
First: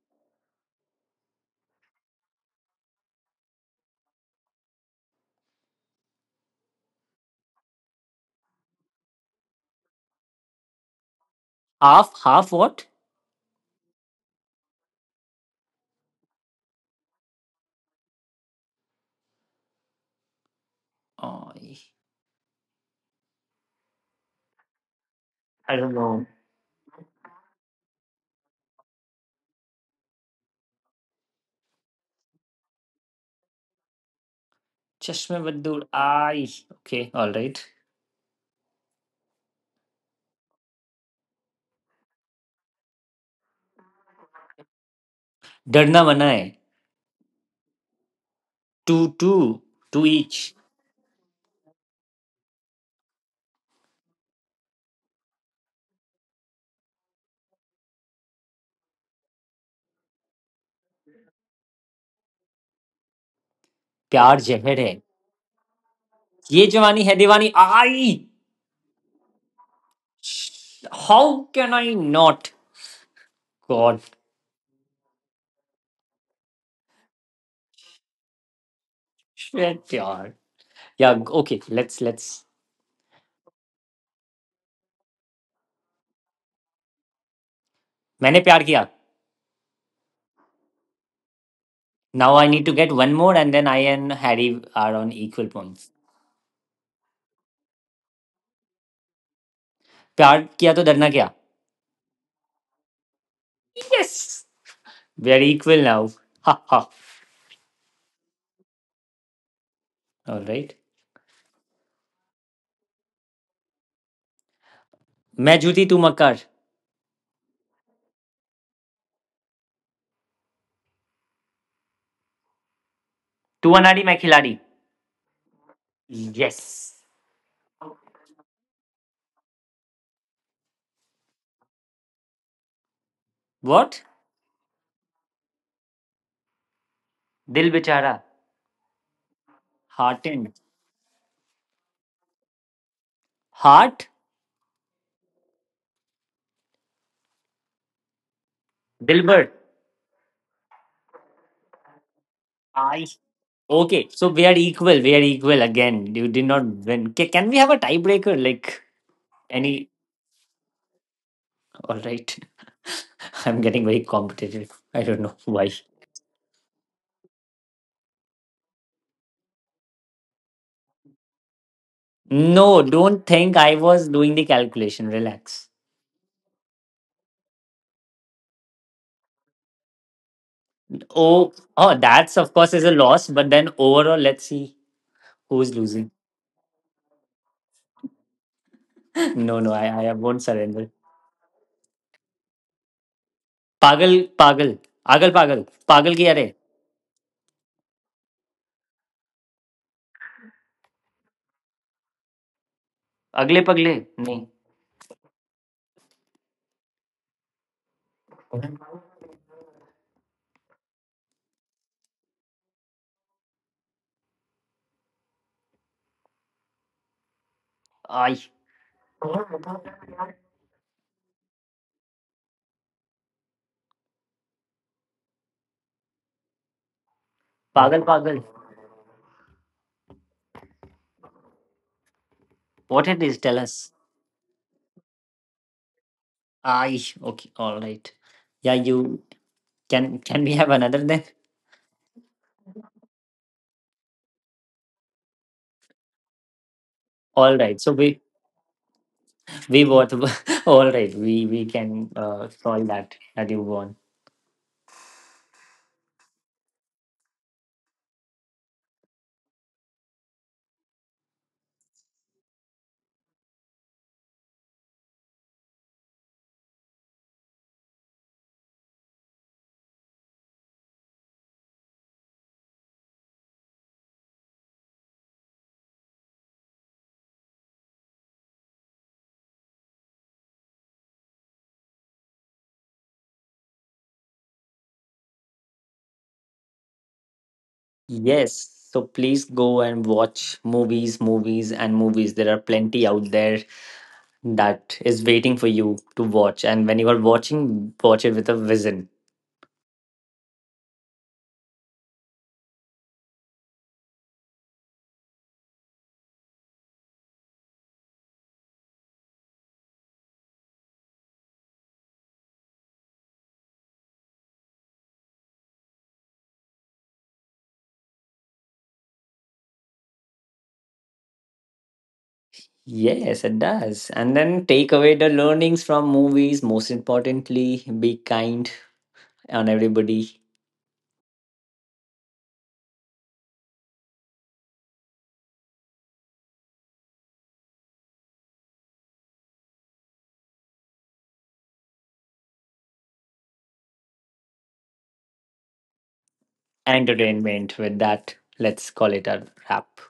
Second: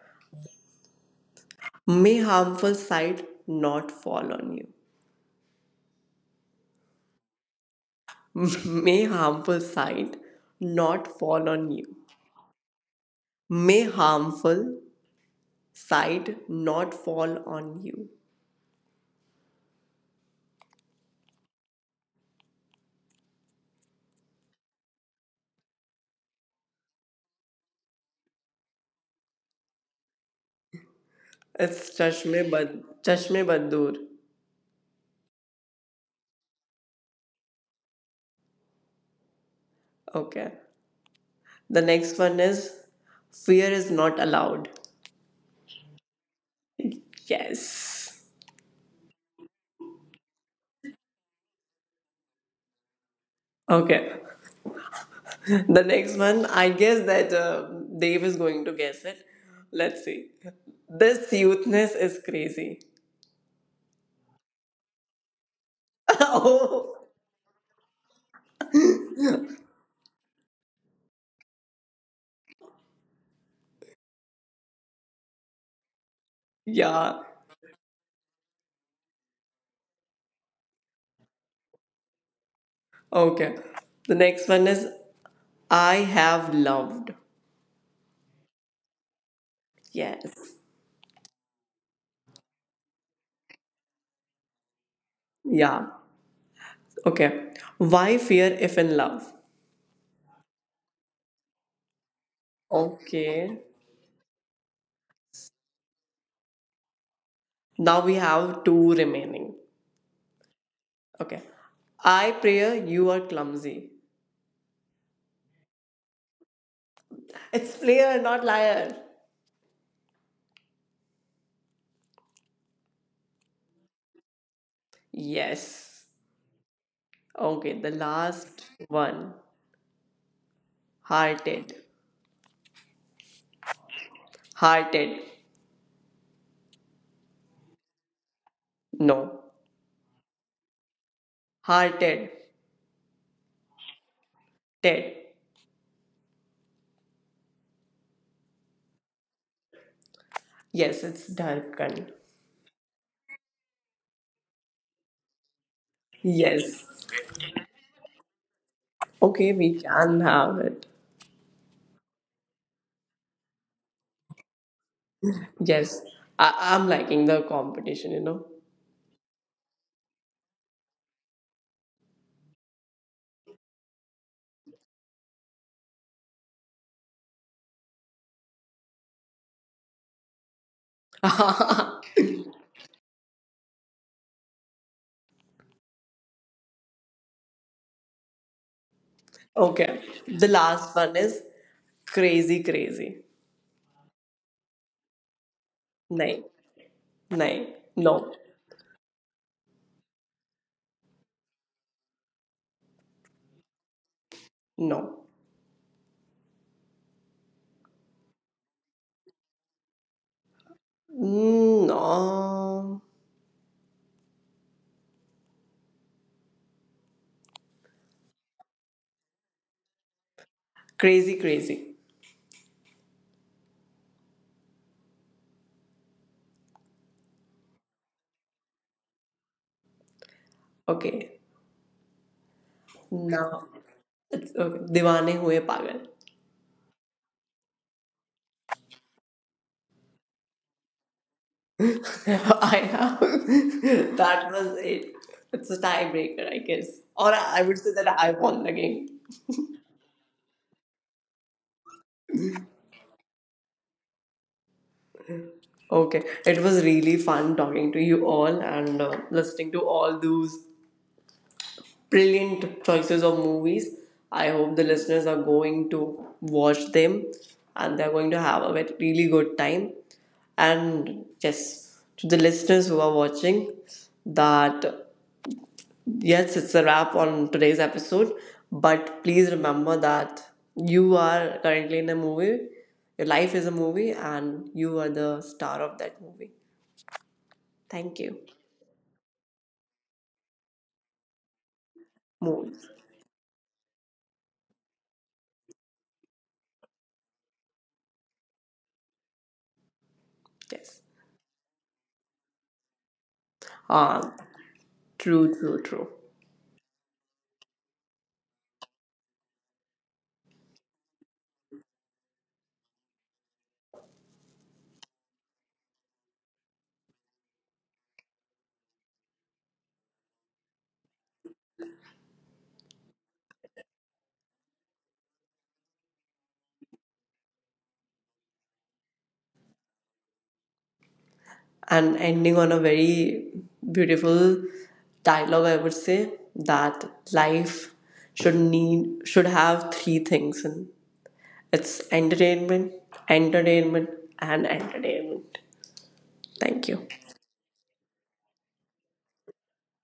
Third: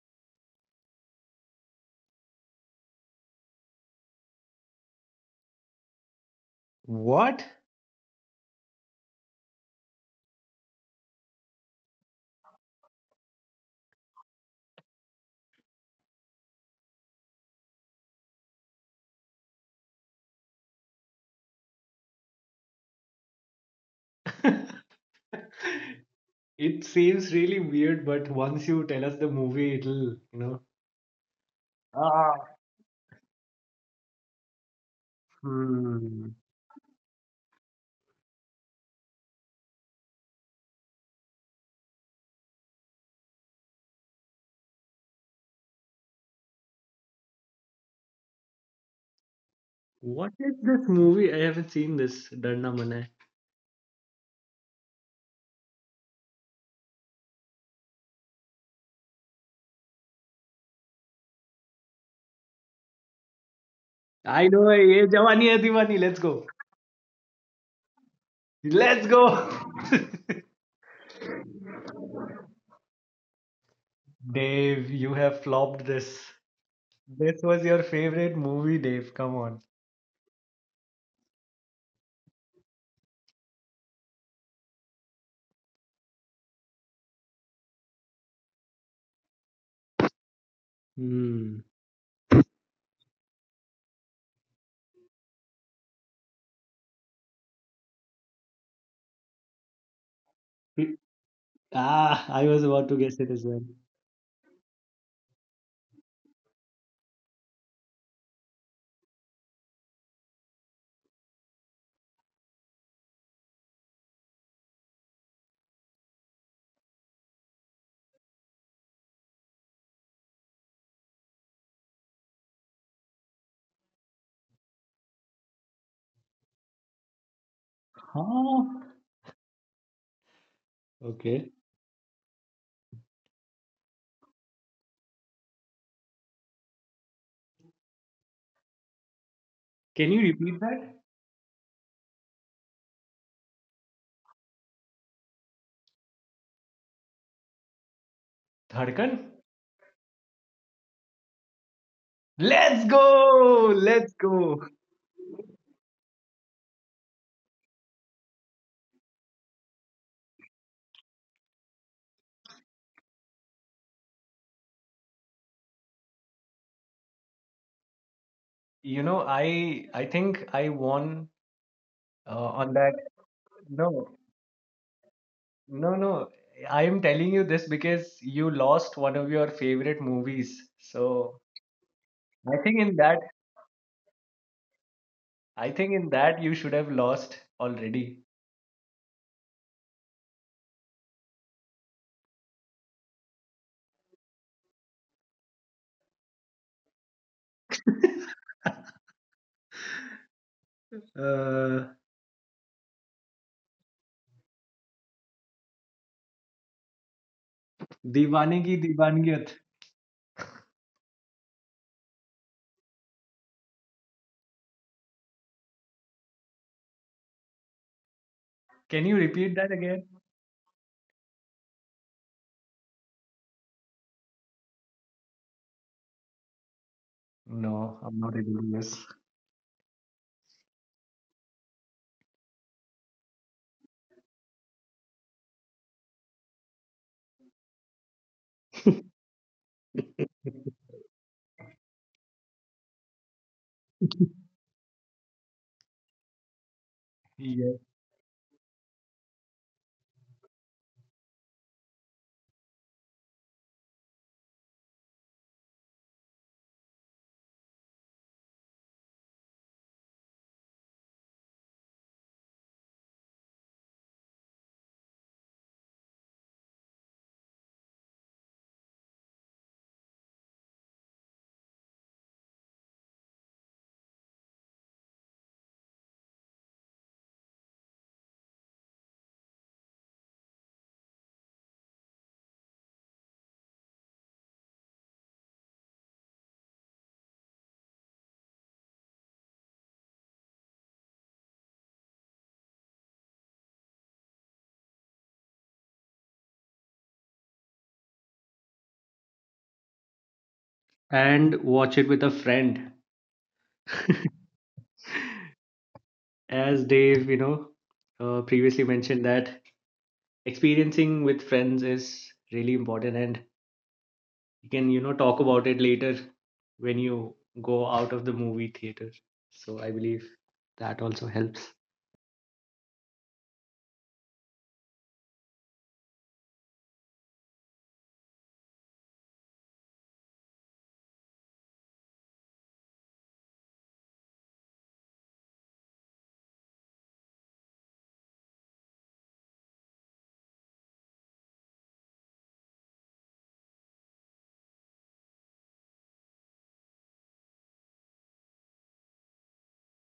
Speaker 1: May harmful sight not fall on you.
Speaker 3: what?
Speaker 1: May harmful sight not fall on you.
Speaker 2: Half half what
Speaker 1: May harmful sight not fall on you.
Speaker 2: I don't know
Speaker 3: It seems really weird, but once you tell us the movie, it'll, you know.
Speaker 1: It's chashme
Speaker 3: Ah,
Speaker 1: bad chashme badur.
Speaker 2: चश्मे Baddoor
Speaker 3: hmm.
Speaker 2: I okay alright
Speaker 1: Okay. The next one is fear is not allowed.
Speaker 2: डरना Mana Hai
Speaker 1: Yes.
Speaker 2: Two two two
Speaker 3: What
Speaker 2: each
Speaker 3: is this movie? I haven't seen this. Darna Mana
Speaker 1: Okay. The next one, I guess that uh, Dave is going to guess it. Let's see. This youthness is crazy.
Speaker 2: प्यार
Speaker 3: Hai. I know,
Speaker 2: जहर है
Speaker 3: ye Jawani Hai Diwani. Let's go.
Speaker 2: ये Jawaani
Speaker 1: Oh,
Speaker 2: Hai Deewani I
Speaker 3: Let's go.
Speaker 2: How can I not God
Speaker 3: Dave, you have flopped this.
Speaker 1: yeah.
Speaker 3: This was your favorite movie, Dave. Come on.
Speaker 2: Shit यार yeah okay let's let's
Speaker 1: Okay. The next one is I have loved.
Speaker 2: मैंने प्यार Kiya
Speaker 1: Yes.
Speaker 3: Hmm.
Speaker 2: Now I need to get one more and then I and Harry are on equal
Speaker 1: Yeah.
Speaker 2: Points
Speaker 1: Okay. Why fear if in love?
Speaker 2: प्यार किया तो डरना क्या
Speaker 3: Ah, I was about to guess it as well.
Speaker 1: Okay.
Speaker 2: Yes we are equal now ha ha
Speaker 1: Now we have two remaining.
Speaker 2: Alright
Speaker 1: Okay. I pray you are clumsy.
Speaker 2: मैं जूती तू मकर
Speaker 1: It's player, not liar.
Speaker 2: तू अनाड़ी Main Khiladi
Speaker 1: Yes.
Speaker 2: Yes
Speaker 1: Okay. The last
Speaker 3: Huh?
Speaker 1: one.
Speaker 3: Okay.
Speaker 1: Hearted.
Speaker 2: What
Speaker 1: Hearted.
Speaker 2: Dil Bechara
Speaker 1: No.
Speaker 3: Can you
Speaker 2: heart and
Speaker 3: repeat that?
Speaker 1: Hearted.
Speaker 2: Heart
Speaker 1: Dead.
Speaker 3: Dhadkan?
Speaker 2: Dilbar.
Speaker 1: Yes, it's Darkan.
Speaker 3: Let's
Speaker 2: I
Speaker 3: go!
Speaker 2: okay.
Speaker 3: Let's
Speaker 2: So we are
Speaker 3: go!
Speaker 2: equal. We are equal again. You did not
Speaker 1: Yes.
Speaker 2: win. Ca can we have a tiebreaker? Like
Speaker 1: Okay, we
Speaker 2: any?
Speaker 1: can have it.
Speaker 2: All right. I'm getting very competitive. I don't know why.
Speaker 1: Yes, I- I'm liking the competition, you know.
Speaker 3: You know, I I think I won uh, on
Speaker 2: No,
Speaker 3: that.
Speaker 2: don't think I
Speaker 3: No,
Speaker 2: was doing the calculation. Relax.
Speaker 3: no, no. I am telling you this because you lost one of your favorite movies. So
Speaker 2: Oh, oh, that's of
Speaker 3: I
Speaker 2: course
Speaker 3: think
Speaker 2: is a
Speaker 3: in that,
Speaker 2: loss. But then overall, let's see
Speaker 3: I
Speaker 2: who's
Speaker 3: think in
Speaker 2: losing.
Speaker 3: that you should have lost already.
Speaker 2: No, no, I,
Speaker 1: Okay,
Speaker 2: I won't
Speaker 1: the
Speaker 2: surrender.
Speaker 1: last one is crazy, crazy.
Speaker 2: Pagal, pagal, agal, pagal, pagal ki are.
Speaker 1: नहीं No,
Speaker 3: Uh,
Speaker 2: Agle pagle. नहीं.
Speaker 1: no.
Speaker 3: Divanegi Divaniyat.
Speaker 1: No,
Speaker 2: I.
Speaker 3: Can you repeat that again?
Speaker 1: crazy, crazy.
Speaker 3: No,
Speaker 2: Pagal,
Speaker 3: I'm not
Speaker 2: pagal.
Speaker 3: able to guess.
Speaker 1: Okay.
Speaker 2: What it is? Tell
Speaker 1: okay
Speaker 2: us.
Speaker 1: It's okay. Divane हुए pagal.
Speaker 2: I okay, all right. Yeah, you, can can we have another then?
Speaker 1: I have that was it. It's a tiebreaker, I guess. Or
Speaker 2: All
Speaker 1: I
Speaker 3: Yes.
Speaker 2: right.
Speaker 1: would
Speaker 2: So
Speaker 1: say that
Speaker 2: we
Speaker 1: I won the game.
Speaker 2: we both all right. We we can uh solve that that you want.
Speaker 1: Okay, it was really fun talking to you all and uh, listening to all those brilliant choices of movies. I hope the listeners are going to watch them and they're going to have a very- really good time. And yes, to the listeners who are watching, that yes, it's a wrap on today's episode, but please remember that you are currently in a movie, your life is a movie, and you are the star of that movie. Thank you.
Speaker 2: Yes. So please go and watch movies, movies and movies. There are
Speaker 1: Movies,
Speaker 2: plenty out there that is waiting for you to watch. And when you are watching, watch it with a vision.
Speaker 1: yes.
Speaker 3: And watch it with a friend.
Speaker 1: Uh, True, true, true.
Speaker 3: As Dave, you know, uh, previously mentioned that experiencing with friends is really important, and you can, you know, talk about it later when you go out of the movie theater. So I believe that also helps.
Speaker 2: Yes, it does. And then take away the learnings from movies. Most importantly, be kind on everybody
Speaker 1: And ending on a very beautiful dialogue, I would say that life should need should have three things and it's entertainment, entertainment, and entertainment. Thank you.
Speaker 2: entertainment. With that, let's call it a wrap.